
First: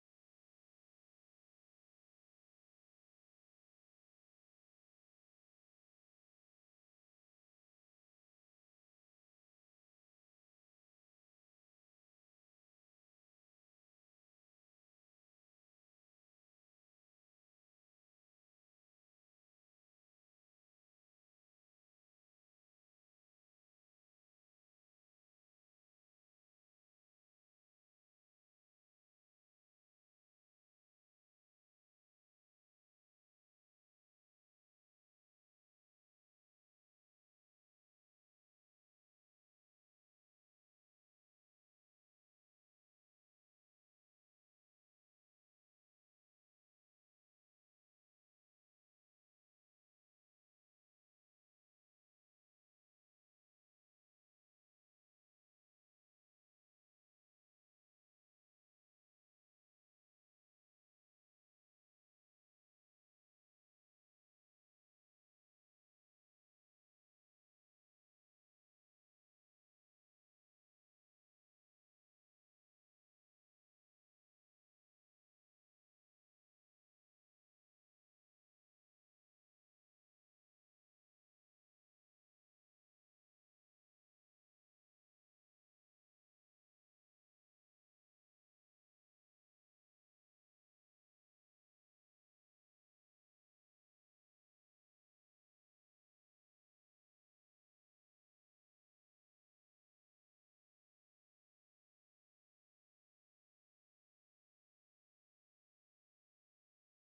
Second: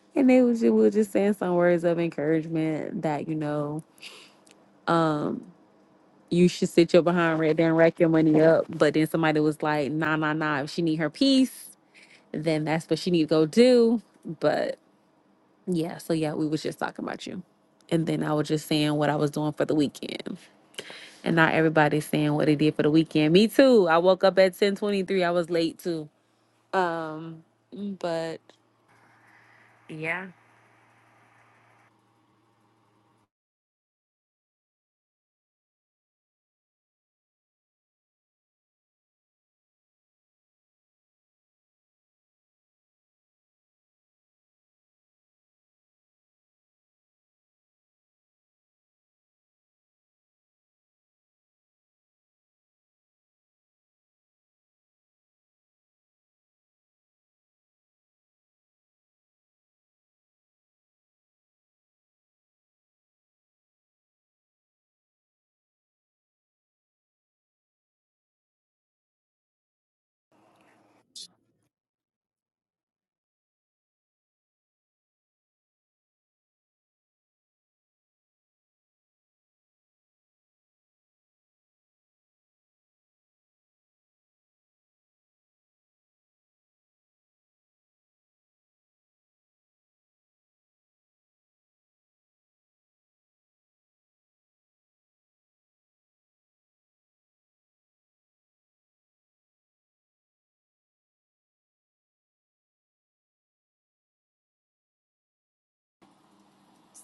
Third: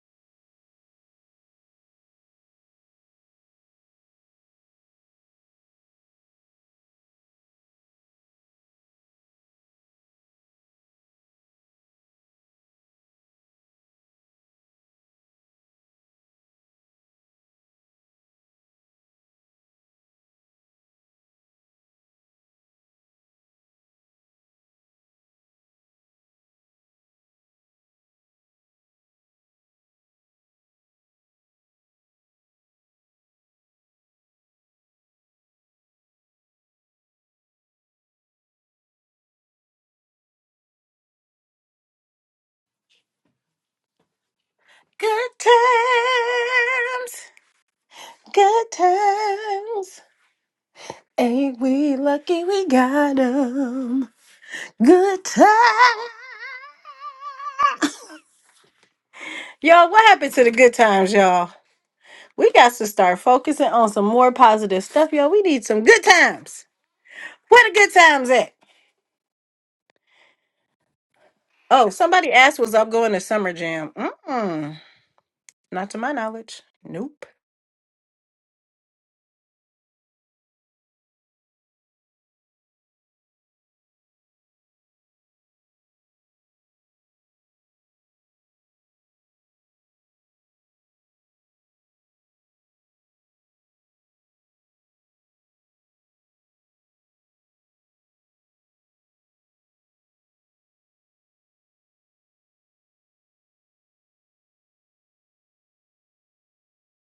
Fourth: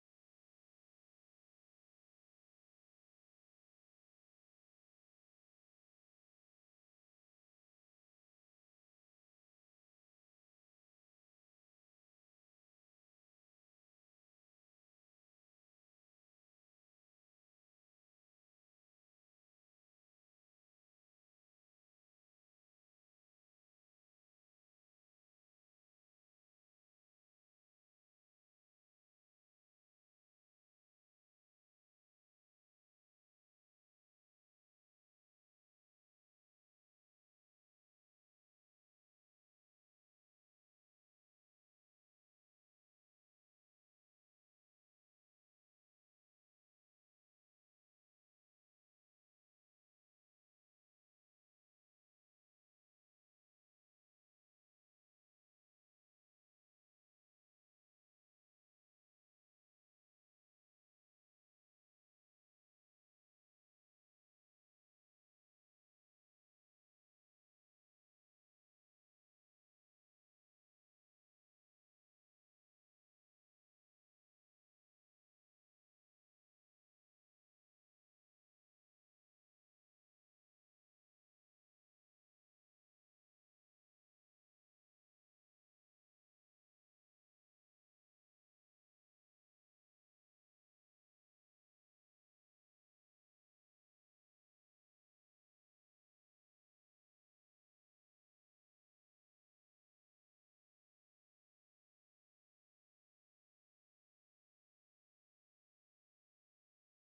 and they was we were just saying some words of encouragement that, you know, um you should sit your behind right there and rack your money up. But then somebody was like, nah, nah, nah. If she need her piece, then that's what she need to go do. But yeah, so yeah, we was just talking about you. And then I was just saying what I was doing for the weekend. And not everybody's saying what they did for the weekend. Me too. I woke up at 1023. I was late too. Um, but yeah.
Good times, good times. Ain't we lucky we got 'em? Good times. y'all, what happened to the good times, y'all? We got to start focusing on some more positive stuff, y'all. We need some good times. Where the good times at? Oh, somebody asked, was up going to Summer Jam? Mm-mm. Not to my knowledge. Nope.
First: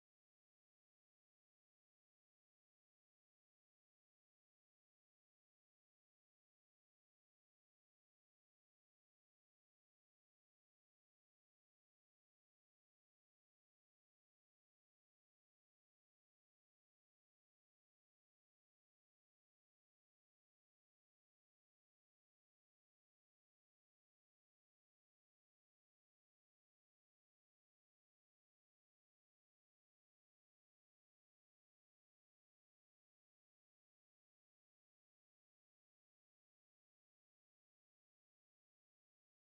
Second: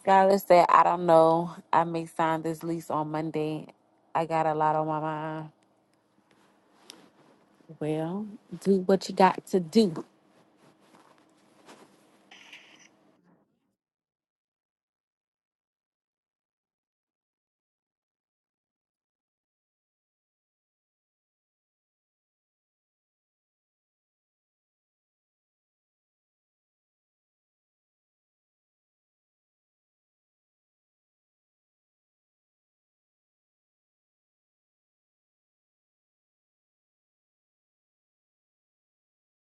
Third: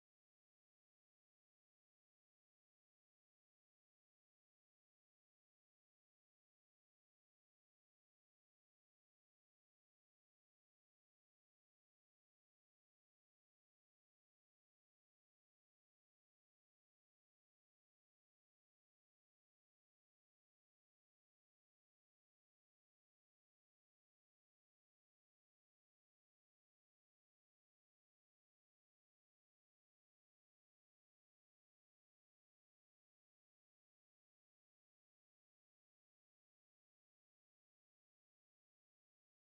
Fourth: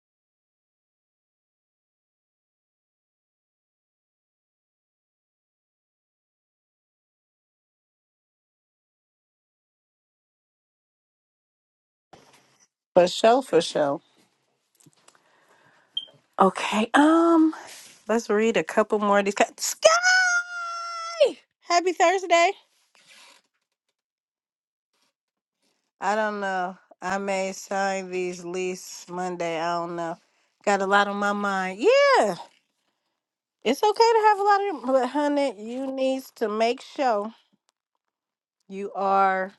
Skylar said, I don't know. I may sign this lease on Monday. I got a lot on my mind. Well, do what you got to do.
For sure, for sure. Okay, um, let's read a couple more of these. ca- Sky, happy Thursday. I don't know. I may sign these lease Monday. I don't know. Got a lot on my mind. Yeah, it's okay to have a lot of, but honey, you needs to make sure you are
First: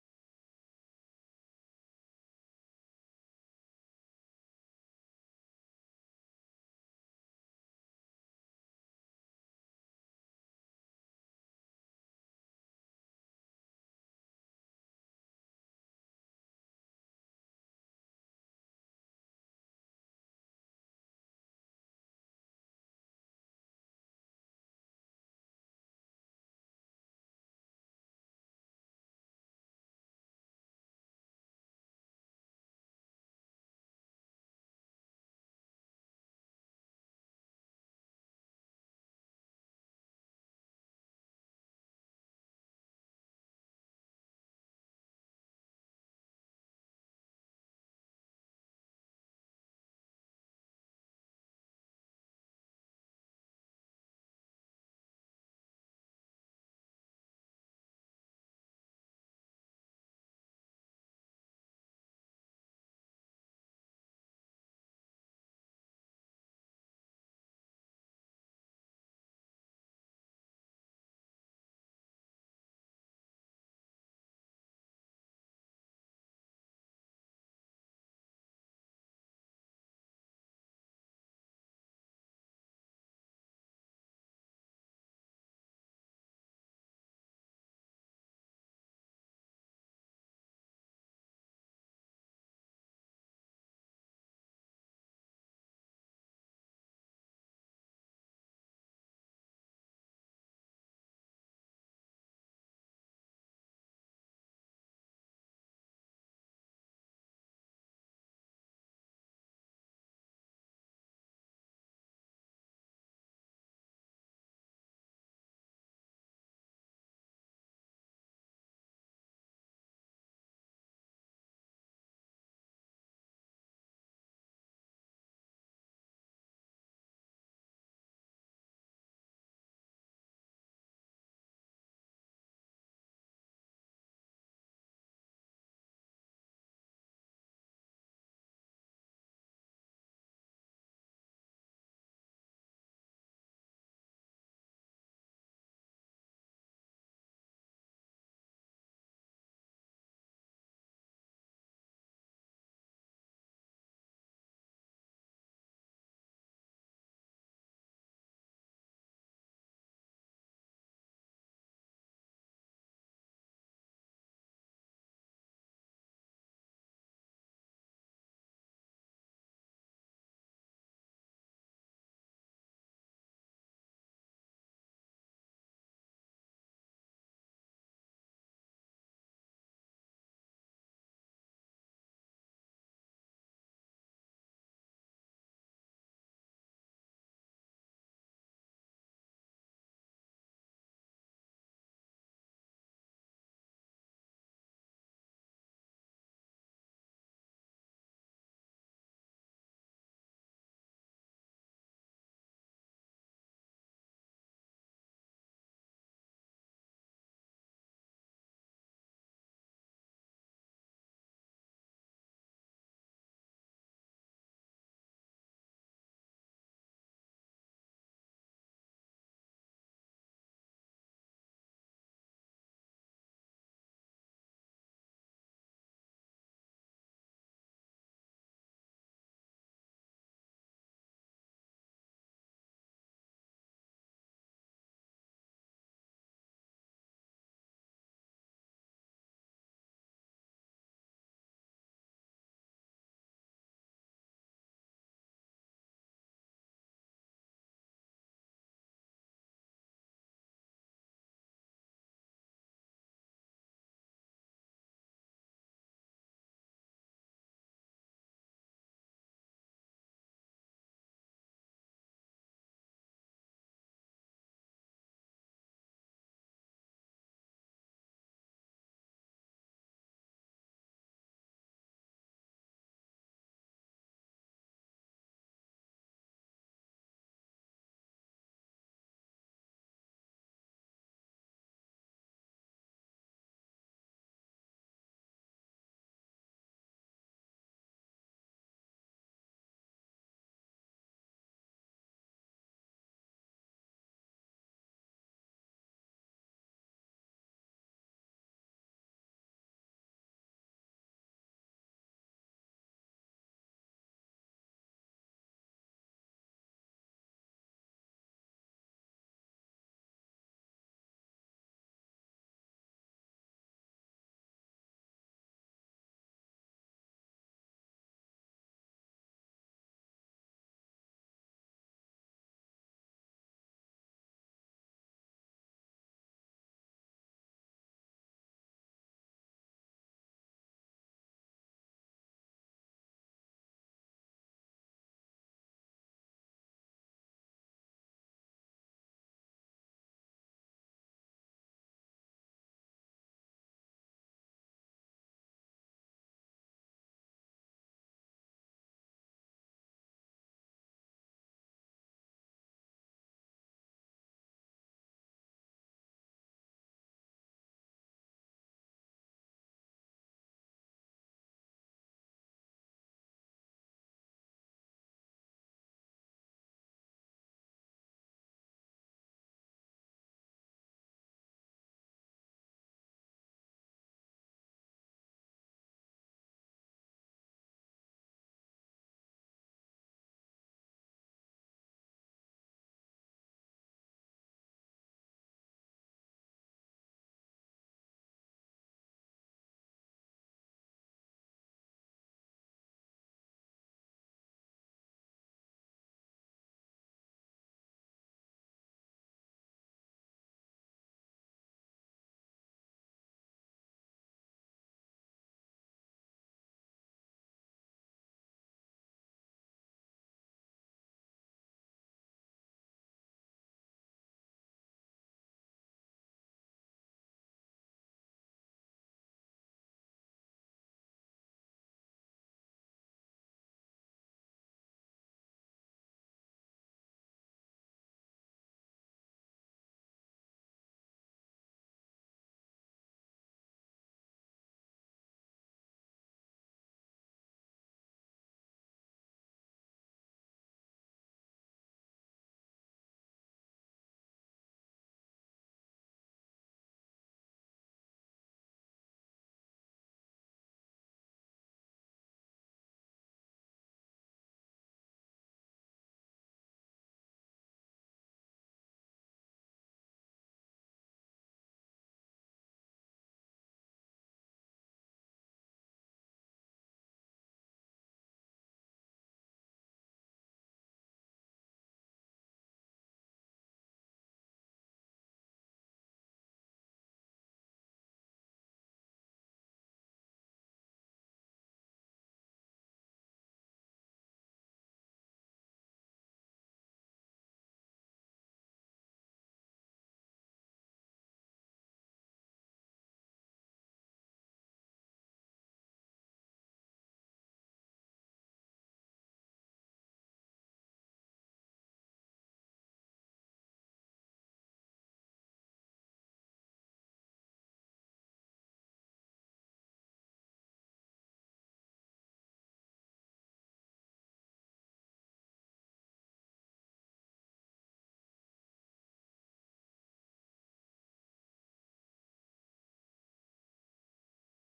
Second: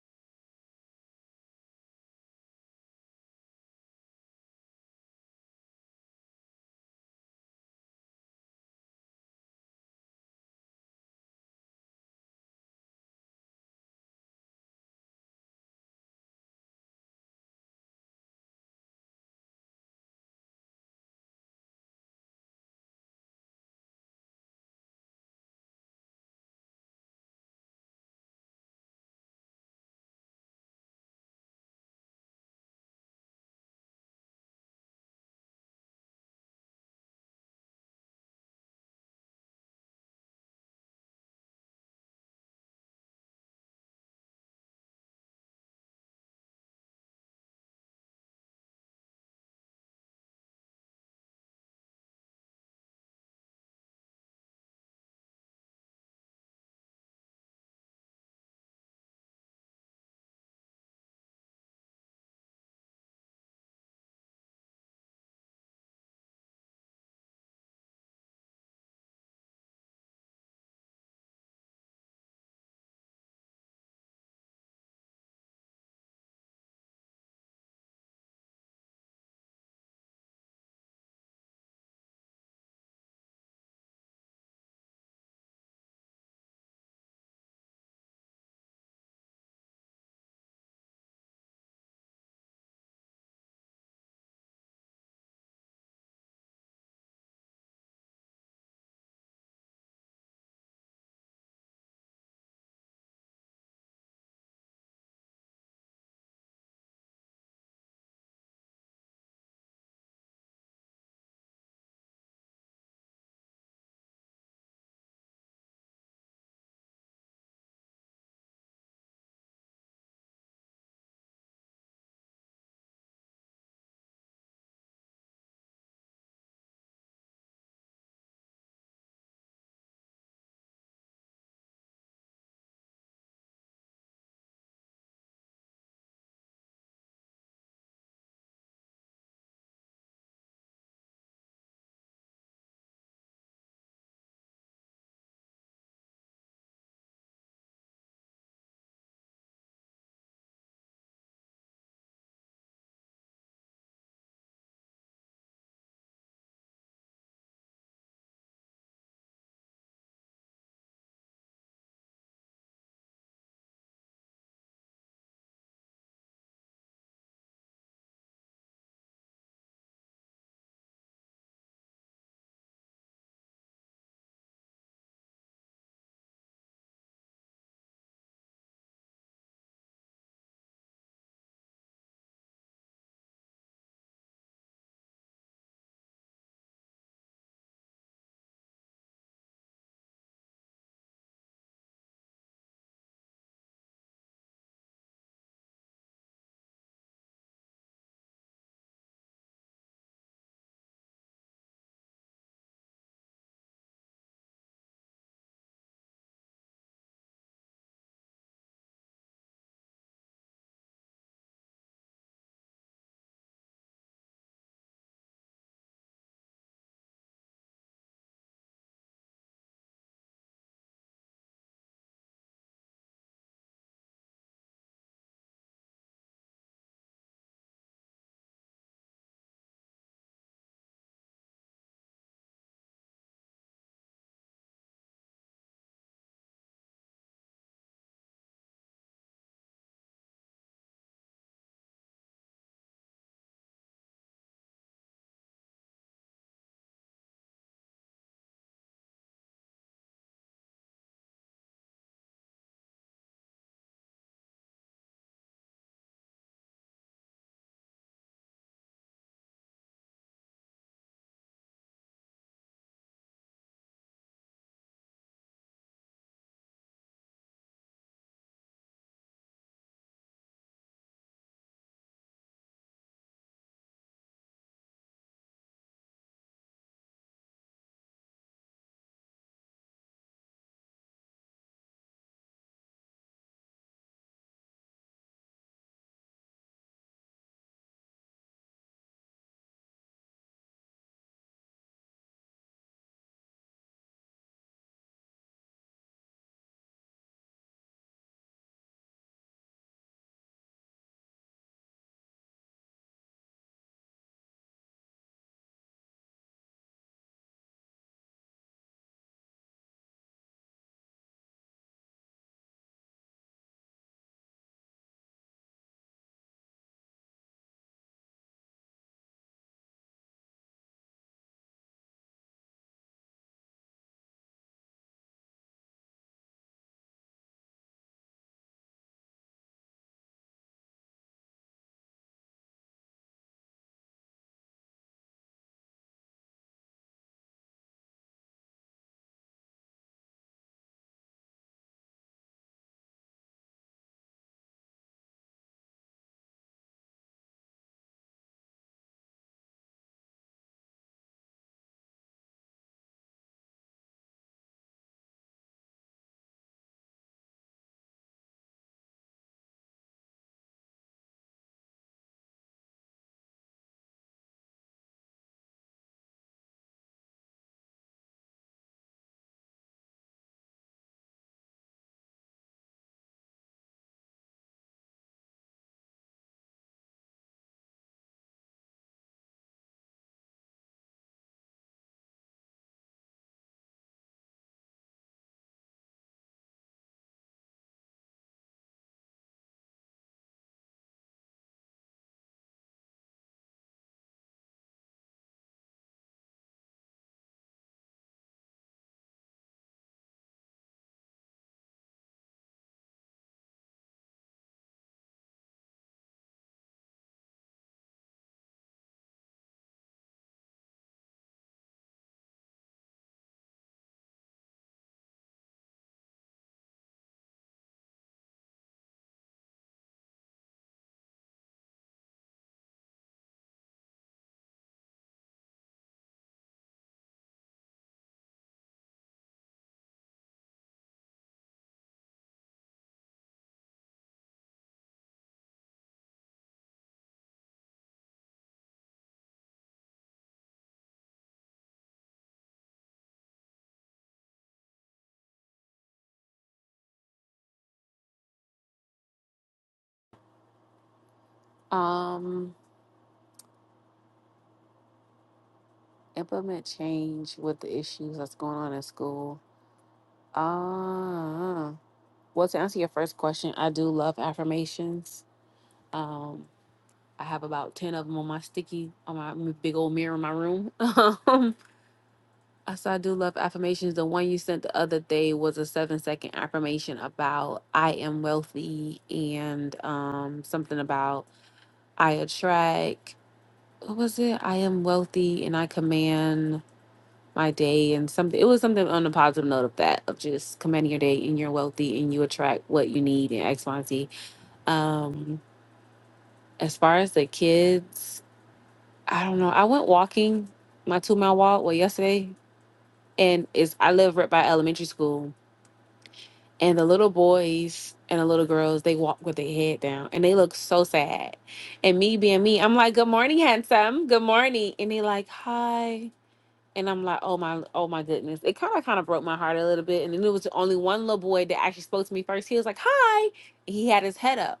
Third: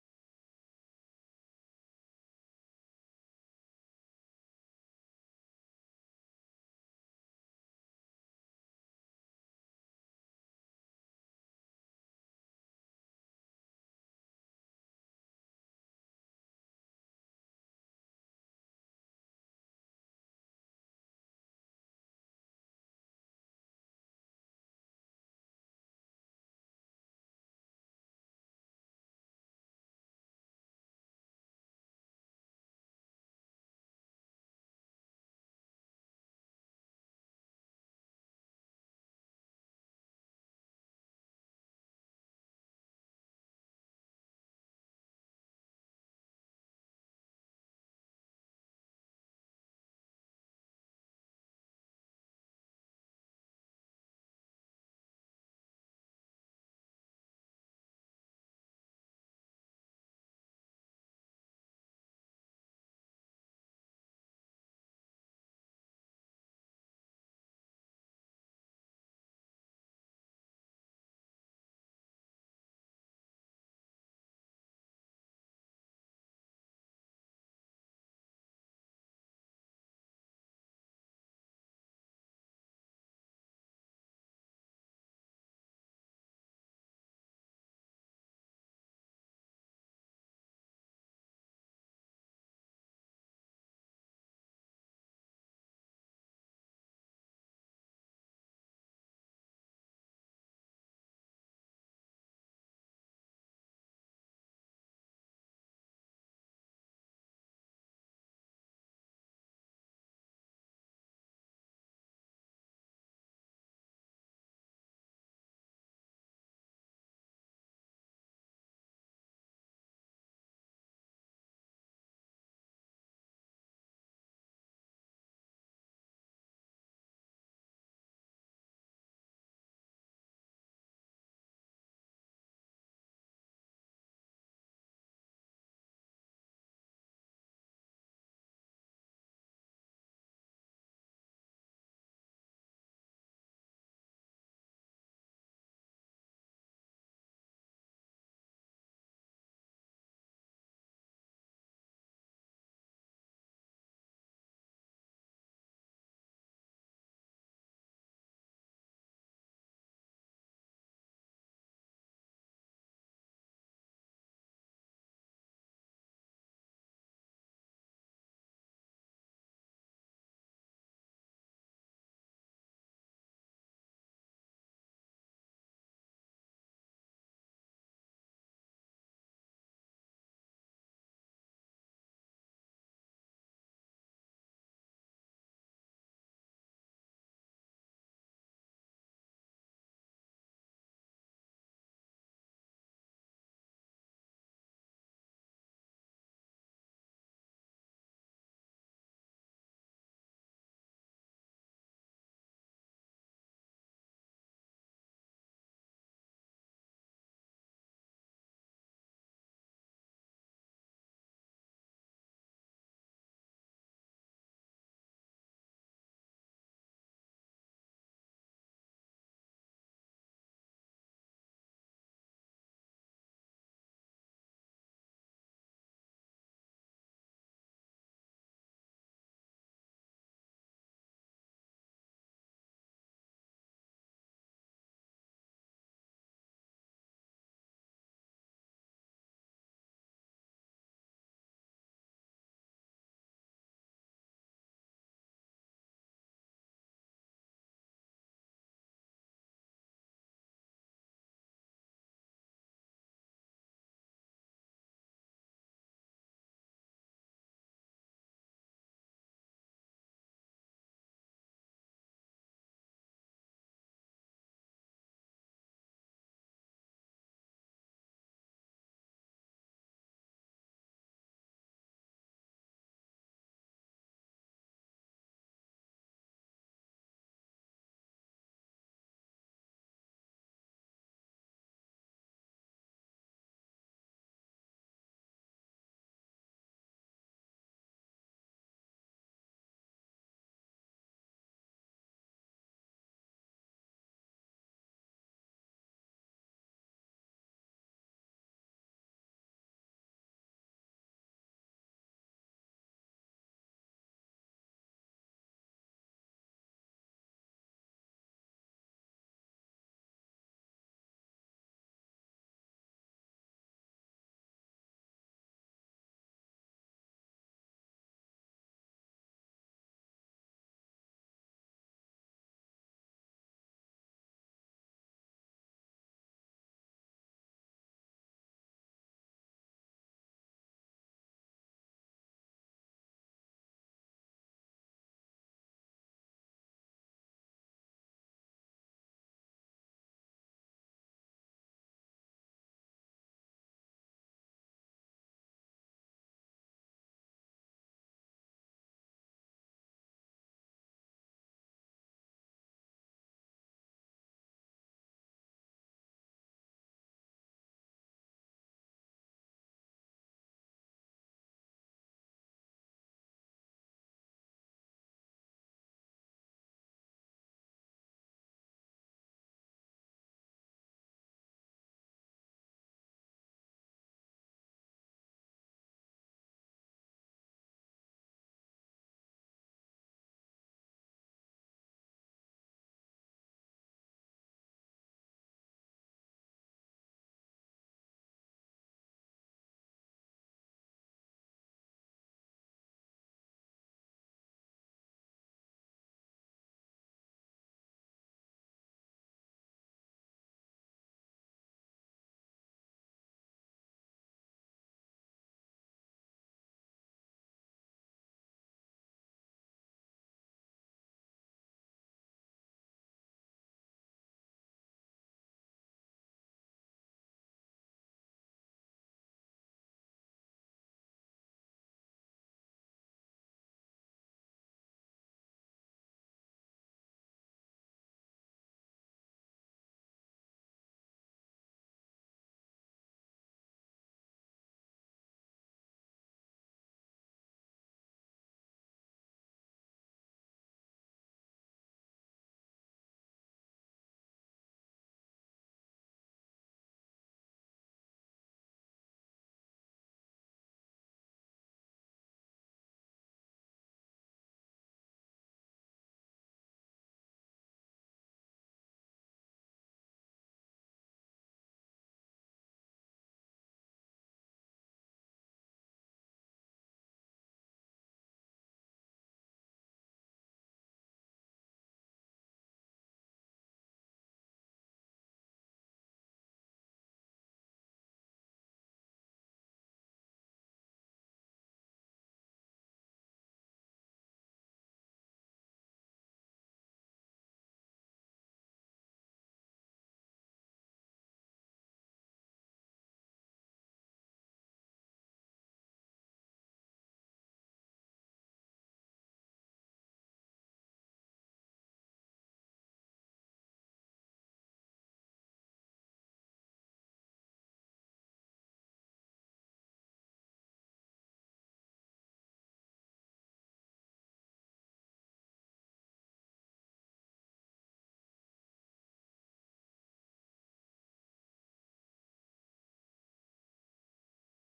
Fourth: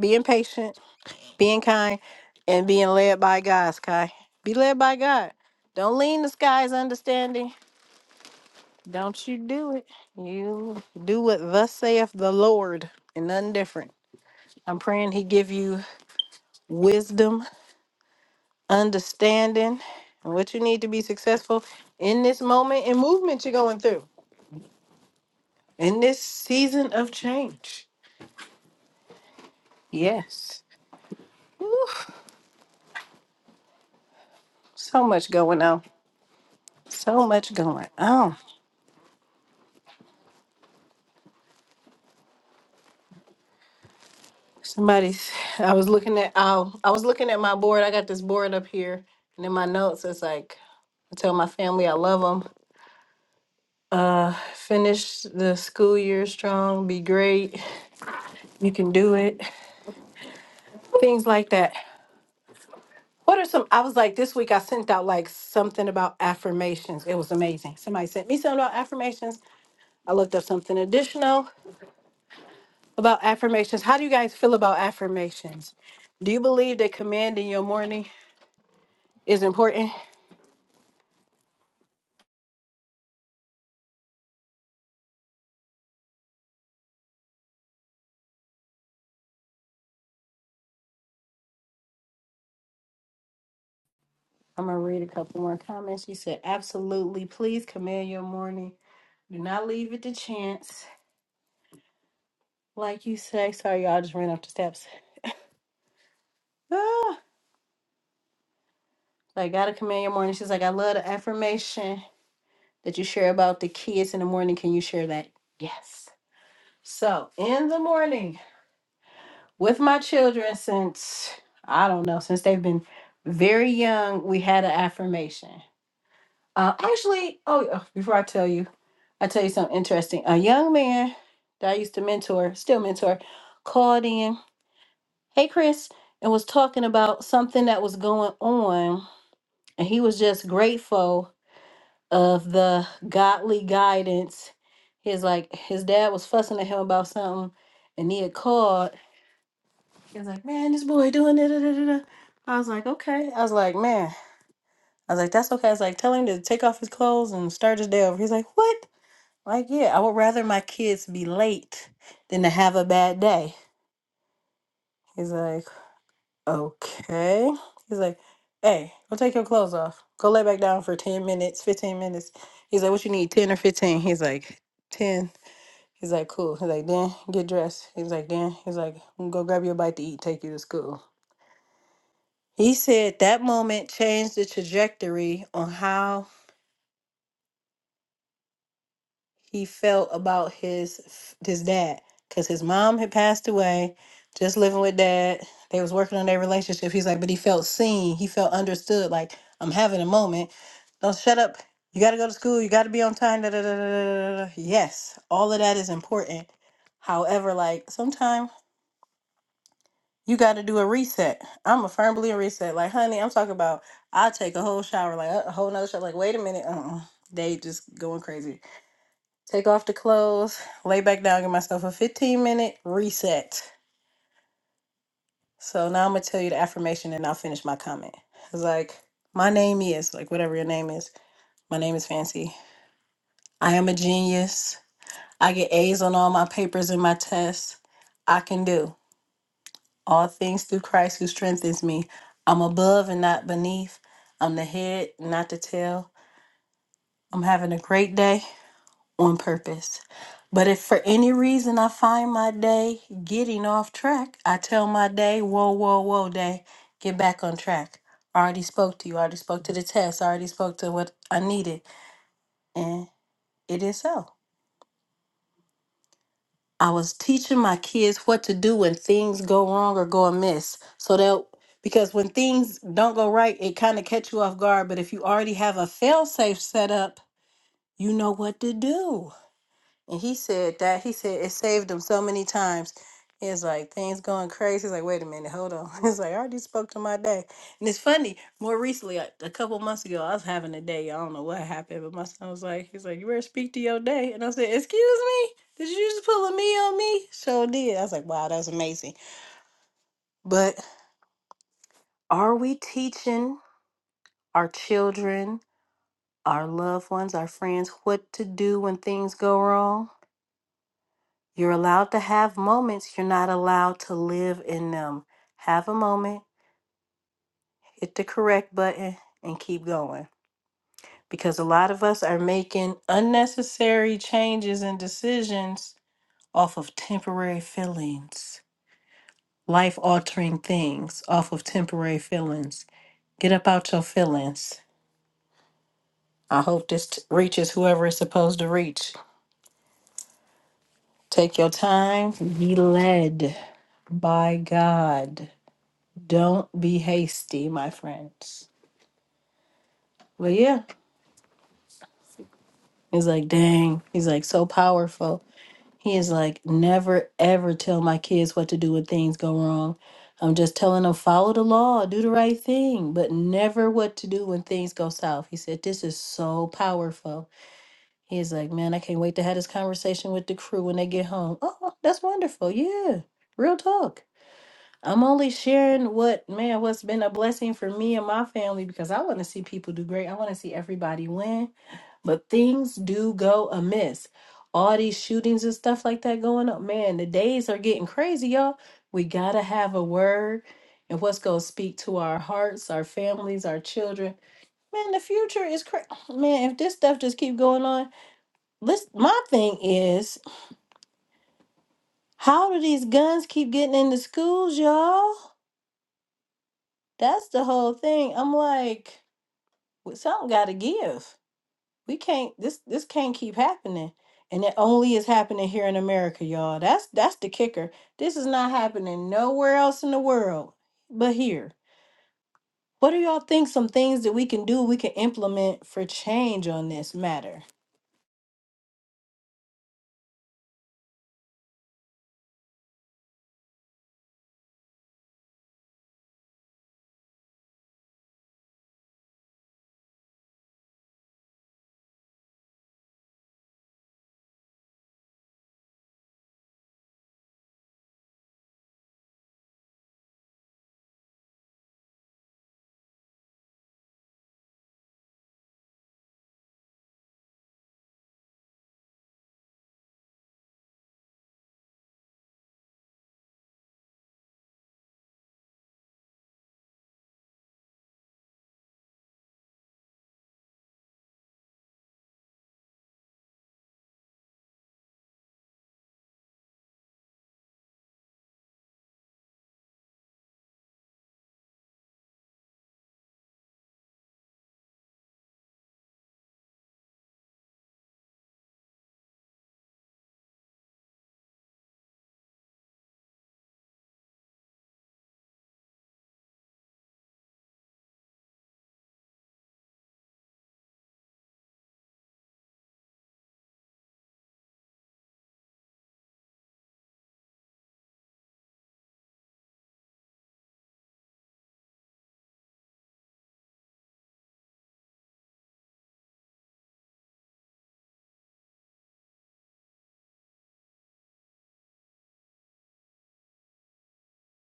being patient, being kind, and being led by God, Sky. Be led by God. Don't lean to Sky's understanding. Don't you do it. You do what thus saith the Lord and nothing different. I'm praying he give you wisdom understanding and what you need to be successful in this moment and movement you're going through in this season of change. Yes, so much going on. So much going on. Somebody's. I was looking at. Um, I was looking at my board. I got this board up here, and in my notes, it's like I tell my family I love them. Uh, finish the school year strong. Be great. You can do it. Things like that. What are some? I was like, this week I sent out like something about affirmations. It was amazing. Somebody sent me something about affirmations. I looked up something additional about affirmations. How do you guys feel about affirmations? Do you believe that commanding your morning is important? I'm gonna read a couple more comments. She said, absolutely. Please command your morning. Do not leave it to chance. Like you say, sorry, y'all I just ran up the steps. Ah, like, gotta command your morning. She's like, I love the affirmation. that you share about the kids in the morning. Can you share that? Yes. So in the morning with my children since I don't know, since they've been very young, we had an affirmation. Uh, actually, oh, yeah, before I tell you, I tell you something interesting. A young man that I used to mentor, still mentor, called in, "Hey, Chris," and was talking about something that was going on, and he was just grateful of the godly guidance. His like his dad was fussing at him about something, and he had called. He was like, "Man, this boy doing da da da da." da." I was like, "Okay." I was like, "Man," I was like, "That's okay." I was like, "Tell him to take off his clothes and start his day over." He's like, "What?" Like, yeah, I would rather my kids be late than to have a bad day. He's like, "Okay." He's like, "Hey, go take your clothes off. Go lay back down for ten minutes, fifteen minutes." He's like, "What you need, ten or 15?" He's like, 10. He's like, cool. He's like, Dan, get dressed. He's like, Dan, he's like, I'm gonna go grab you a bite to eat, take you to school. He said that moment changed the trajectory on how he felt about his f- his dad, cause his mom had passed away, just living with dad. They was working on their relationship. He's like, but he felt seen. He felt understood. Like I'm having a moment. Don't shut up. You gotta go to school. You gotta be on time. Da, da, da, da, da, da. da." Yes, all of that is important. However, like sometimes You got to do a reset. I'm a firm believer in reset. Like, honey, I'm talking about. I take a whole shower, like uh, a whole nother shower. Like, wait a minute, uh-uh. they just going crazy. Take off the clothes, lay back down, give myself a 15 minute reset. So now I'm gonna tell you the affirmation, and I'll finish my comment. It's like, my name is like whatever your name is. My name is Fancy. I am a genius. I get A's on all my papers and my tests. I can do. all things through Christ who strengthens me. I'm above and not beneath. I'm the head, not the tail. I'm having a great day on purpose. But if for any reason I find my day getting off track, I tell my day, whoa, whoa, whoa, day, get back on track. I already spoke to you. I already spoke to the test. I already spoke to what I needed. And it is so. I was teaching my kids what to do when things go wrong or go amiss. So that because when things don't go right, it kind of catch you off guard. But if you already have a fail safe set up, you know what to do. And he said that he said it saved him so many times. It's like things going crazy. He's like, wait a minute, hold on. It's like I already spoke to my day, and it's funny. More recently, like, a couple months ago, I was having a day. I don't know what happened, but my son was like, he's like, you better speak to your day, and I said, excuse me, did you just pull a me on me? Sure did. I was like, wow, that's amazing. But are we teaching our children, our loved ones, our friends what to do when things go wrong? You're allowed to have moments, you're not allowed to live in them. Have a moment, hit the correct button, and keep going. Because a lot of us are making unnecessary changes and decisions off of temporary feelings, life altering things off of temporary feelings. Get up out your feelings. I hope this t- reaches whoever it's supposed to reach. Take your time, be led by God. Don't be hasty, my friends. But yeah, he's like, dang, he's like so powerful. He is like, never ever tell my kids what to do when things go wrong. I'm just telling them follow the law, do the right thing, but never what to do when things go south. He said, this is so powerful. He's like, man, I can't wait to have this conversation with the crew when they get home. Oh, that's wonderful. Yeah, real talk. I'm only sharing what, man, what's been a blessing for me and my family because I want to see people do great. I want to see everybody win. But things do go amiss. All these shootings and stuff like that going up, man, the days are getting crazy, y'all. We got to have a word and what's going to speak to our hearts, our families, our children. Man, the future is crazy. Man, if this stuff just keep going on, let's my thing is, how do these guns keep getting into schools, y'all? That's the whole thing. I'm like, well, something got to give. we can't this this can't keep happening and it only is happening here in america y'all that's that's the kicker this is not happening nowhere else in the world but here what do y'all think some things that we can do we can implement for change on this matter
Um, implement change with the issues that's going on in school. Uh, well, to answer your first question, I do love affirmations. Um, I have about 10 of them on my sticky, on my m- big old mirror in my room. Um, uh, so I do love affirmations. The one you sent the other day was a seven second affirmation about I am wealthy and um, something about I attract. What was it? I am wealthy and I command. my day and something it was something on a positive note of that of just commanding your day and you're wealthy and you attract what you need and X, Y, and Z. Um as far as the kids, I don't know. I went walking my two mile walk well yesterday and it's I live right by elementary school and the little boys and the little girls they walk with their head down and they look so sad. And me being me, I'm like, Good morning, handsome, good morning and they like hi And I'm like, oh my, oh my goodness. It kind of kind of broke my heart a little bit. And then it was only one little boy that actually spoke to me first. He was like, hi. He had his head up.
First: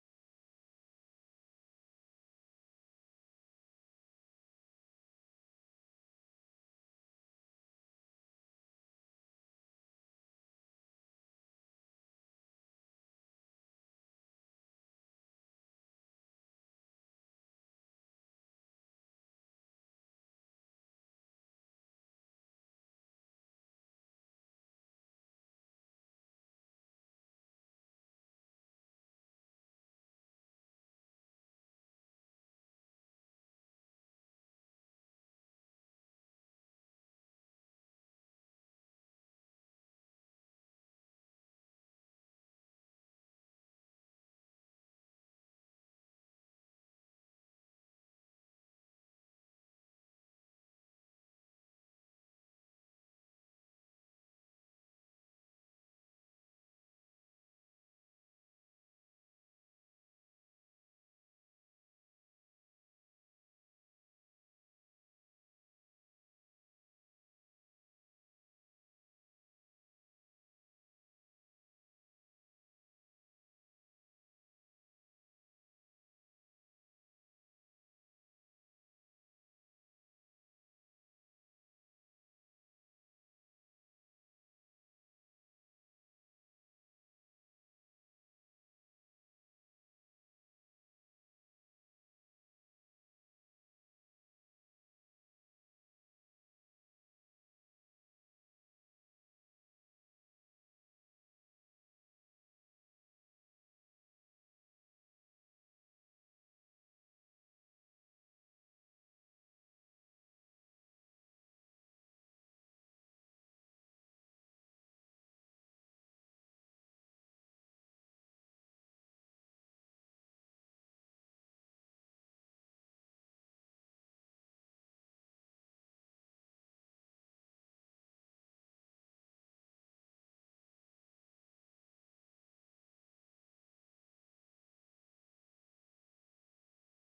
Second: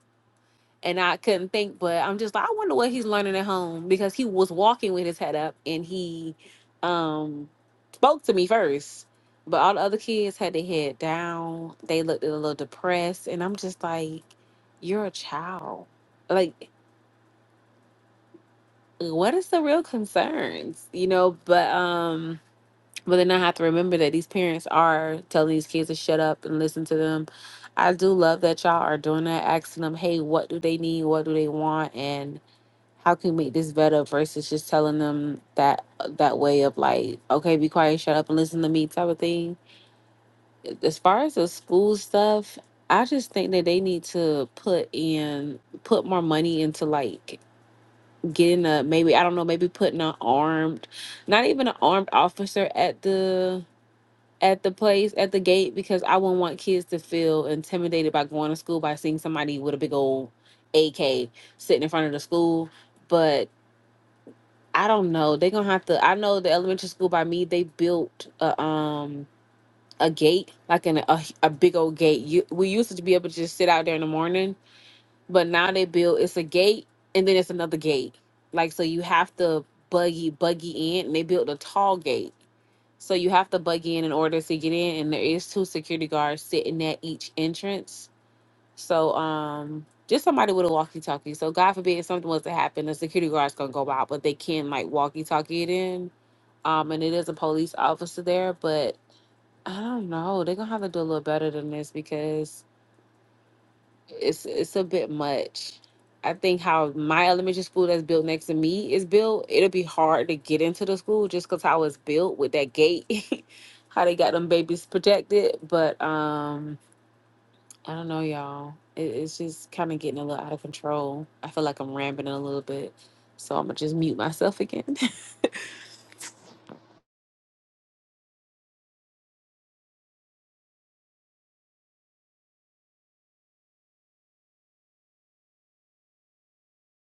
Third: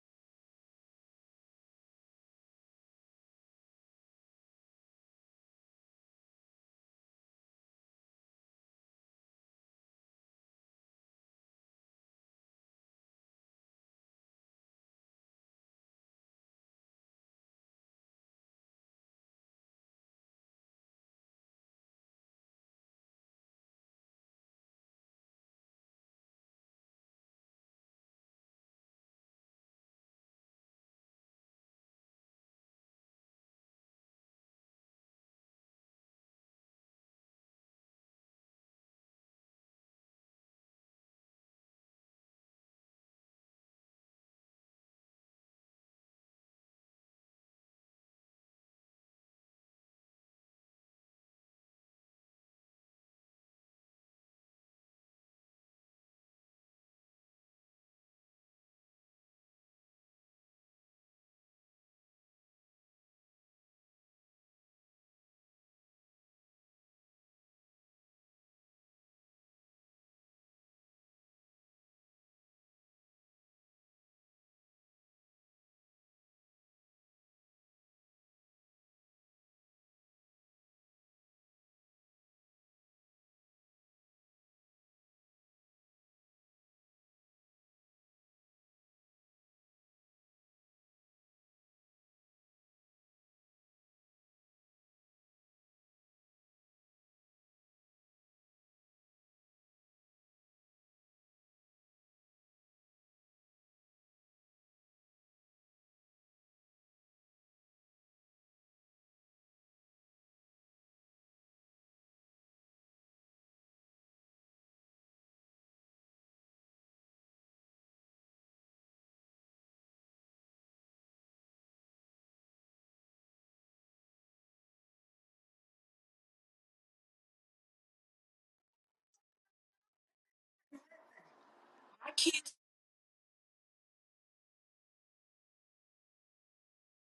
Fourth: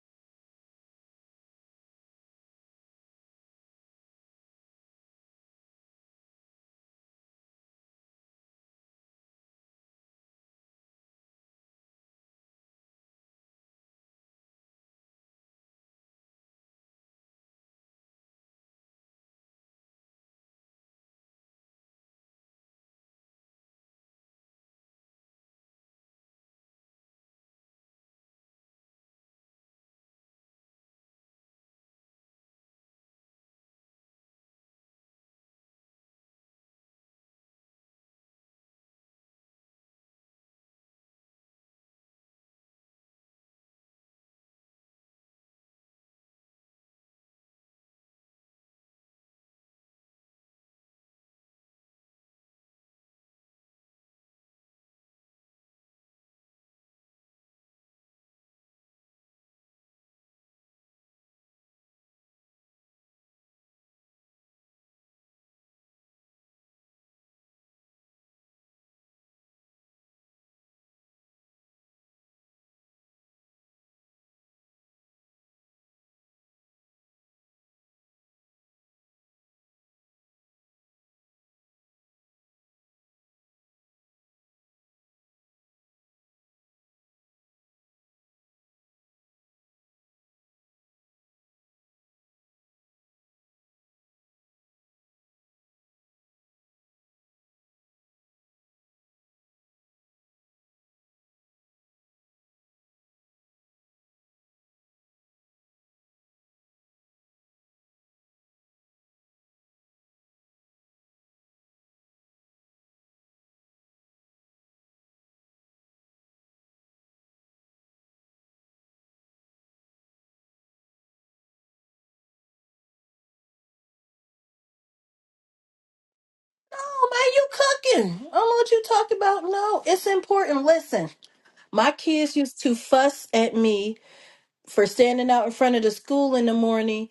And I couldn't think, but I'm just like, I wonder what he's learning at home because he was walking with his head up and he um spoke to me first. But all the other kids had their head down. They looked a little depressed. And I'm just like, you're a child. Like, what is the real concerns? You know, but um But then I have to remember that these parents are telling these kids to shut up and listen to them. I do love that y'all are doing that, asking them, hey, what do they need? What do they want? And how can we make this better versus just telling them that that way of like, okay, be quiet, shut up and listen to me type of thing. As far as the school stuff, I just think that they need to put in put more money into like getting a maybe I don't know, maybe putting an armed not even an armed officer at the at the place at the gate because I wouldn't want kids to feel intimidated by going to school by seeing somebody with a big old AK sitting in front of the school. But I don't know. They're gonna have to. I know the elementary school by me. They built a um a gate like an a, a big old gate. You we used to be able to just sit out there in the morning, but now they build it's a gate and then it's another gate. Like so, you have to buggy buggy in, and they built a tall gate so you have to bug in in order to get in, and there is two security guards sitting at each entrance. So um, just somebody with a walkie-talkie. So God forbid something was to happen, the security guard's gonna go out, but they can like walkie-talkie it in. Um, and it is a police officer there, but I don't know. They're gonna have to do a little better than this because it's it's a bit much. I think how my elementary school that's built next to me is built, it'll be hard to get into the school just because how it's built with that gate, how they got them babies protected. But um, I don't know, y'all. It, it's just kind of getting a little out of control. I feel like I'm rambling a little bit, so I'm gonna just mute myself again.
no man you cooking i don't know what you talking about no it's important listen my kids used to fuss at me for standing out in front of the school in the morning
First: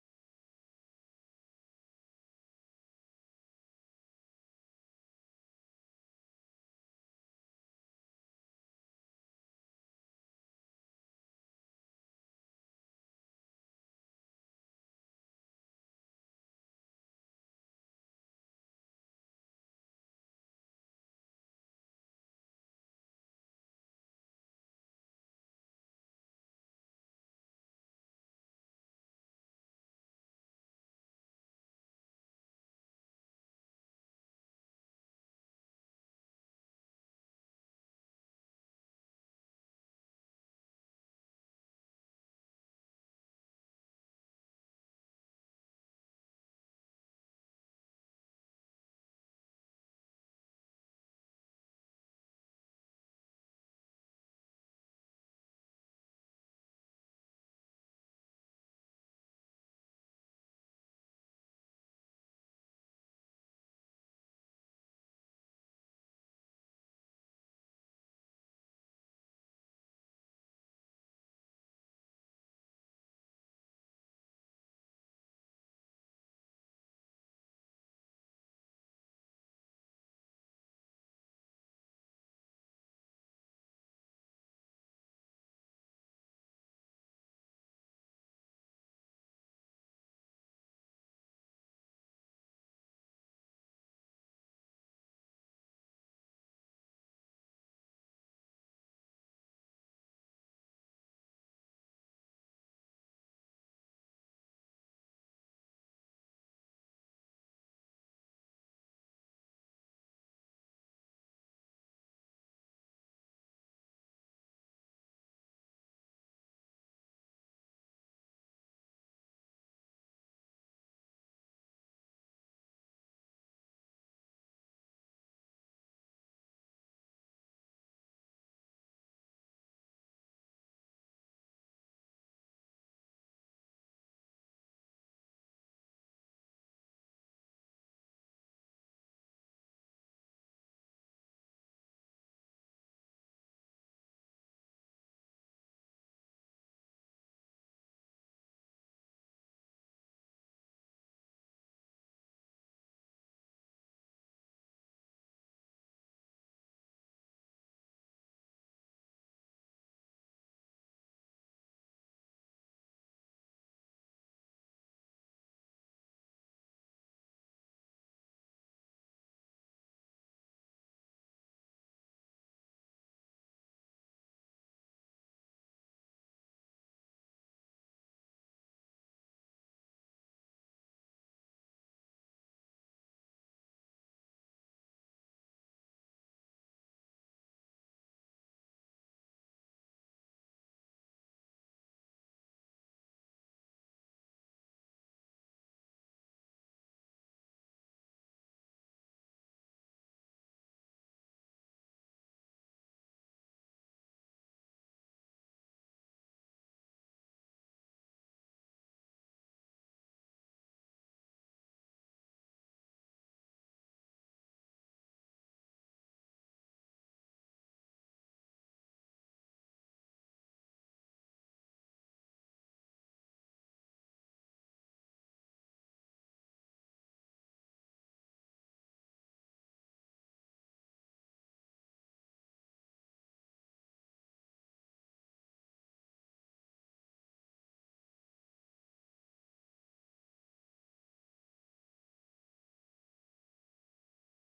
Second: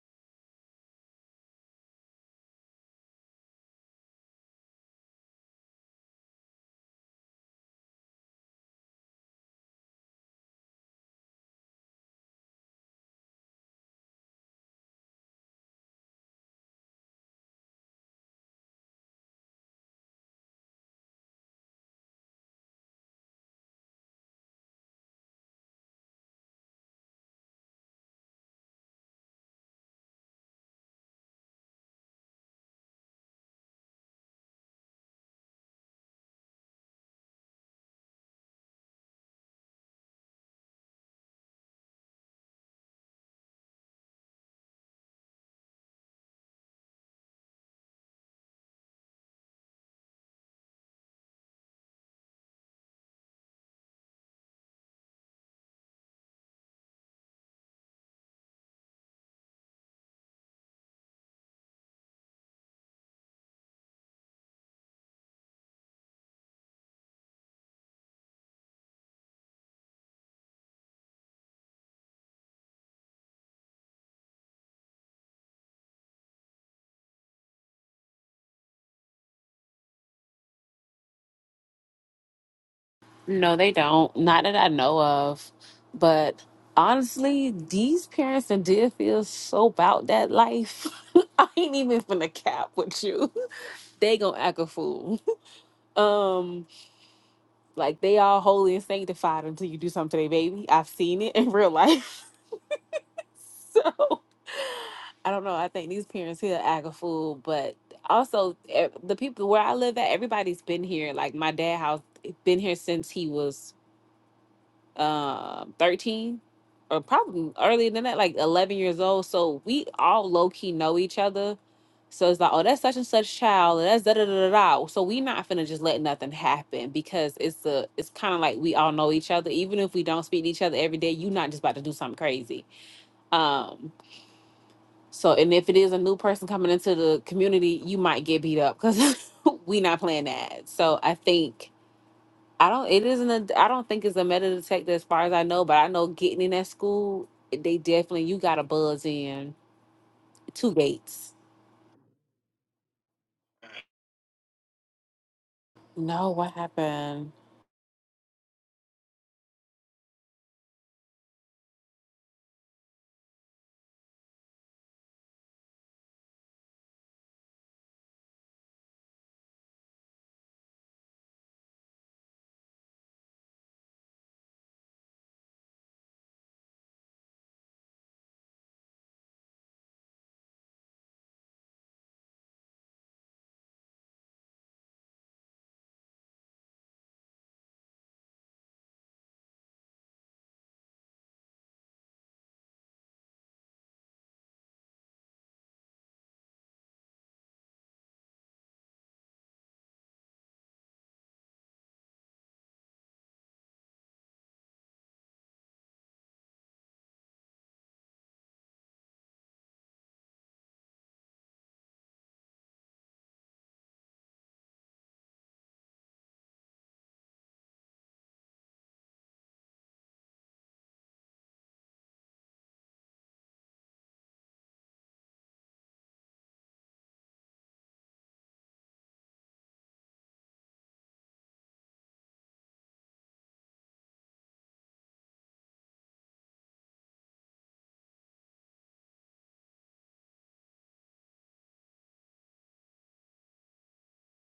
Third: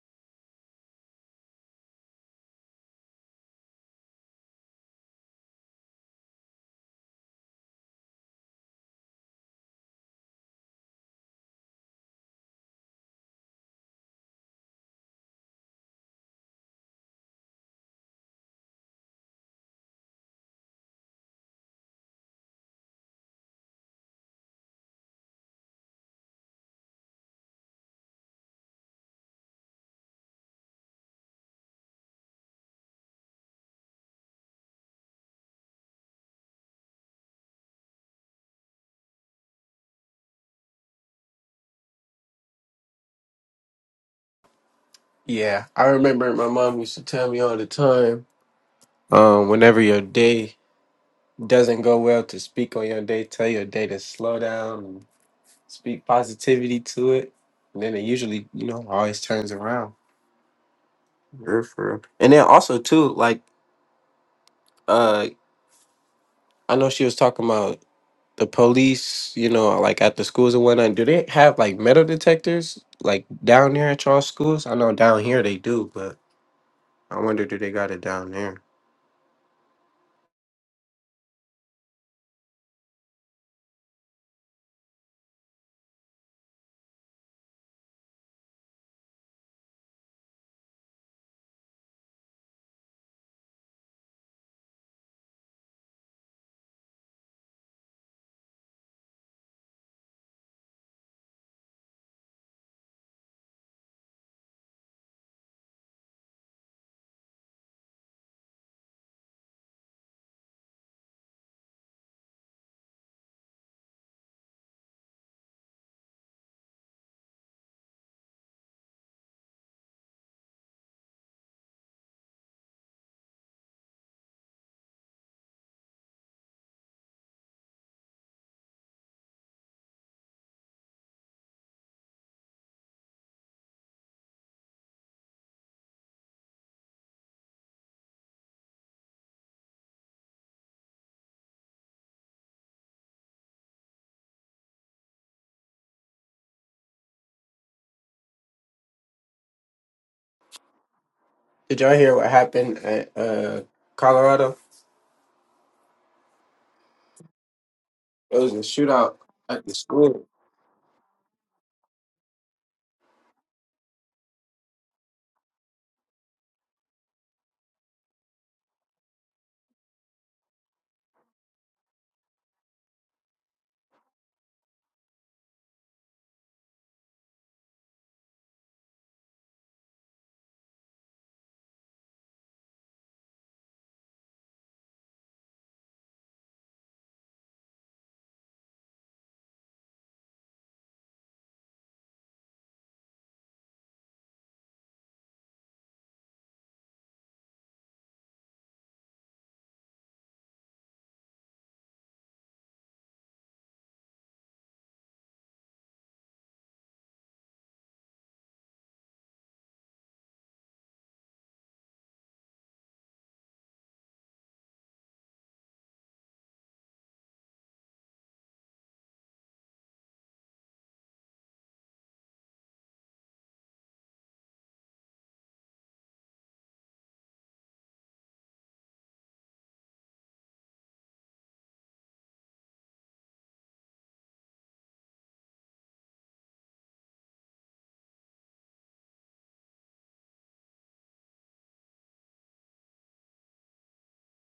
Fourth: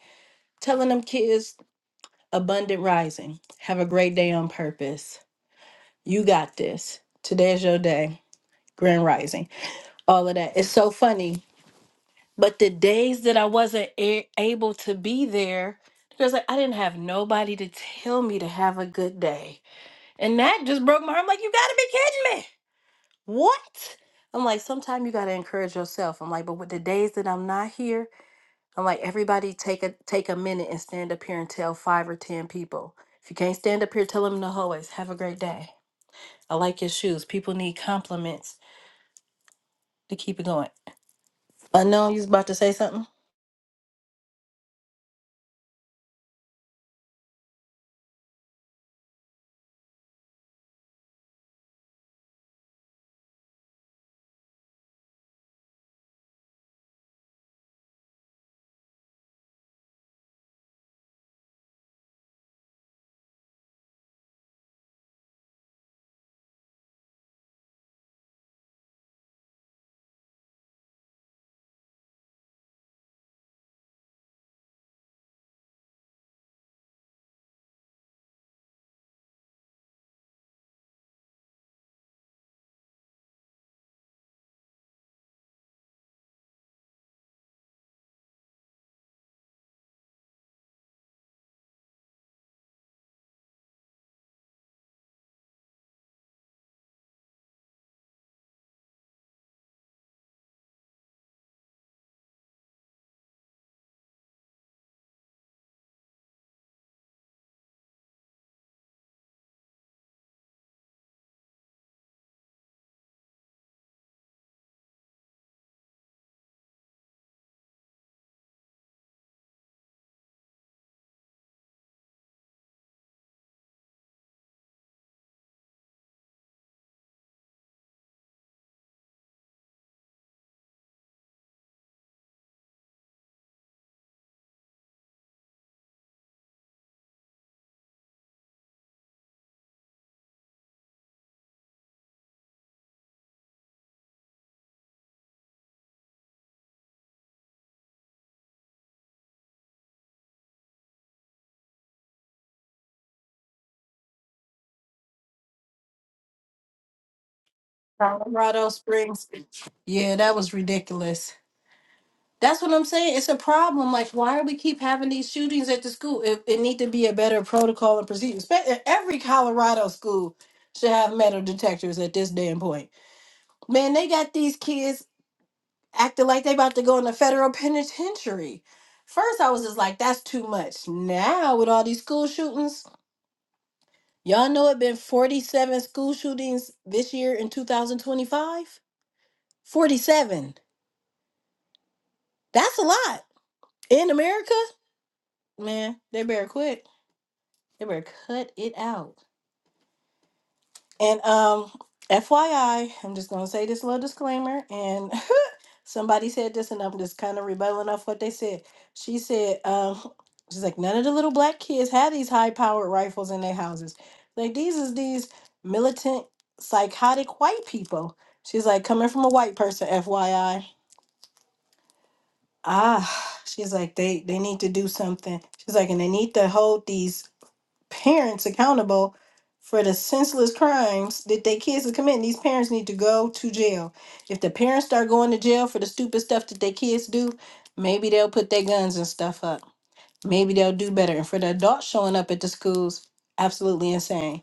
telling them kids abundant rising have a great day on purpose You got this. Today's your day. Grand rising. All of that. It's so funny. But the days that I wasn't a- able to be there, because like, I didn't have nobody to tell me to have a good day. And that just broke my heart. I'm like, you gotta be kidding me. What? I'm like, sometimes you gotta encourage yourself. I'm like, but with the days that I'm not here, I'm like, everybody take a take a minute and stand up here and tell five or ten people. If you can't stand up here, tell them in the hallways, have a great day. I like your shoes. People need compliments to keep it going. I know you was about to say something.
Yeah, I remember my mom used to tell me all the time, um, whenever your day doesn't go well, to speak on your day, tell your day to slow down and speak positivity to it. And then it usually, you know, always turns around. Yeah, for real. And then also too, like uh I know she was talking about the police, you know, like at the schools and whatnot, do they have like metal detectors like down there at y'all schools? I know down here they do, but I wonder do they got it down there?
No, they don't. Not that I know of. But honestly, these parents and did feel so about that life. I ain't even finna cap with you. They gonna act a fool. Um, like they all holy and sanctified until you do something to their baby. I've seen it in real life. So I don't know. I think these parents here act a fool, but also e- the people where I live at, everybody's been here. Like my dad house been here since he was uh, 13 or probably earlier than that, like 11 years old. So we all low key know each other. So it's like, oh, that's such and such child, and that's da da da da da. So we not finna just let nothing happen because it's a, it's kind of like we all know each other. Even if we don't speak to each other every day, you not just about to do something crazy. Um. So and if it is a new person coming into the community, you might get beat up because we not playing that. So I think I don't. It isn't a. I don't think it's a metal detector as far as I know, but I know getting in that school, they definitely you got to buzz in two gates.
Did y'all hear what happened at uh Colorado?
No, what happened?
It was a
Colorado
shootout
Springs.
at the
Yeah,
school.
that was ridiculous. That's what I'm saying. It's a problem. Like, why do we keep having these shootings at the school? It, it need to be a better protocol and procedure. Spe- e, Every Colorado school should have metal detectors at this damn point. Man, they got these kids acting like they about to go in the federal penitentiary. First, I was just like, that's too much. Now, with all these school shootings, Y'all know it been 47 school shootings this year in 2025? 47. That's a lot. In America? Man, they better quit. They better cut it out. And um FYI, I'm just going to say this little disclaimer and Somebody said this, and I'm just kind of rebelling off what they said. She said, um, she's like, none of the little black kids had these high powered rifles in their houses. Like these is these militant, psychotic white people. She's like, coming from a white person, FYI. Ah, she's like, they they need to do something. She's like, and they need to hold these parents accountable for the senseless crimes that their kids are committing. These parents need to go to jail. If the parents start going to jail for the stupid stuff that their kids do, maybe they'll put their guns and stuff up. Maybe they'll do better. And for the adults showing up at the schools, absolutely insane.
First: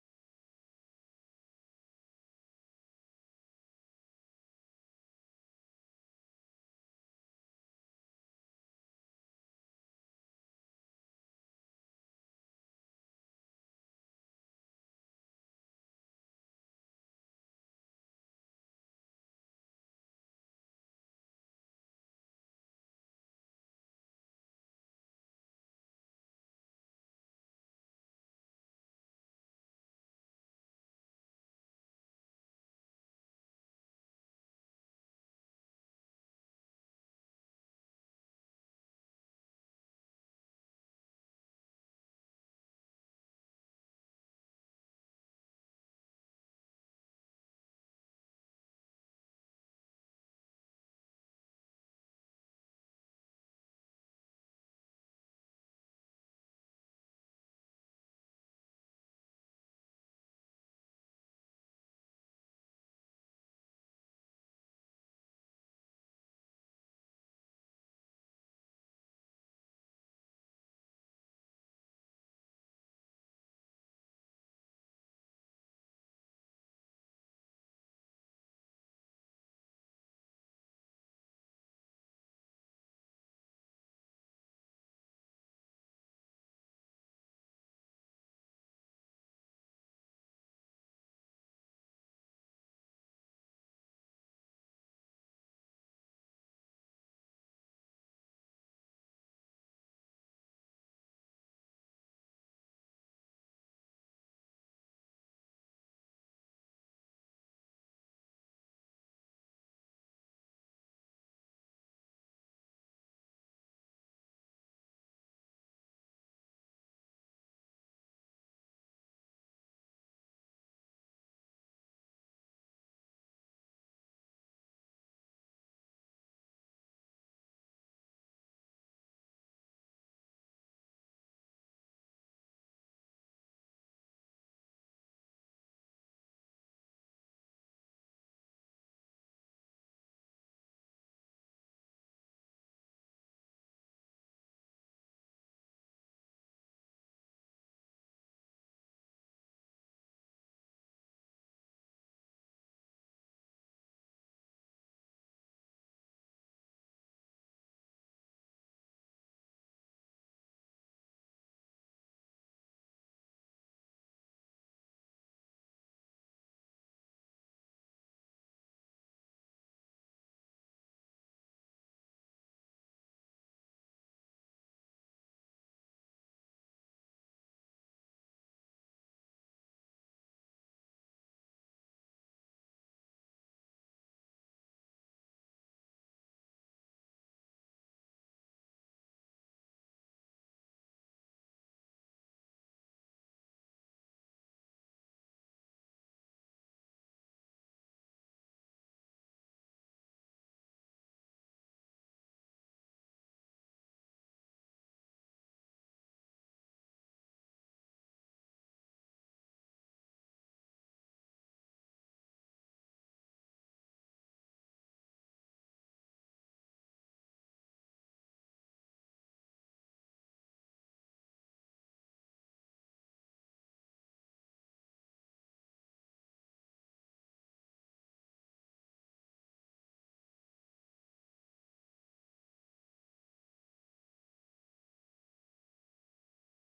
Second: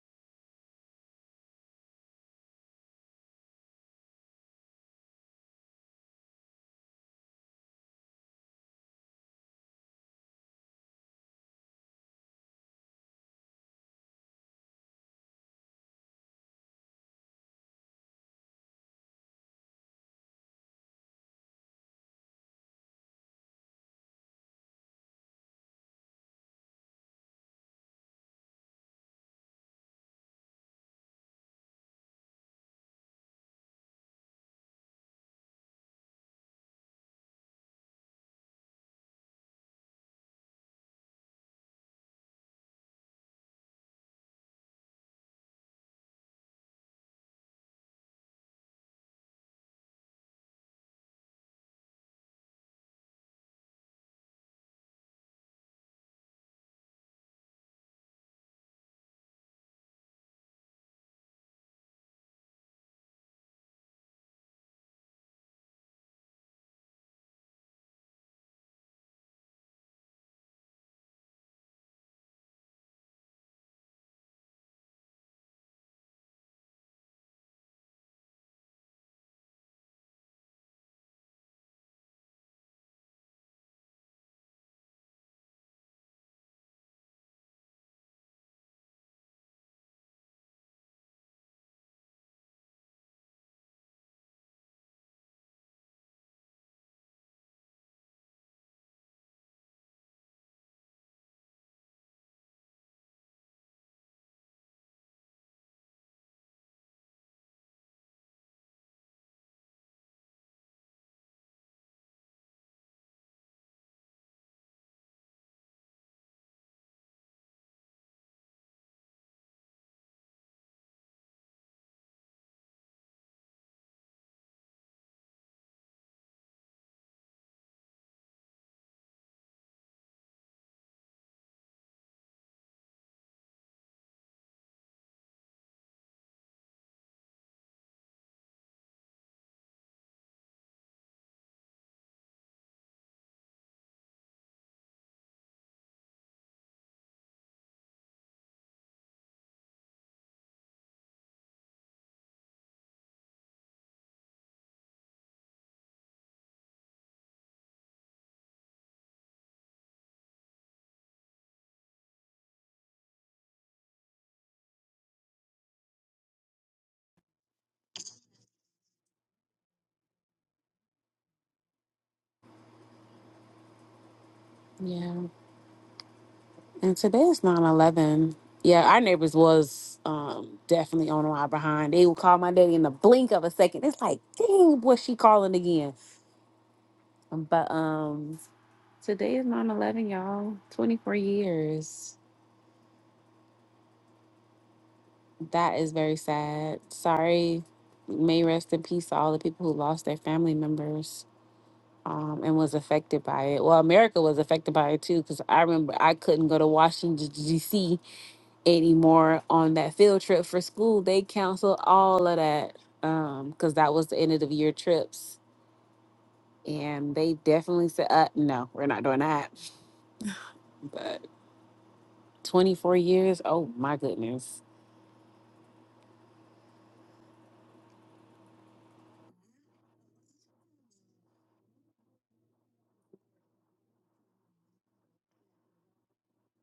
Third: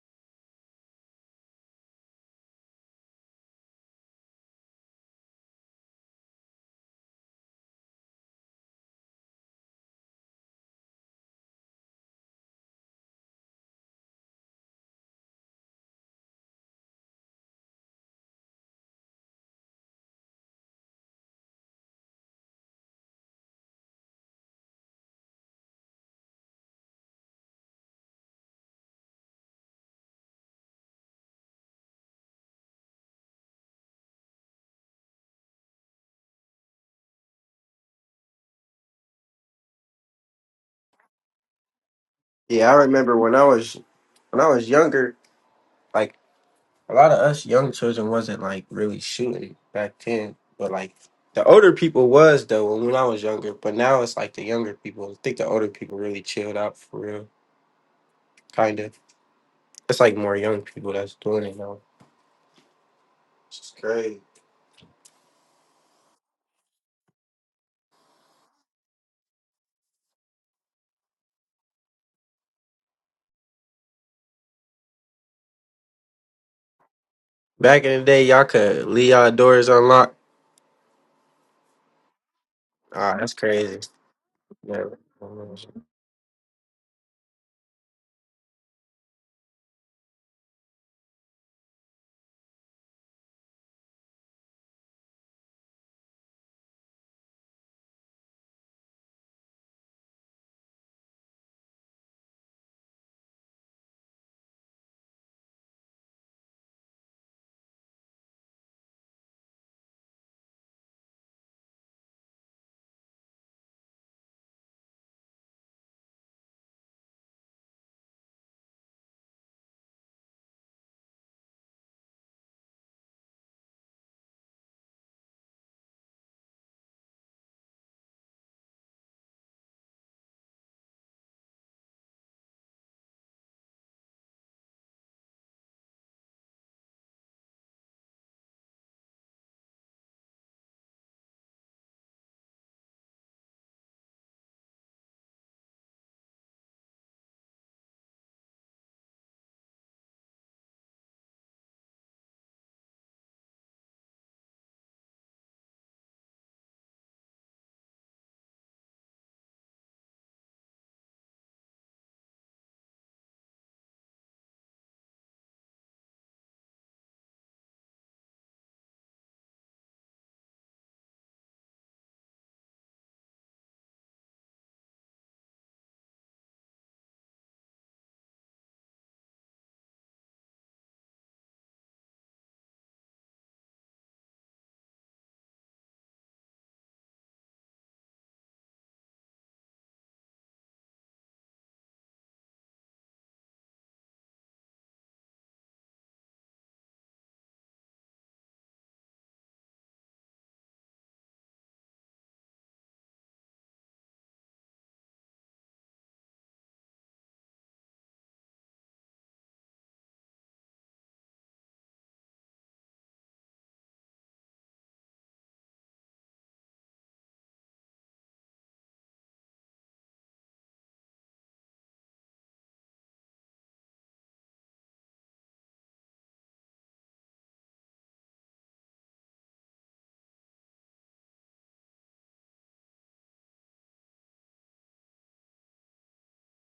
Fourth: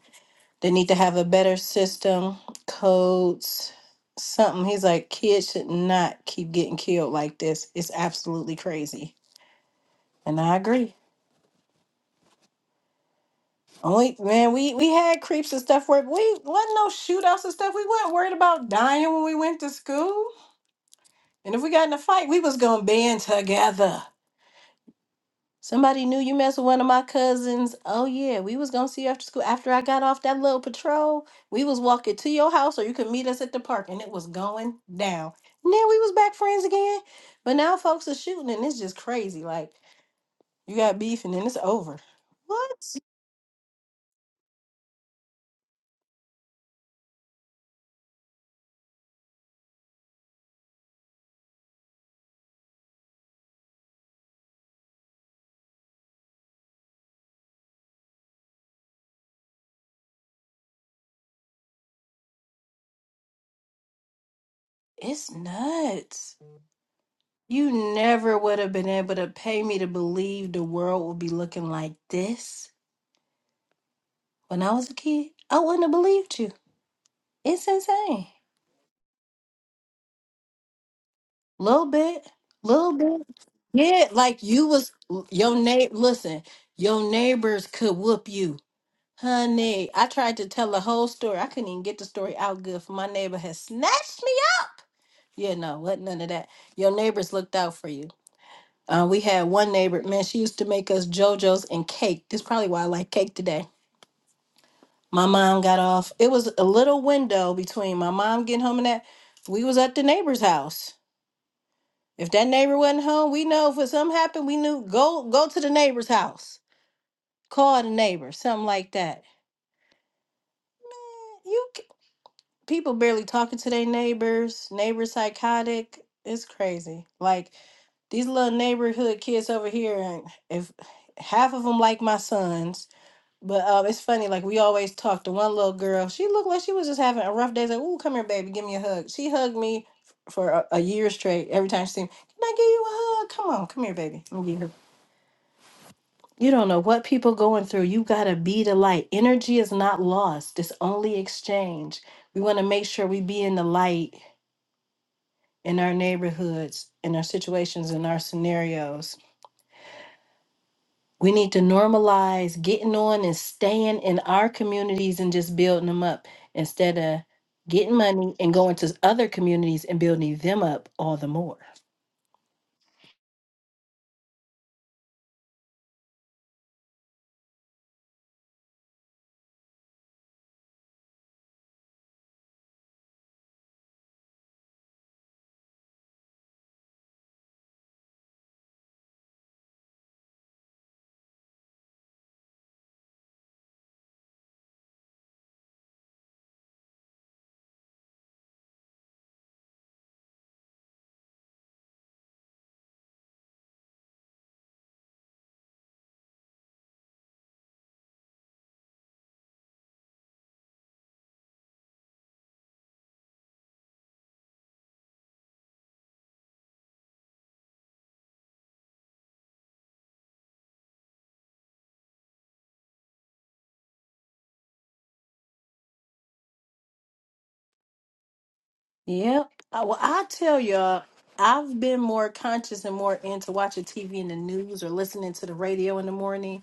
They need to have a better system, codes, something. He's like, kids should not keep getting killed like this. It's absolutely crazy. And I agree. Only man, we we had creeps and stuff where we wasn't no shootouts and stuff. We weren't worried about dying when we went to school. And if we got in a fight, we was gonna band together. Somebody knew you messed with one of my cousins. Oh yeah, we was gonna see you after school. After I got off that little patrol, we was walking to your house, or you could meet us at the park, and it was going down. And then we was back friends again. But now folks are shooting, and it's just crazy. Like you got beef, and then it's over.
Yeah, I
What?
remember when I was when I was younger, like a lot of us young children wasn't like really shooting back then, but like the older people was though when, when I was younger, but now it's like the younger people. I think the older people really chilled out for real, kind of. It's like more young people that's doing it now. It's crazy.
It's nuts. You never would have been able to pay me to believe the world would be looking like this when I was a kid. I wouldn't have believed you. It's
Back in the day,
insane.
y'all could leave y'all doors unlocked.
Little bit, little
Ah,
bit.
that's crazy.
Yeah, like you
Yeah.
was your neighbor. Listen, your neighbors could whoop you, honey. I tried to tell the whole story. I couldn't even get the story out good. For my neighbor had snatched me up. Yeah, no, what none of that. Your neighbors looked out for you. Uh, we had one neighbor, man, she used to make us JoJo's and cake. This probably why I like cake today. My mom got off. It was a little window between my mom getting home and that. We was at the neighbor's house. If that neighbor wasn't home, we know if something happened, we knew go go to the neighbor's house. Call the neighbor, something like that. You c- people barely talking to their neighbors. Neighbors psychotic. It's crazy. Like these little neighborhood kids over here, and if half of them like my sons, But um, it's funny, like we always talk to one little girl. She looked like she was just having a rough day. Like, "Ooh, come here, baby, give me a hug." She hugged me f- for a, a year straight. Every time she seen, me, can I give you a hug? Come on, come here, baby. Let me give her. You don't know what people going through. You gotta be the light. Energy is not lost. It's only exchange. We want to make sure we be in the light in our neighborhoods, in our situations, in our scenarios We need to normalize getting on and staying in our communities and just building them up instead of getting money and going to other communities and building them up all the more.
Yeah, and today is nine eleven. Yeah, our neighbors was um definitely on my behind. They would call my daddy in the blink of a second. It's like, dang, boy, she calling again? But um, today is nine eleven, y'all. Twenty four years. That is very sad. Sorry. May rest in peace to all the people who lost their family members um, and was affected by it. Well, America was affected by it too, because I remember I couldn't go to Washington, D.C. anymore on that field trip for school. They canceled all of that because that was the end of the year trips. And they definitely said, uh, no, we're not doing that. But 24 years, oh my goodness.
Yep. I, well, I tell y'all, I've been more conscious and more into watching TV in the news or listening to the radio in the morning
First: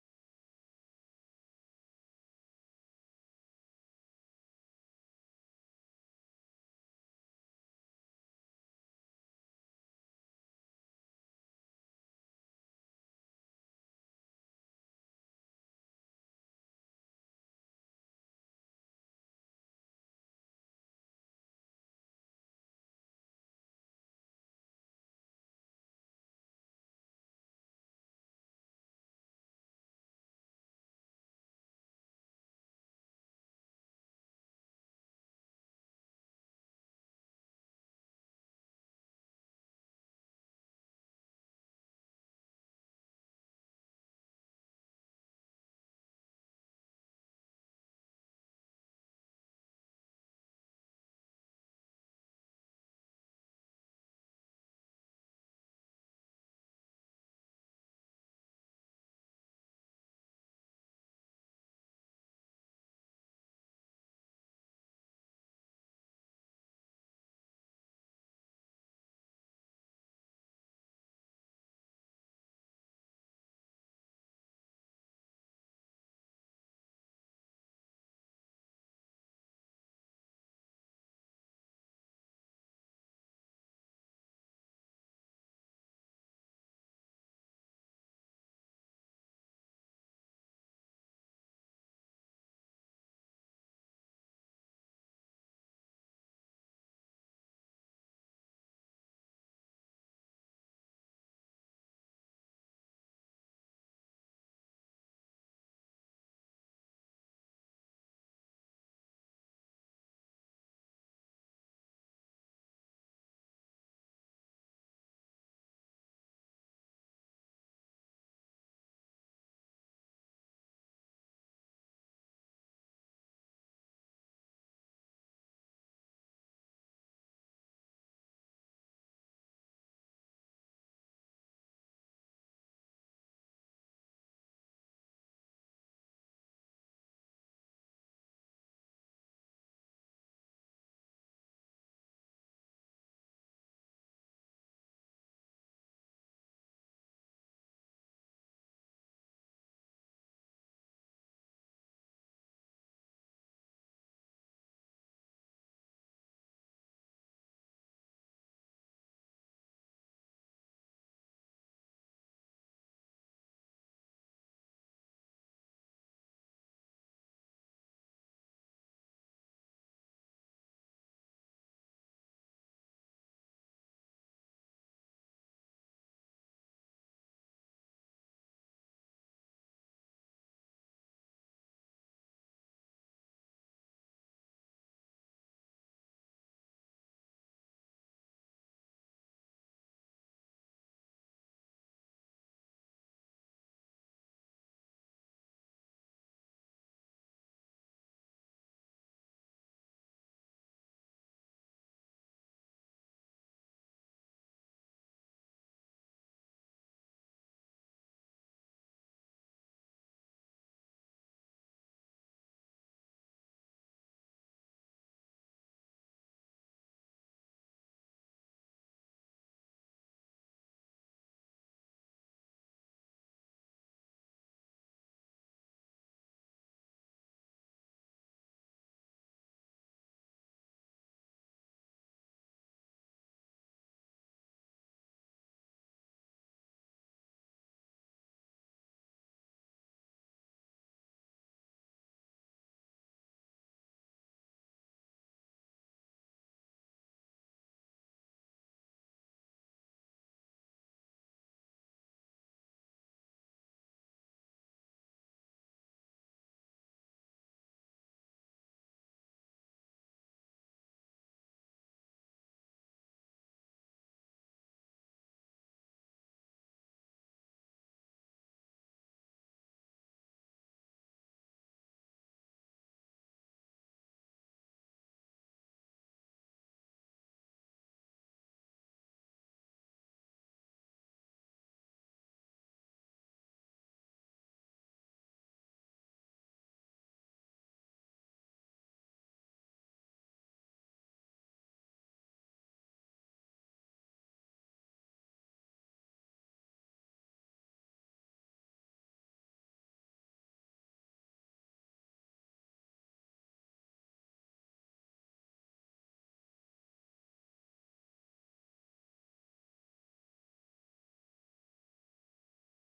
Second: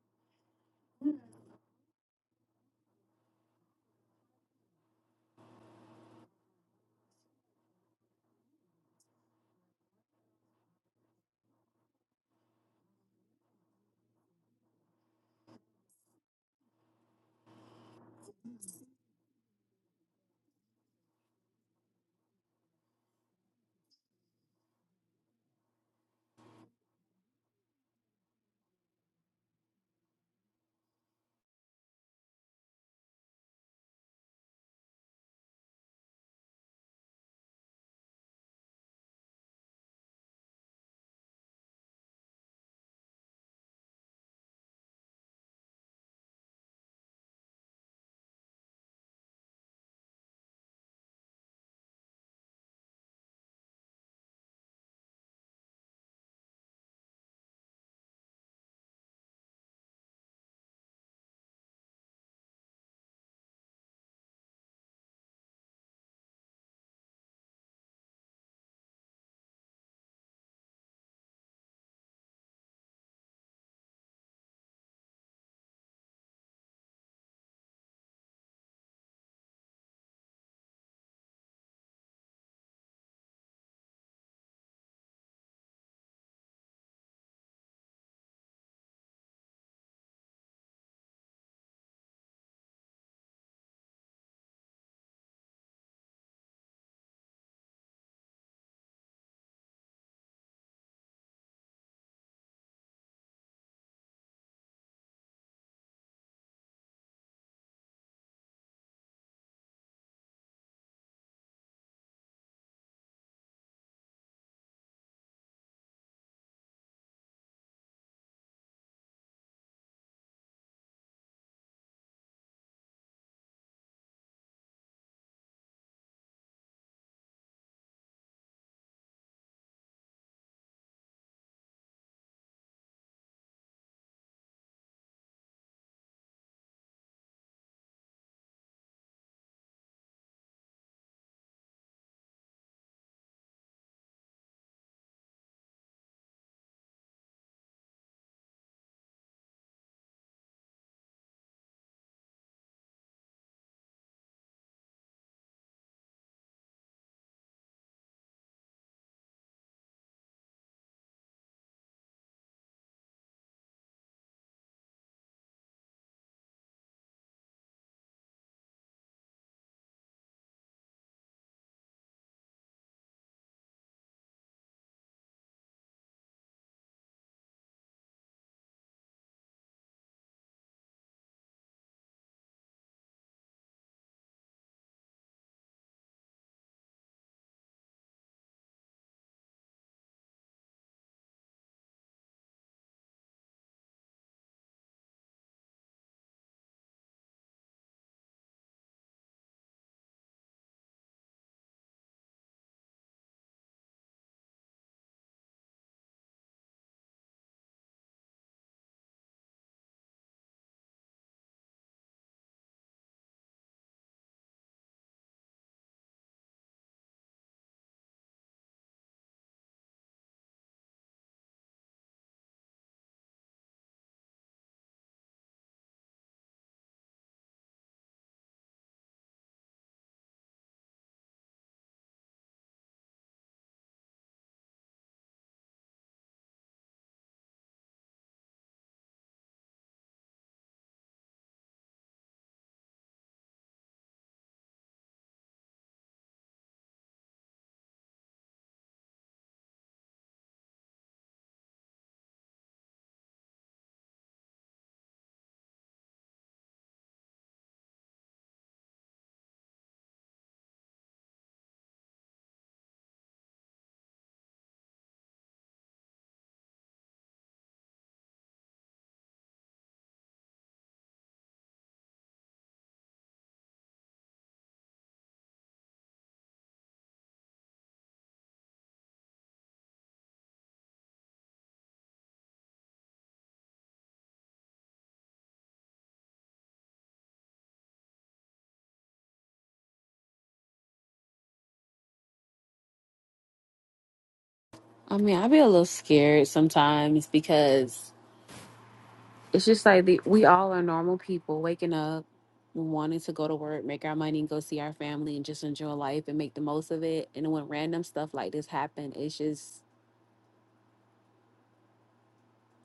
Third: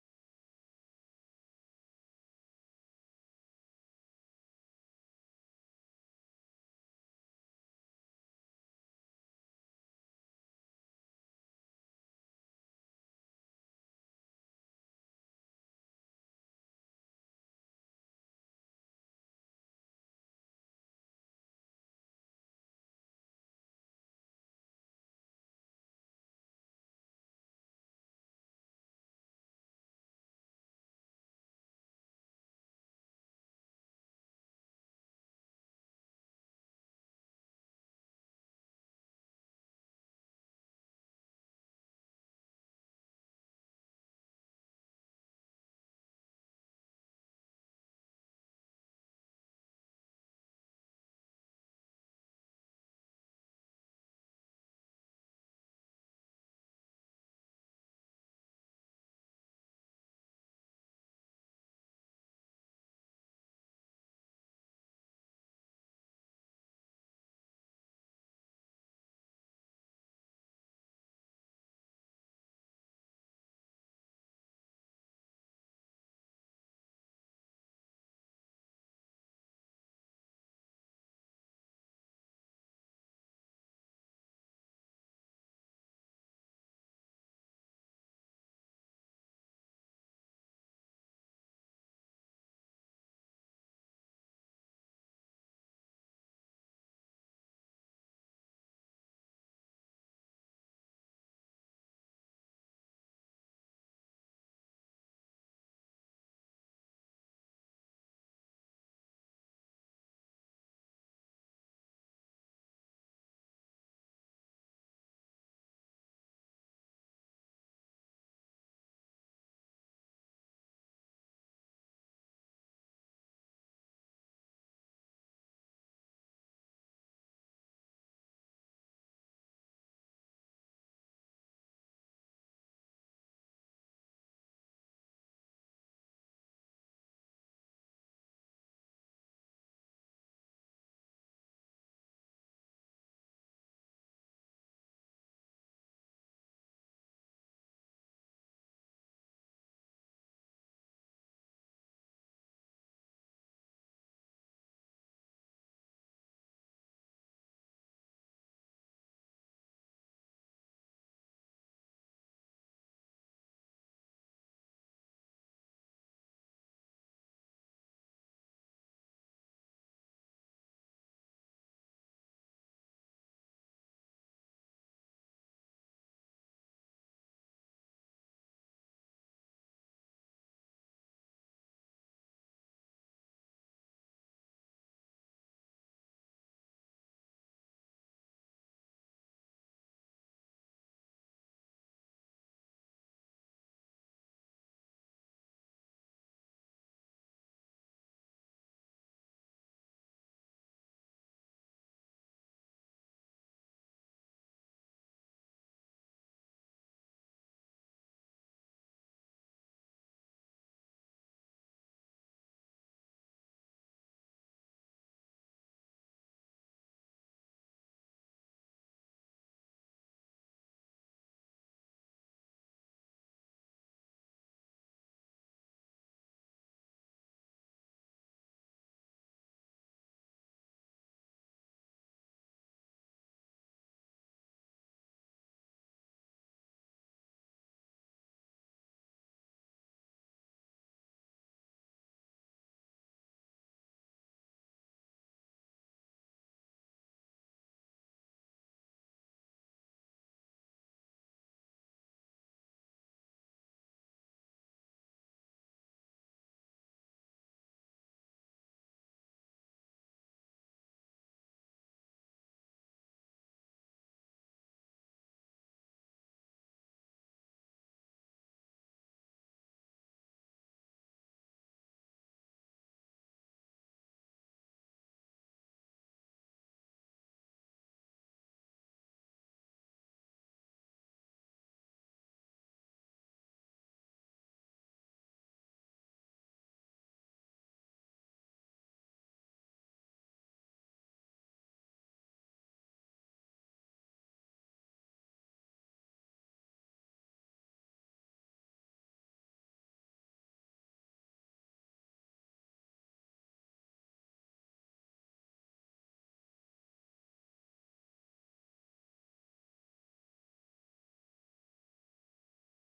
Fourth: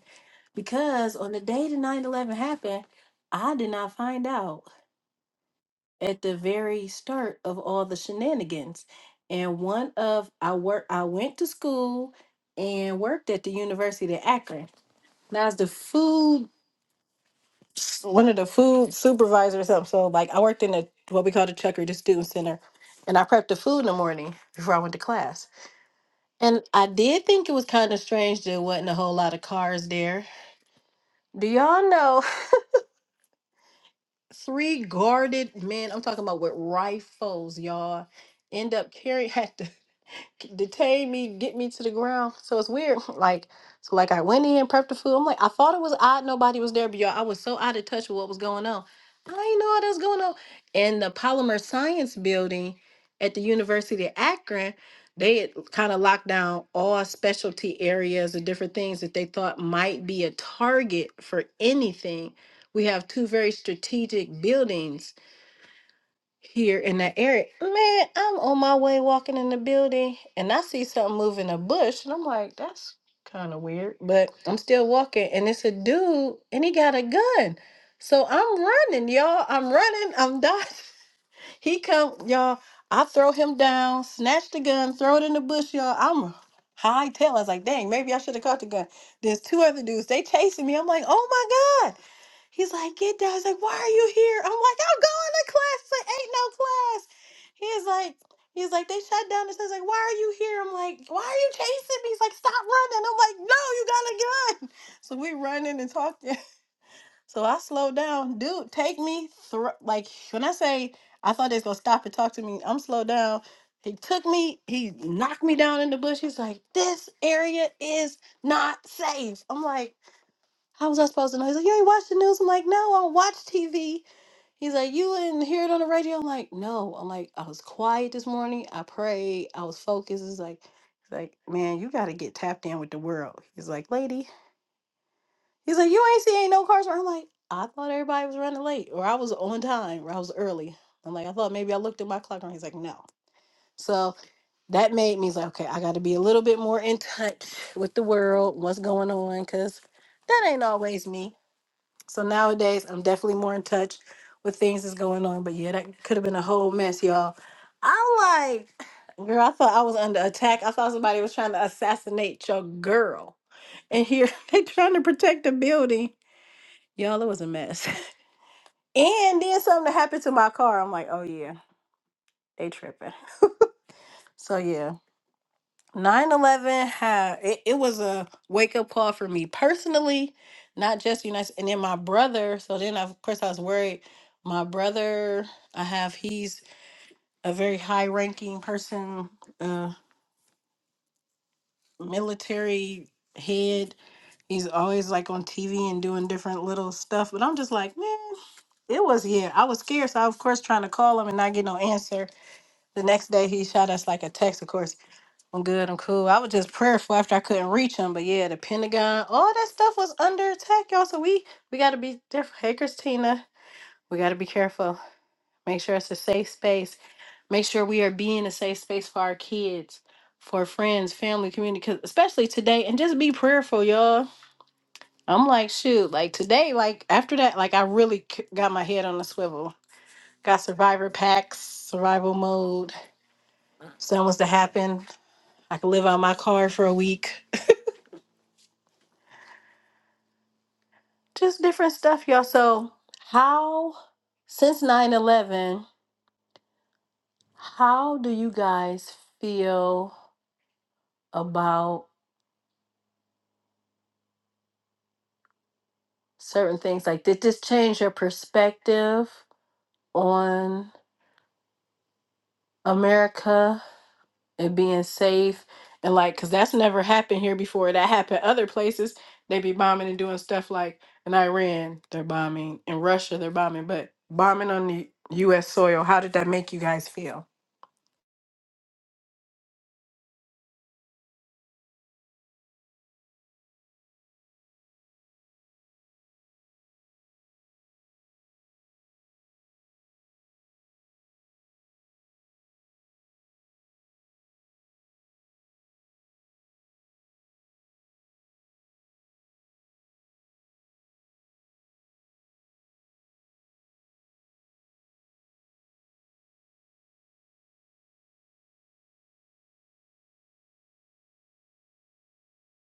Because on the day the 9 11 happened, I did not find out at the very start of all the shenanigans. And one of I work I went to school and worked at the University of Akron. And I was the food one of the food supervisors or something. So like I worked in the what we call the Chucker, the student center. And I prepped the food in the morning before I went to class. And I did think it was kind of strange there wasn't a whole lot of cars there. Do y'all know three guarded men. I'm talking about with rifles, y'all. End up carrying had to detain me, get me to the ground. So it's weird. Like, so like I went in, prepped the food. I'm like, I thought it was odd nobody was there, but y'all, I was so out of touch with what was going on. I didn't know what was going on. In the polymer science building at the University of Akron, they had kind of locked down all specialty areas and different things that they thought might be a target for anything. We have two very strategic buildings here in that area. Man, I'm on my way walking in the building and I see something moving a bush and I'm like, that's kind of weird. But I'm still walking and it's a dude and he got a gun. So I'm running, y'all. I'm running. I'm dodging. He come, y'all. I throw him down, snatch the gun, throw it in the bush, y'all. I'm high tail. I was like, dang, maybe I should have caught the gun. There's two other dudes. They chasing me. I'm like, oh my God. He's like, get down. He's like, why are you here? I'm like, I'm going to class. He's like, ain't no class. He's like, he's like, they shut down the says like, why are you here? I'm like, why are you chasing me? He's like, stop running. I'm like, no, you got a gun. So we running and talking. So I slowed down. Dude, take me through. Like, when I say I thought they was going to stop and talk to me, I'm slowed down. He took me, he knocked me down in the bush. He's like, this area is not safe. I'm like, how was I supposed to know? He's like, you ain't watch the news. I'm like, no, I watch TV. He's like, you didn't hear it on the radio. I'm like, no. I'm like, I was quiet this morning. I prayed. I was focused. He's like, he's like, man, you got to get tapped in with the world. He's like, lady, He's like, you ain't see ain't no cars. I'm like, I thought everybody was running late, or I was on time, or I was early. I'm like, I thought maybe I looked at my clock, and he's like, no. So that made me he's like, okay, I got to be a little bit more in touch with the world, what's going on, because that ain't always me. So nowadays, I'm definitely more in touch with things that's going on. But yeah, that could have been a whole mess, y'all. I'm like, girl, I thought I was under attack. I thought somebody was trying to assassinate your girl, and here they trying to protect the building. Y'all, it was a mess. and then something happened to my car. I'm like, oh yeah, they tripping. So yeah, nine eleven. 11 had it, it was a wake up call for me personally, not just United. And then my brother. So then of course I was worried. My brother, I have he's a very high ranking person, uh, military head. He's always like on TV and doing different little stuff. But I'm just like, man, it was yeah. I was scared, so I, of course trying to call him and not get no answer. The next day he shot us like a text, of course. I'm good, I'm cool. I was just prayerful after I couldn't reach him. But yeah, the Pentagon, all that stuff was under attack, y'all. So we we gotta be different. Hey Christina, we gotta be careful. Make sure it's a safe space. Make sure we are being a safe space for our kids, for friends, family, community, 'cause- especially today. And just be prayerful, y'all. I'm like, shoot, like today, like after that, like I really c- got my head on the swivel. Got survivor packs, survival mode something was to happen. I could live on my car for a week. Just different stuff, y'all. So, how, since 9 11, how do you guys feel about certain things? Like, did this change your perspective on America and being safe? And, like, because that's never happened here before. That happened other places. They be bombing and doing stuff like in Iran, they're bombing. In Russia, they're bombing. But bombing on the U.S. soil, how did that make you guys feel?
I mean, I be a little scared sometimes because It's just like the, we all are normal people waking up, wanting to go to work, make our money, go see our family, and just enjoy life and make the most of it. And when random stuff like this happen, it's just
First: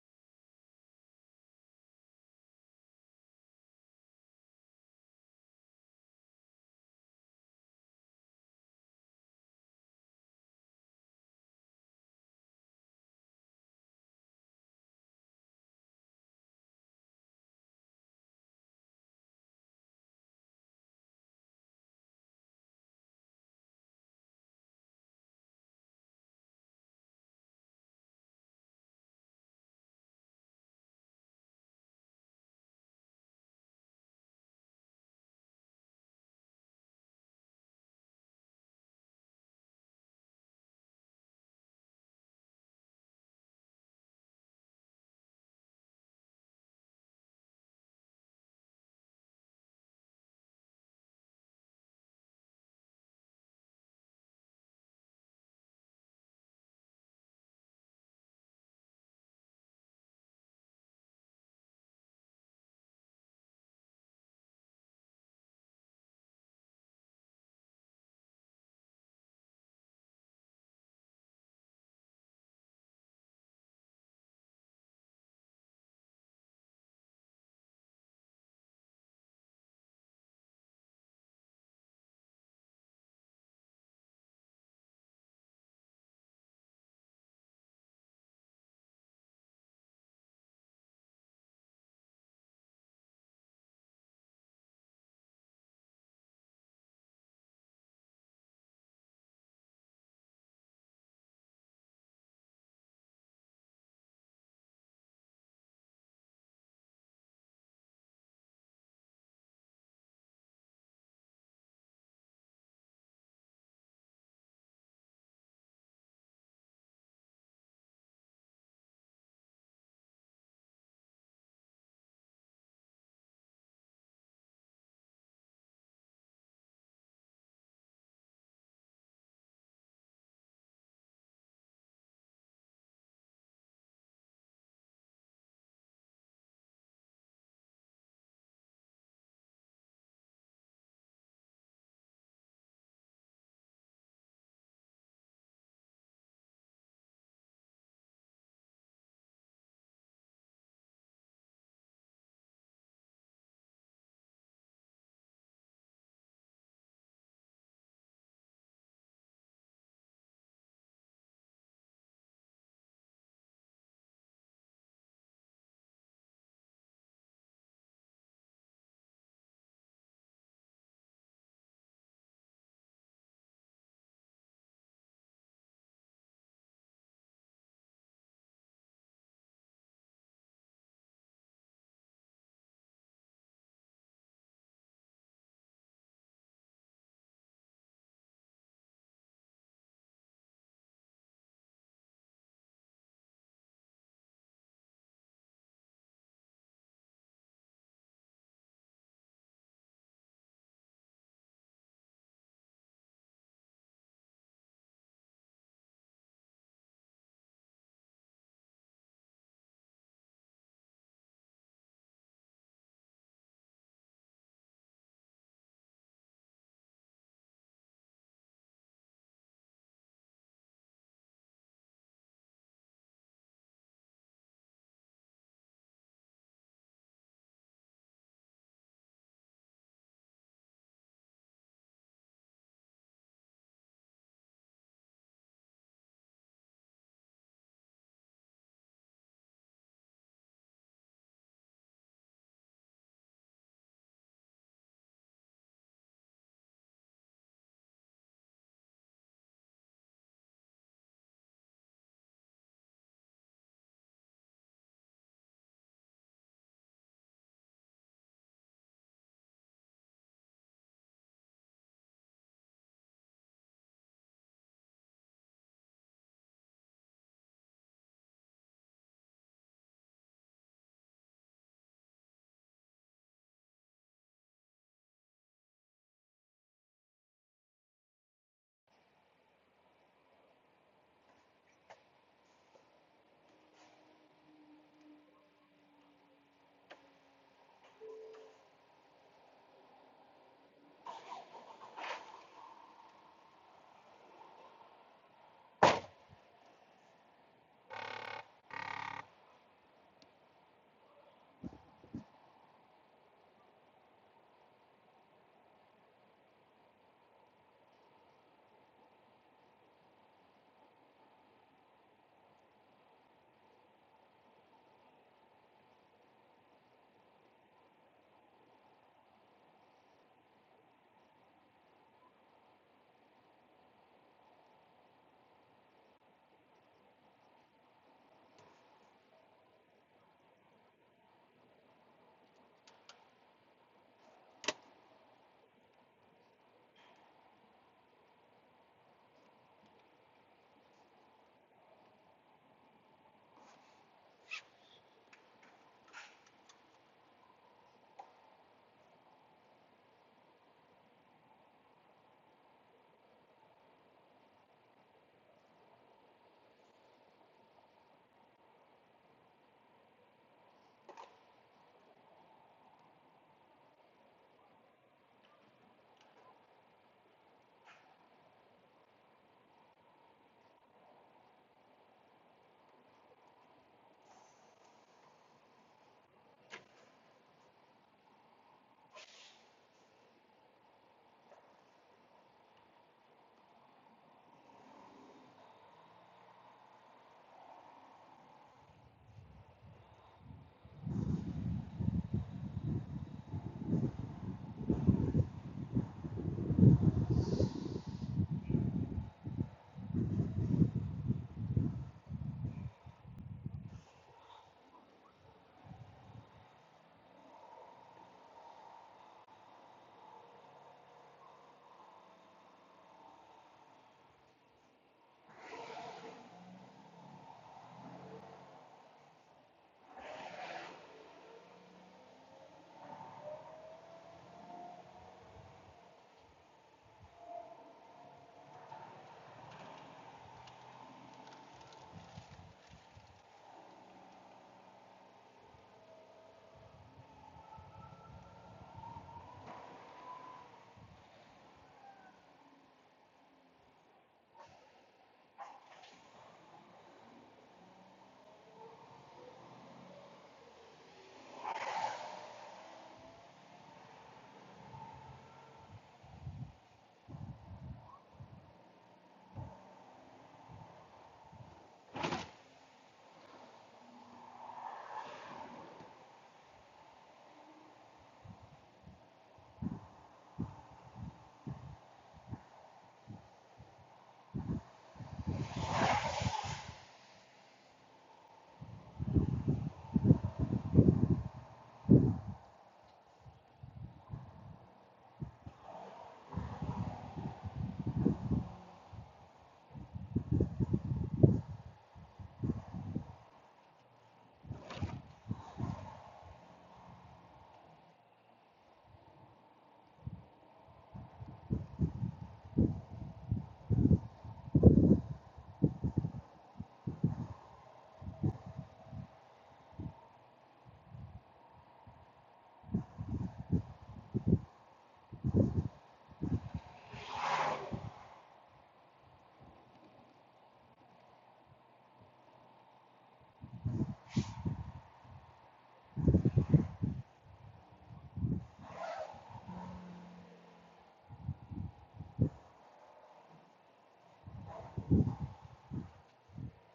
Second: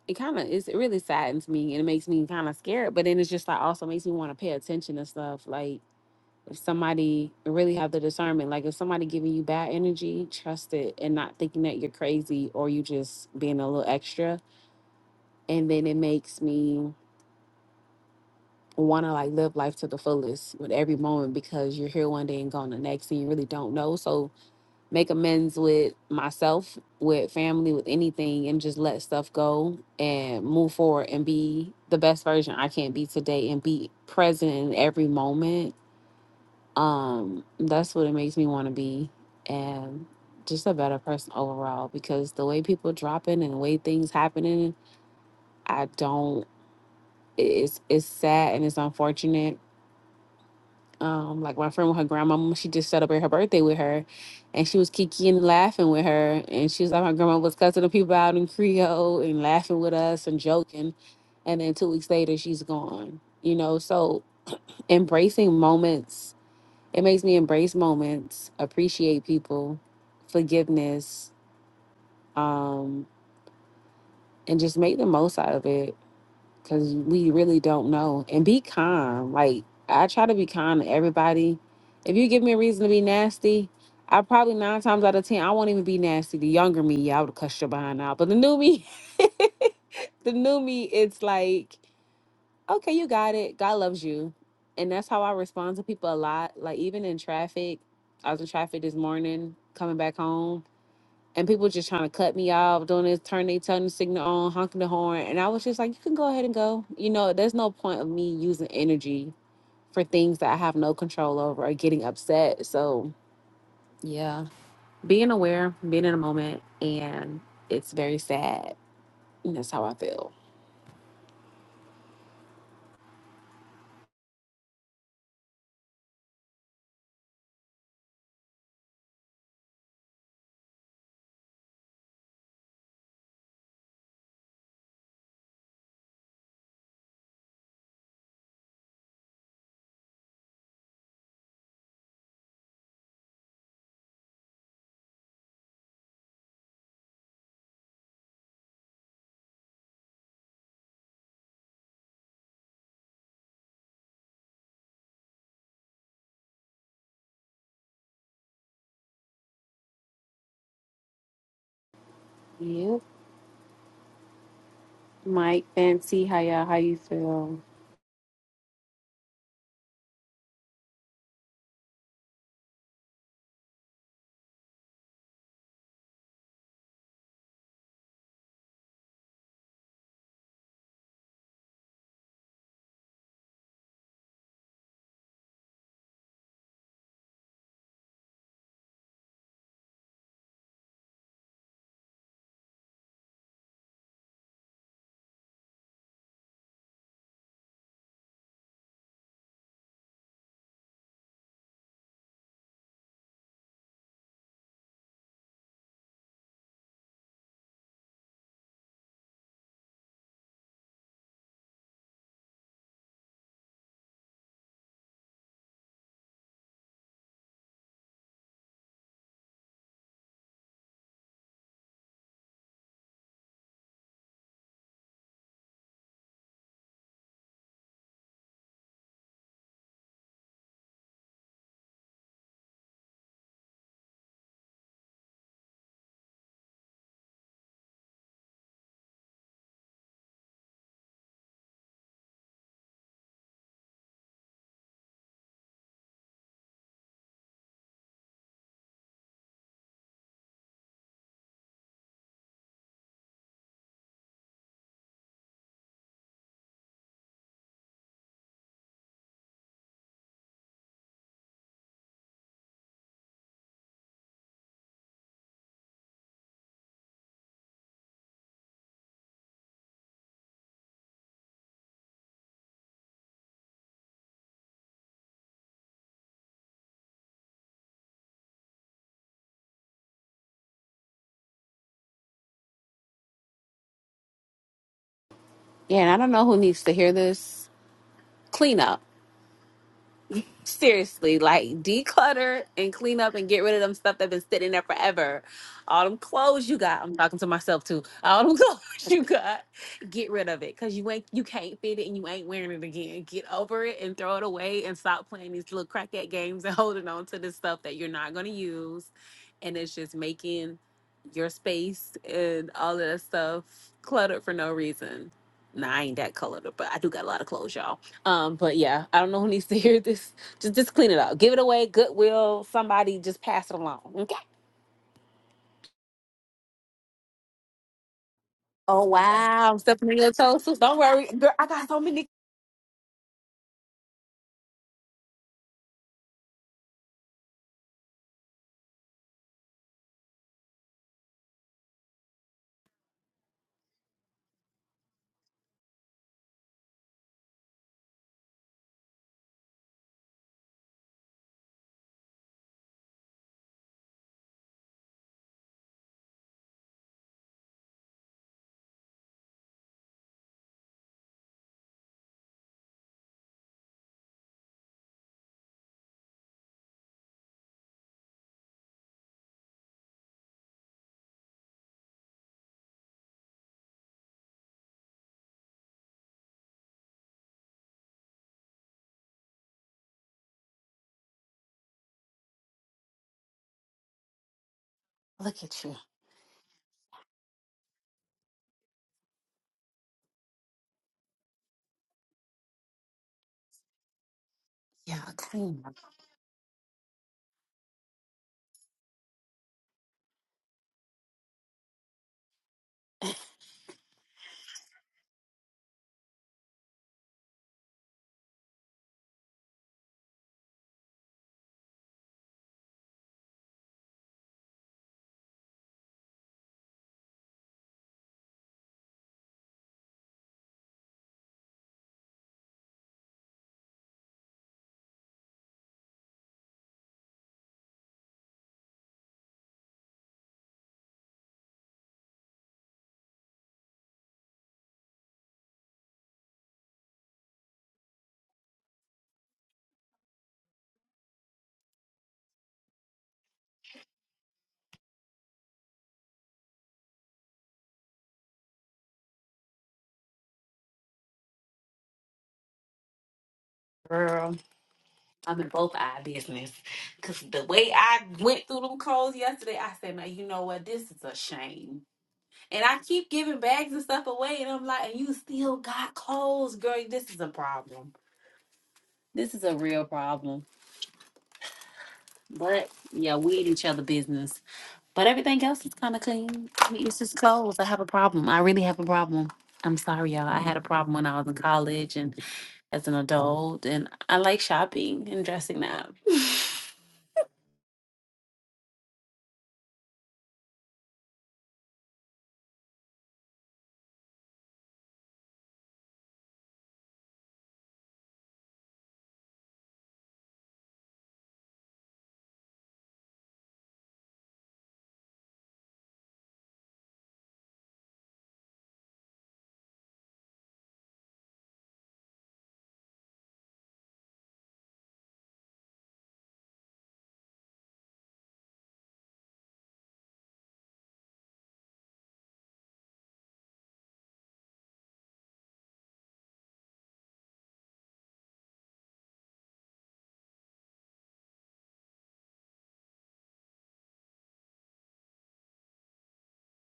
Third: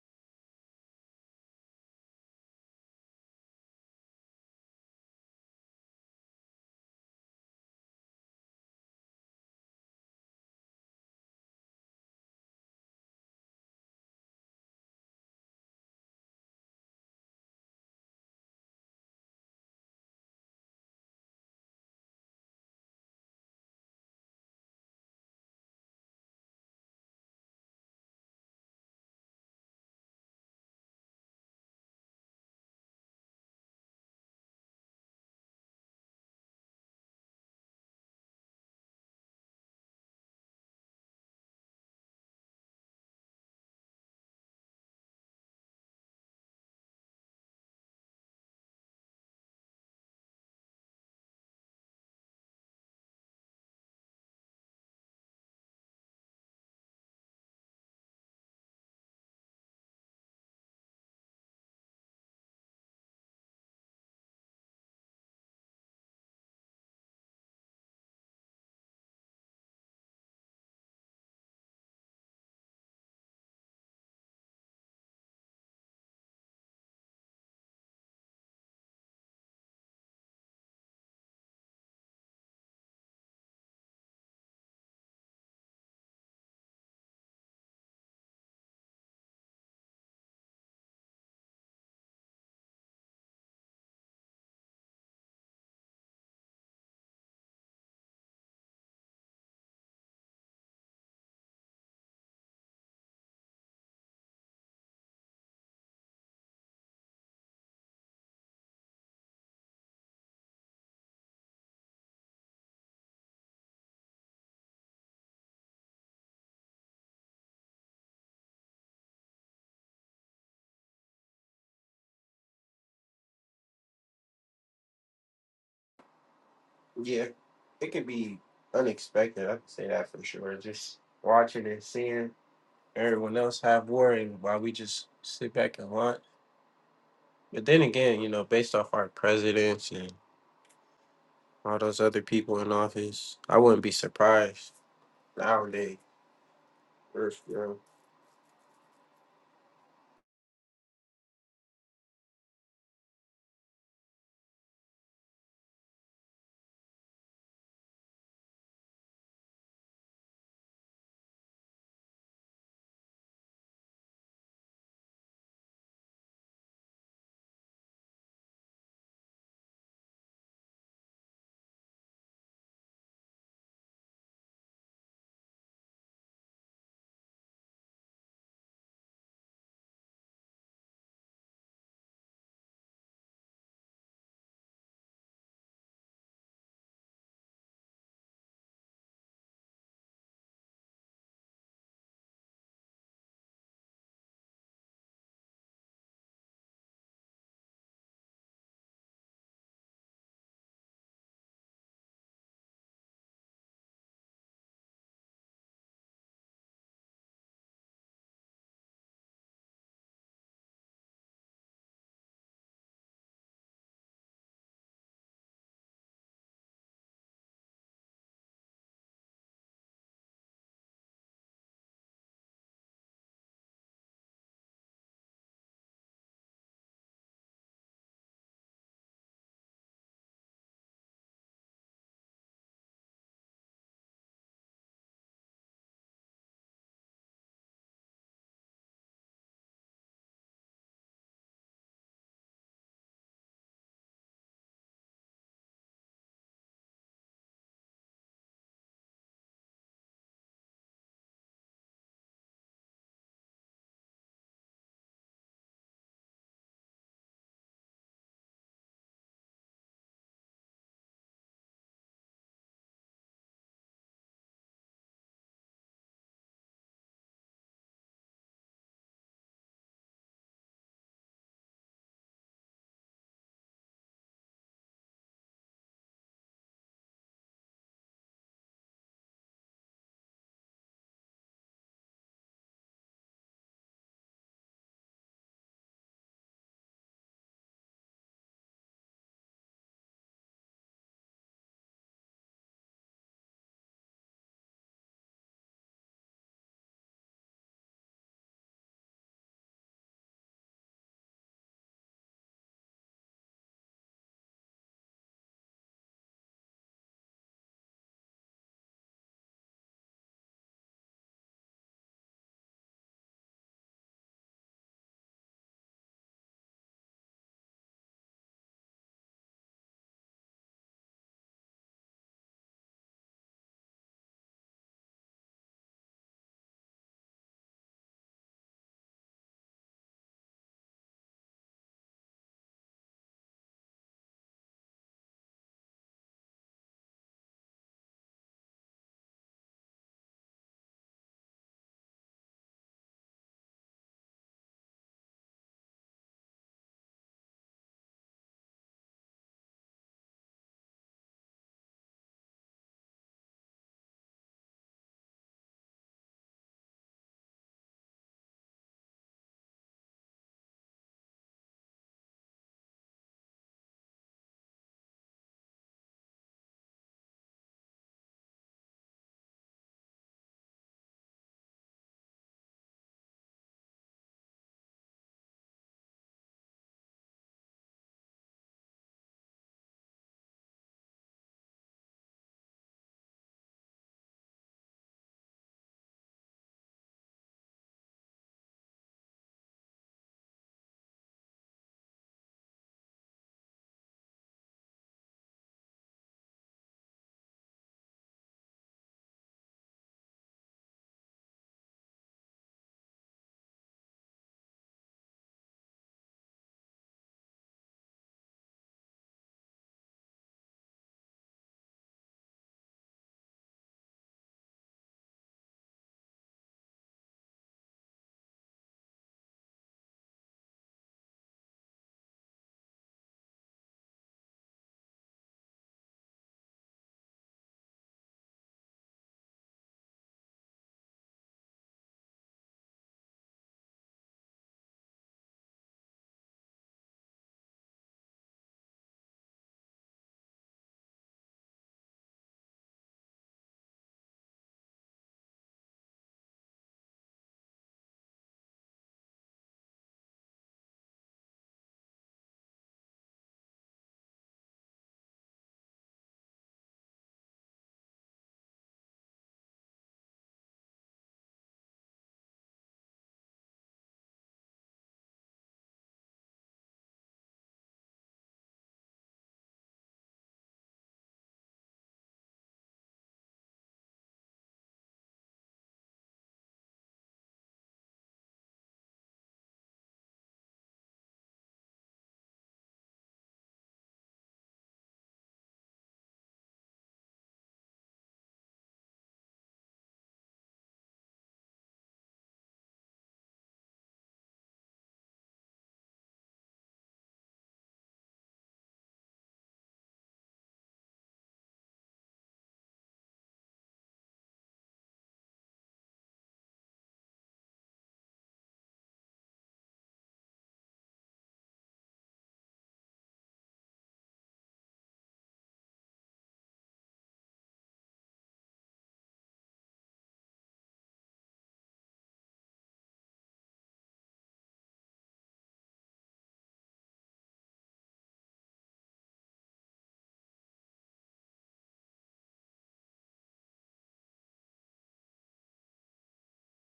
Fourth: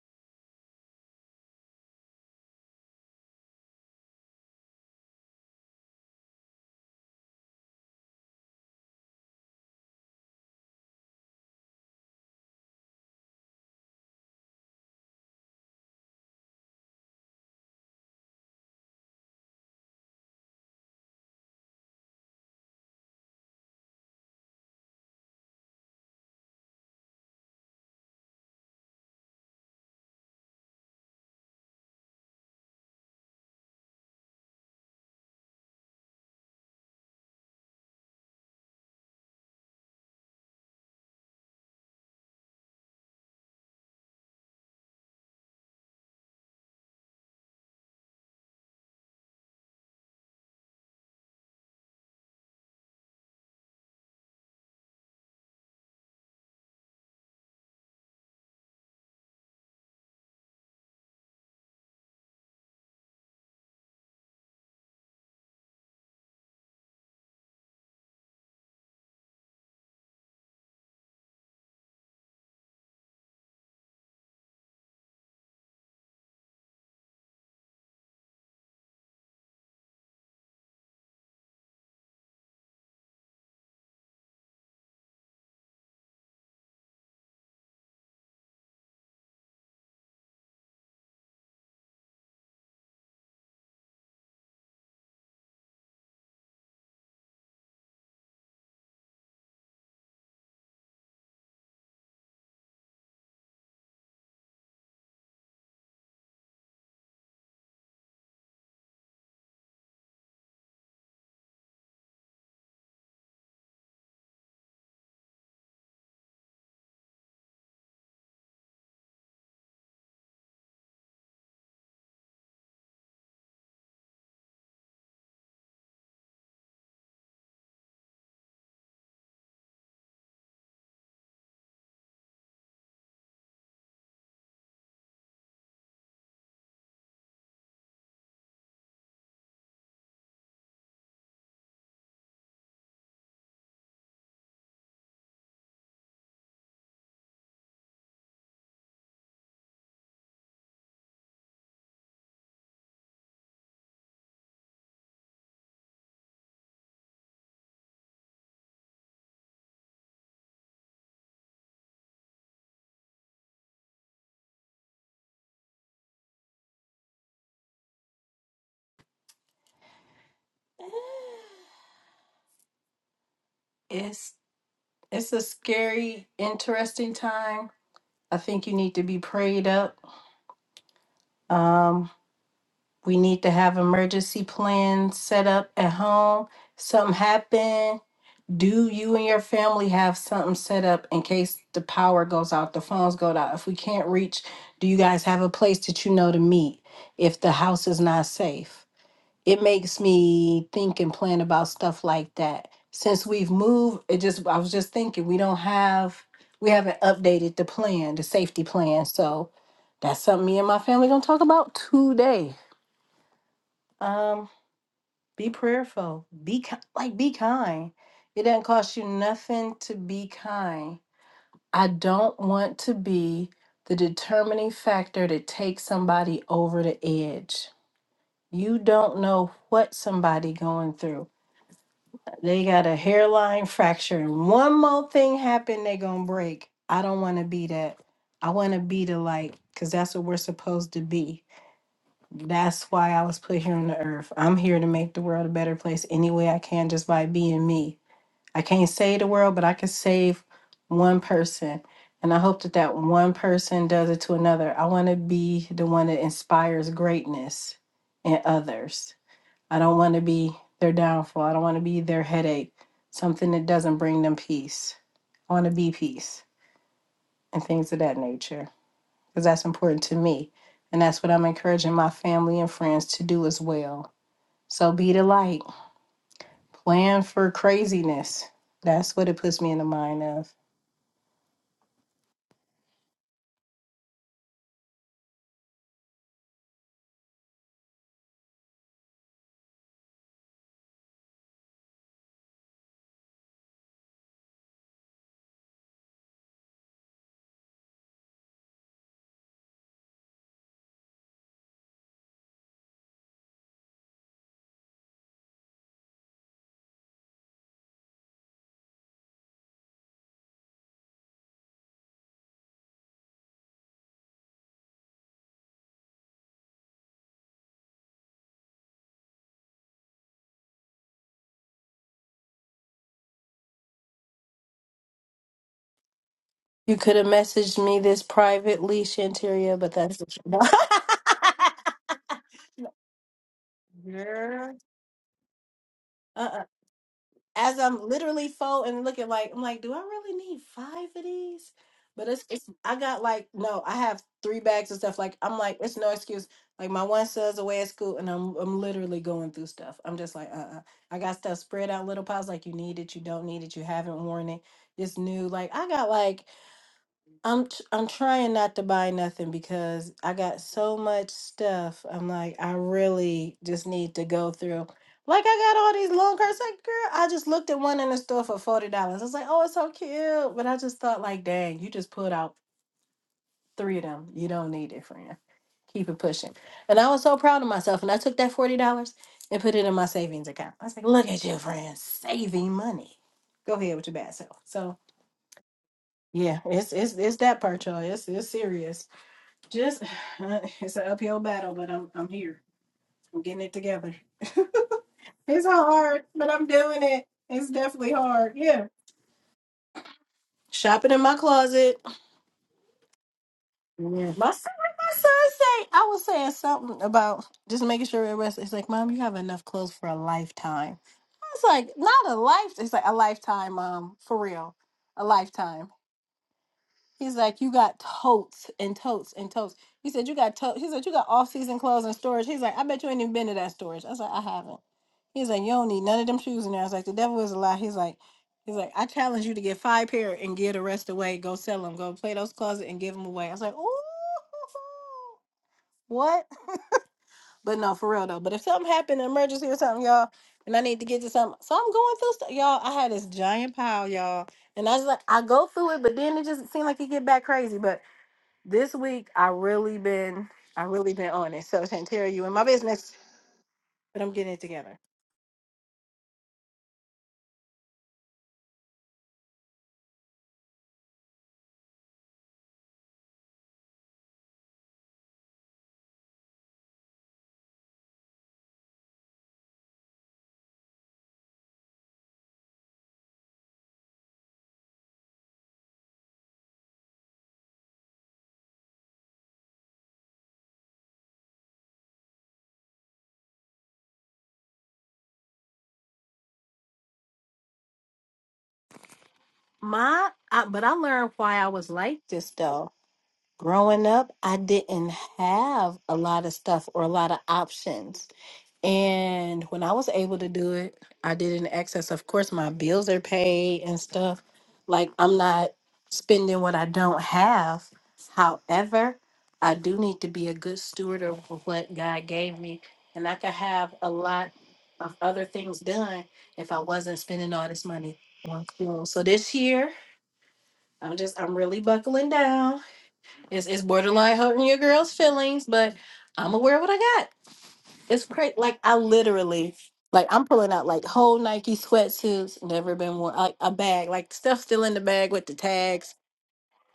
it kind of it's it really saddens me and it makes me kind of scared. But then it's just like also makes me want to pay attention to stuff like. If somebody really have the discernment, like if somebody giving you bad energy, trust it and not thinking that you're crazy or you just being a little extra. And then it makes me want to like live life to the fullest with every moment because you're here one day and gone the next and you really don't know so make amends with myself with family with anything and just let stuff go and move forward and be the best version i can be today and be present in every moment um that's what it makes me want to be and just a better person overall because the way people dropping and the way things happening i don't it's it's sad and it's unfortunate Um, like my friend with her grandma, she just celebrated her birthday with her, and she was kiki and laughing with her, and she was like, my grandma was cussing the people out in Creole and laughing with us and joking, and then two weeks later she's gone. You know, so embracing moments, it makes me embrace moments, appreciate people, forgiveness, um, and just make the most out of it because we really don't know. And be kind. Like I try to be kind to everybody. If you give me a reason to be nasty, I probably nine times out of ten I won't even be nasty. The younger me, yeah, I would cuss your behind out. But the new me, the new me, it's like, okay, you got it. God loves you, and that's how I respond to people a lot. Like even in traffic, I was in traffic this morning coming back home and people just trying to cut me off, doing this, turn their turn signal on, honking the horn, and I was just like, you can go ahead and go. You know, there's no point of me using energy for things that I have no control over or getting upset. So yeah, being aware, being in the moment, and it's very sad. And that's how I feel.
Yeah, it could be unexpected. I can say that for sure. Just watching and seeing everyone else have war, and while we just sit back and watch. But then again, you know, based off our presidents and all those other people in office, I wouldn't be surprised nowadays.
Yep. Mike, Fancy, how y'all, how you feel?
It's it's a scary, interesting time. I think you need to be prayed up. Um, we need to have emergency plans set up at home. Something happen. Do you and your family have something set up in case the power goes out, the phones go out? If we can't reach, do you guys have a place that you know to meet if the house is not safe? it makes me think and plan about stuff like that. Since we've moved, it just I was just thinking we don't have we haven't updated the plan, the safety plan. So that's something me and my family gonna talk about today. Um, be prayerful. Be ki- like be kind. It doesn't cost you nothing to be kind. I don't want to be the determining factor that takes somebody over the edge. You don't know what somebody going through They got a hairline fracture, and one more thing happen, they gonna break. I don't want to be that. I want to be the light, cause that's what we're supposed to be. That's why I was put here on the earth. I'm here to make the world a better place any way I can, just by being me. I can't save the world, but I can save one person, and I hope that that one person does it to another. I want to be the one that inspires greatness in others. I don't want to be their downfall. I don't want to be their headache, something that doesn't bring them peace. I want to be peace and things of that nature because that's important to me. And that's what I'm encouraging my family and friends to do as well. So be the light. Plan for craziness. That's what it puts me in the mind of.
Yeah, and I don't know who needs to hear this. Clean up. seriously, like declutter and clean up and get rid of them stuff that been sitting there forever. All them clothes you got, I'm talking to myself too. All them clothes you got, get rid of it because you ain't you can't fit it and you ain't wearing it again. Get over it and throw it away and stop playing these little crackhead games and holding on to this stuff that you're not gonna use, and it's just making your space and all of that stuff cluttered for no reason. Nah, I ain't that colored, but I do got a lot of clothes, y'all. Um, but yeah, I don't know who needs to hear this just just clean it up. Give it away. Goodwill. Somebody just pass it along. Okay.
You could have messaged me this privately,
Oh wow,
Shanteria,
I'm
but
stepping on
that's
your toes. sis. Don't worry, girl. I got so many.
Girl. Uh uh as I'm literally folding and looking like I'm like, do I really need five of these? But it's, it's I got like no, I have three bags of stuff. Like I'm like, it's no excuse. Like my one son's away at school and I'm I'm literally going through stuff. I'm just like, uh uh I got stuff spread out in little piles like you need it, you don't need it, you haven't worn it, it's new. Like I got like I'm tr- I'm trying not to buy nothing because I got so much stuff. I'm like, I really just need to go through. Like I got all these long curls. Like, girl, I just looked at one in the store for forty dollars. I was like, oh, it's so cute. But I just thought, like, dang, you just pulled out three of them. You don't need it, friend. Keep it pushing. And I was so proud of myself. And I took that forty dollars and put it in my savings account. I was like, look at you, friend, saving money. Go ahead with your bad self. So
Look at you.
yeah, it's it's it's that part, y'all. It's it's serious. Just uh, it's an uphill battle, but I'm I'm here. I'm getting it together.
Yeah,
It's
clean,
hard, but I'm doing it. It's definitely hard. Yeah. Shopping in my closet. Yeah. My son, like my son say, I was saying something about just making sure it rests. It's like, Mom, you have enough clothes for a lifetime. I was like, not a life. It's like a lifetime, Mom, for real, a lifetime. He's like, you got totes and totes and totes. He said, you got totes. He said, you got off season clothes and storage. He's like, I bet you ain't even been to that storage. I was like, I haven't. He's like, you don't need none of them shoes in there. I was like, the devil is a lie. He's like, he's like, I challenge you to get five pair and give the rest away. Go sell them. Go play those closet and give them away. I was like, ooh, what? But no, for real though. But if something happened, an emergency or something, y'all, and I need to get to something, so I'm going through stuff, y'all. I had this giant pile, y'all, and I was like, I go through it, but then it just seemed like it get back crazy, but. This week I really been I really been on it. So Shantara, you in my business, but I'm getting
girl.
it together.
I'm in both eye business. Cause the way I went through them clothes yesterday, I said, "Now you know what? This is a shame." And I keep giving bags and stuff away, and I'm like, "And you still got clothes, girl? This is a problem. This is a real problem." But yeah, we in each other business. But everything else is kind of clean. I mean, It's just clothes. I have a problem. I really have a problem. I'm sorry, y'all. I had a problem when I was in college and as an adult, and I like shopping and dressing up.
My I, but I learned why I was like this though. Growing up, I didn't have a lot of stuff or a lot of options. And when I was able to do it, I did it in excess. Of course, my bills are paid and stuff. Like, I'm not spending what I don't have. However, I do need to be a good steward of what God gave me. And I could have a lot of other things done if I wasn't spending all this money on clothes. So this year, I'm just, I'm really buckling down it's it's borderline hurting your girl's feelings, but I'm aware of what I got. It's crazy. Like I literally, like I'm pulling out like whole Nike sweatsuits, never been worn, like a bag, like stuff still in the bag with the tags.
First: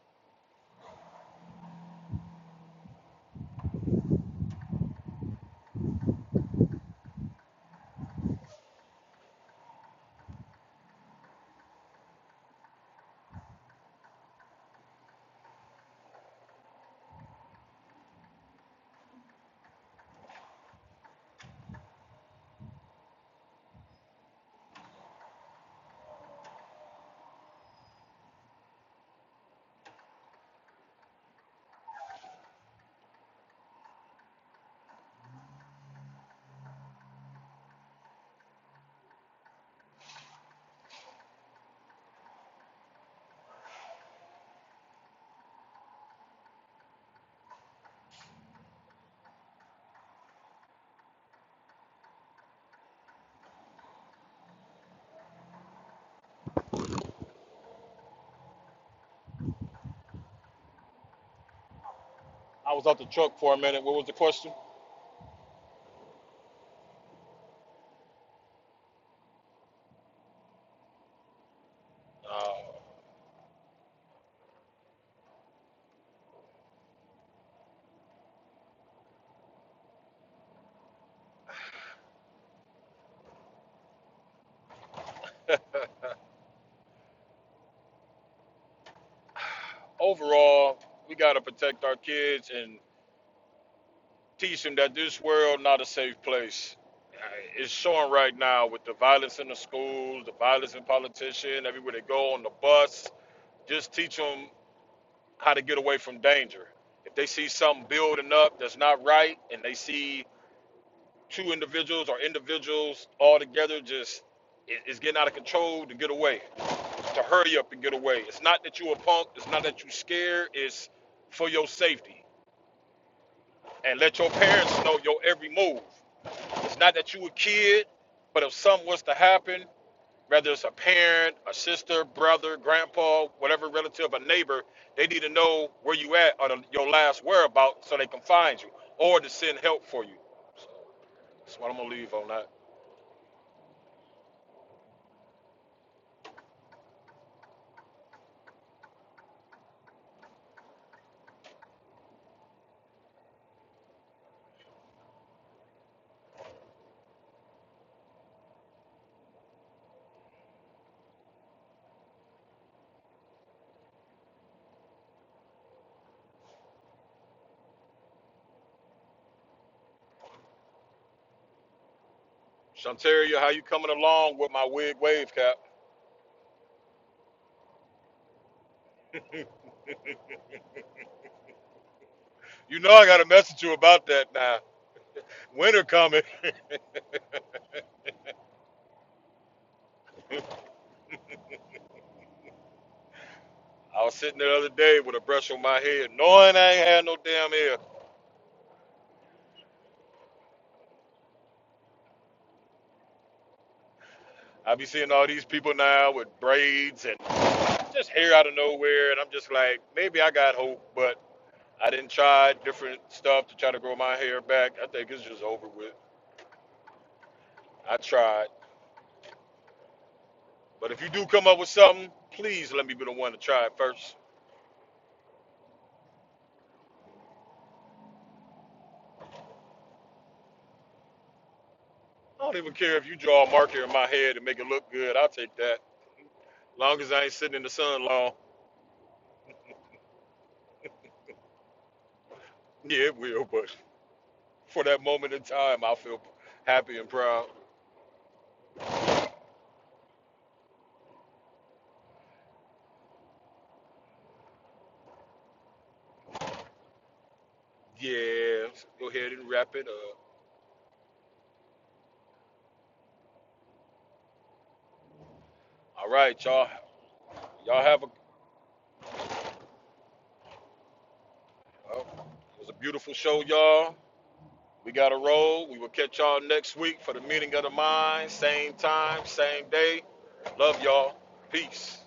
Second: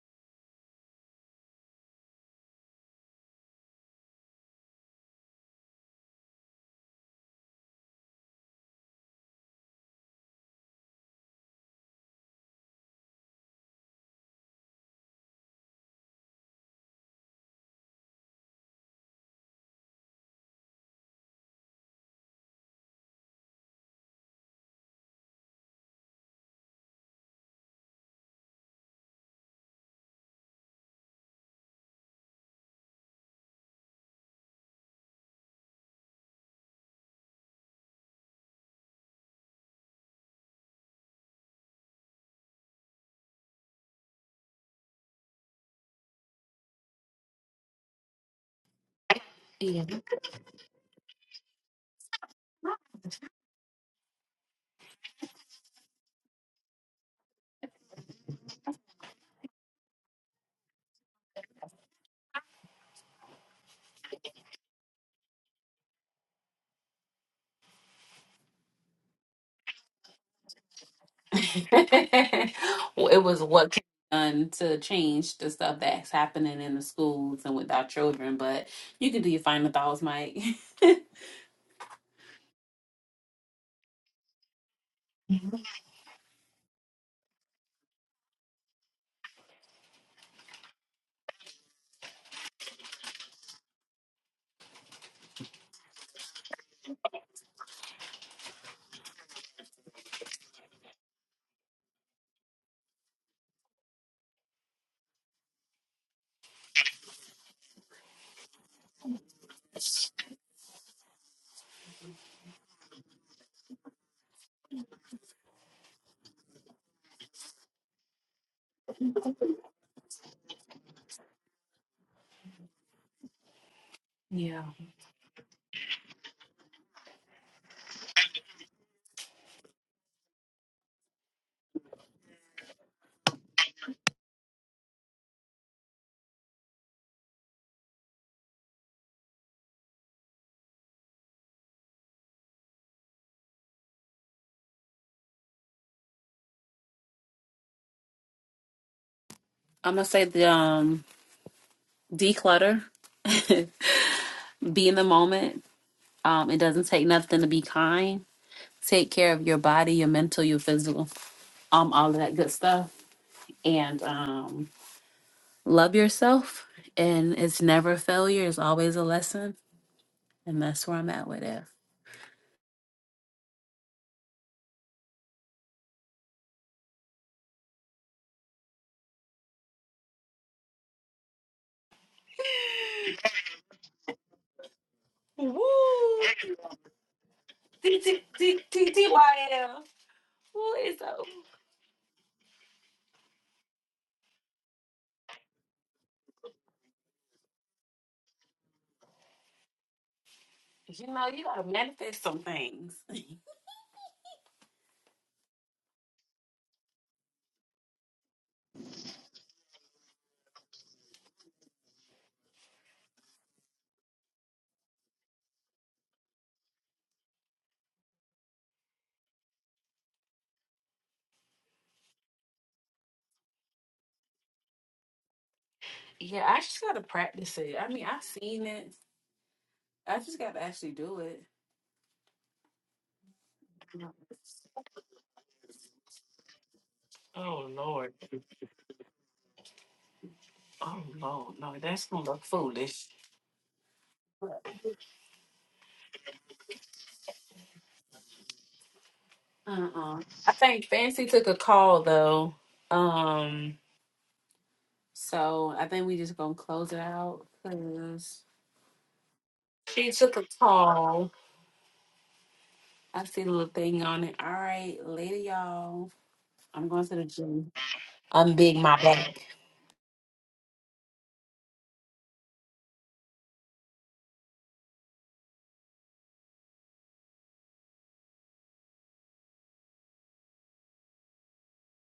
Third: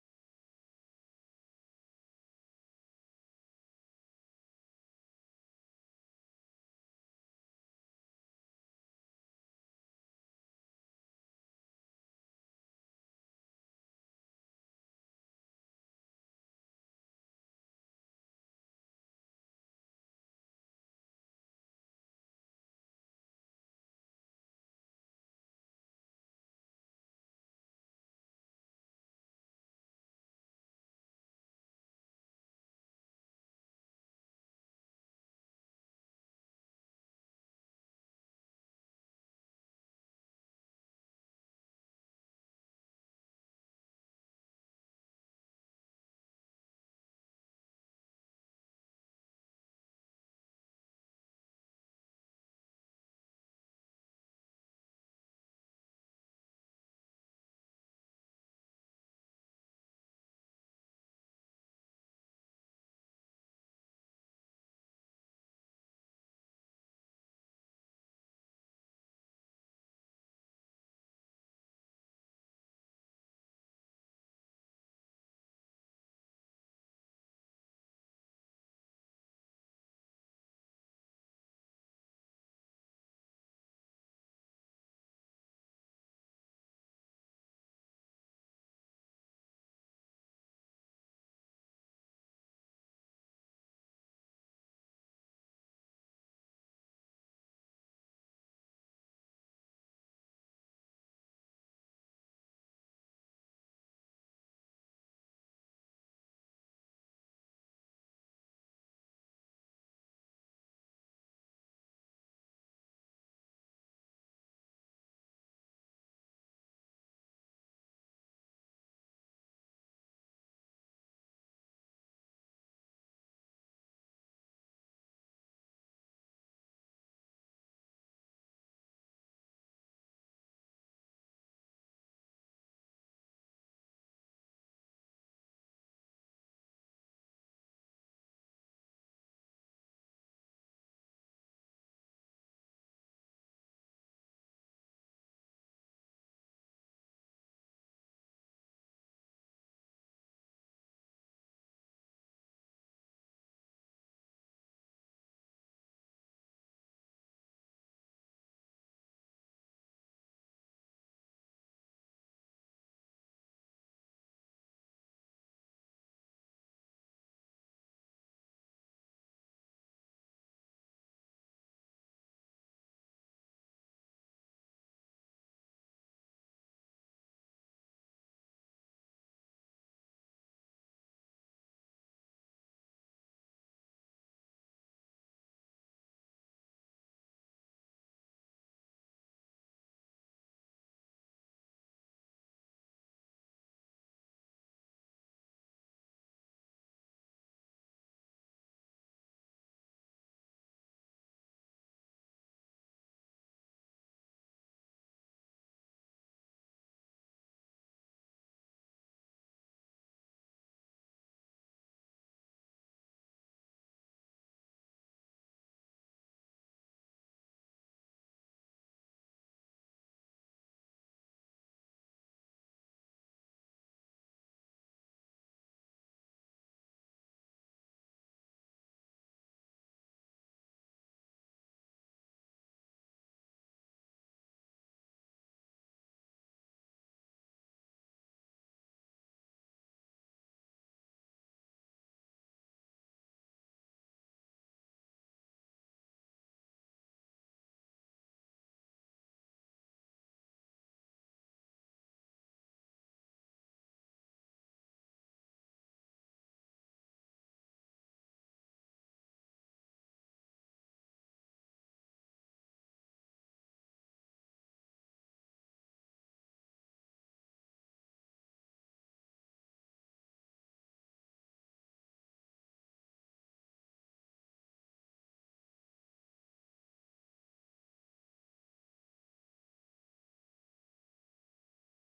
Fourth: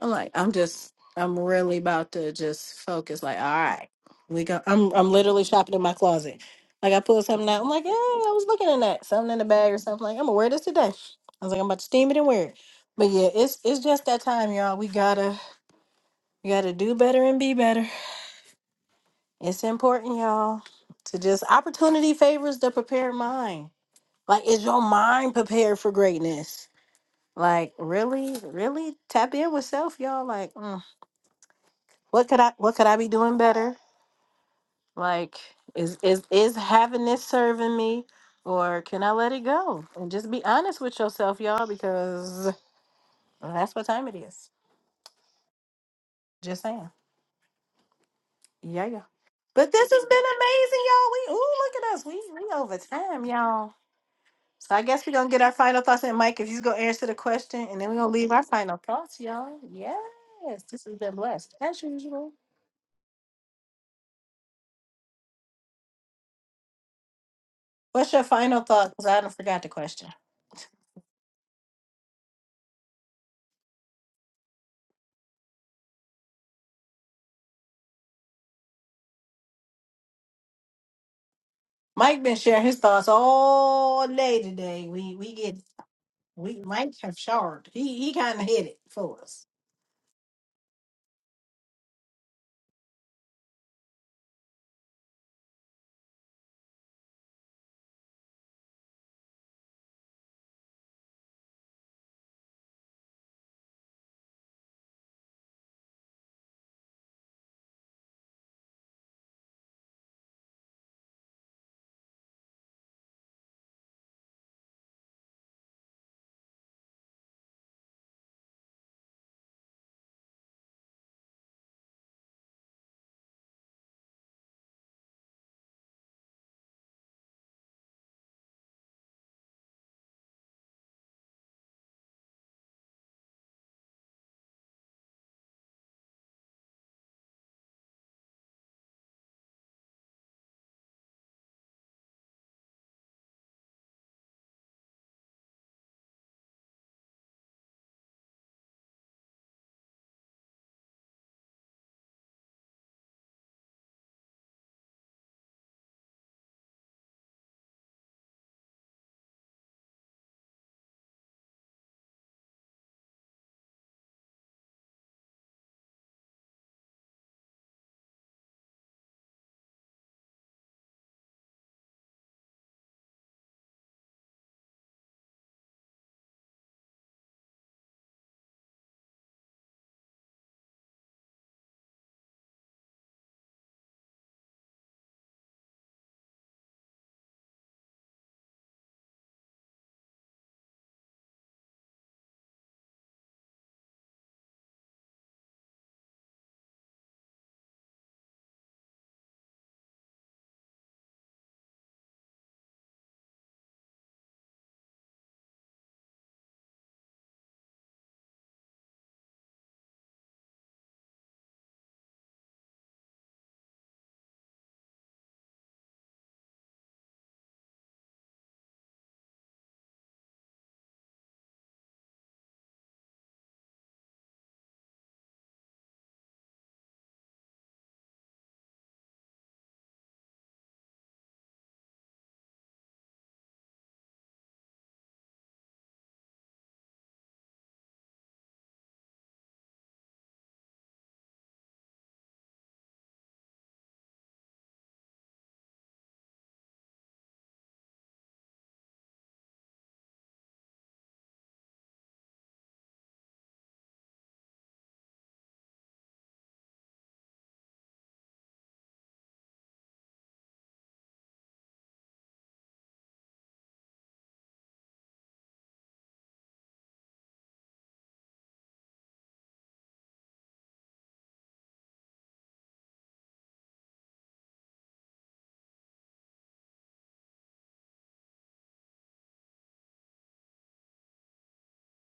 I'm like, I'm just, I'm really about to just focus. Like, all right, we go. I'm I'm literally shopping in my closet. Like I pulled something out. I'm like, yeah, I was looking at that something in the bag or something. Like I'm gonna wear this today. I was like, I'm about to steam it and wear it. But yeah, it's it's just that time, y'all. We gotta we gotta do better and be better. It's important, y'all, to just opportunity favors the prepared mind. Like, is your mind prepared for greatness? Like, really, really tap in with self, y'all. Like, mm, what could I, what could I be doing better? Like, is is is having this serving me, or can I let it go and just be honest with yourself, y'all? Because that's what time it is. Just saying, yeah, yeah. But
Yeah.
this has been amazing, y'all. We ooh, look at us. We we over time, y'all. So I guess we're gonna get our final thoughts and Mike, if you gonna answer the question and then we're gonna leave our final thoughts, y'all. Yes, this has been blessed. As usual.
I was out the truck for a minute. What was the question?
What's your final thought? Because I don't forgot the question.
Uh,
Well, it was what can be done to change the stuff that's happening in the schools and with our children, but you can do your final thoughts, Mike.
Mike been sharing his thoughts all day today. We we get
Mhm.
we Mike have showered. He he kinda hit it for us.
overall, we gotta protect our kids and Teach them that this world not a safe place. Uh, It's showing right now with the violence in the schools, the violence in politicians, everywhere they go on the bus. Just teach them how to get away from danger. If they see something building up that's not right, and they see two individuals or individuals all together, just it- it's getting out of control to get away, to hurry up and get away. It's not that you a punk. It's not that you scared. It's for your safety and let your
Yeah.
parents know your every move. It's not that you a kid, but if something was to happen, whether it's a parent, a sister, brother, grandpa, whatever relative, a neighbor, they need to know where you at or the, your last whereabout so they can find you or to send help for you. So that's what I'm gonna leave on that.
I'm gonna say the um declutter. be in the moment. Um, it doesn't take nothing to be kind take care of your body, your mental, your physical, um, all of that good stuff. And um, love yourself. And it's never failure, it's always a lesson. And that's where I'm at with it.
Shantaria, how you coming along with my wig wave cap? You know I gotta message you about that now.
Woo!
Winter coming.
TTYL. Who is up?
I was sitting there the other day with a brush on my head, knowing I ain't had no damn hair.
You know, you gotta manifest some things.
I be seeing all these people now with braids and just hair out of nowhere, and I'm just like, maybe I got hope, but I didn't try different stuff to try to grow my hair back. I think it's just over with. I tried, but if you do come up with something, please let me be the one to try it first.
Yeah, I just gotta practice it. I mean, I've seen it. I just gotta actually do it.
I don't even care if you draw a marker in my head and make it look good. I'll take that. As Long as I ain't sitting in
Oh
the sun
Lord.
long.
Oh Lord. No, that's gonna look
Yeah,
foolish.
it will, but for that moment in time, I'll feel happy and proud.
Uh-uh. I think Fancy took a call though. Um, so I think we just gonna close it out because
Yeah, so go ahead and wrap it
she
up.
took a call. I see the little thing on it. All right, later,
All
y'all.
right, y'all.
I'm going to the gym.
Y'all have a.
I'm big my back.
Uh, it was a beautiful show, y'all. We got to roll. We will catch y'all next week for the meeting of the minds. Same time, same day. Love y'all. Peace.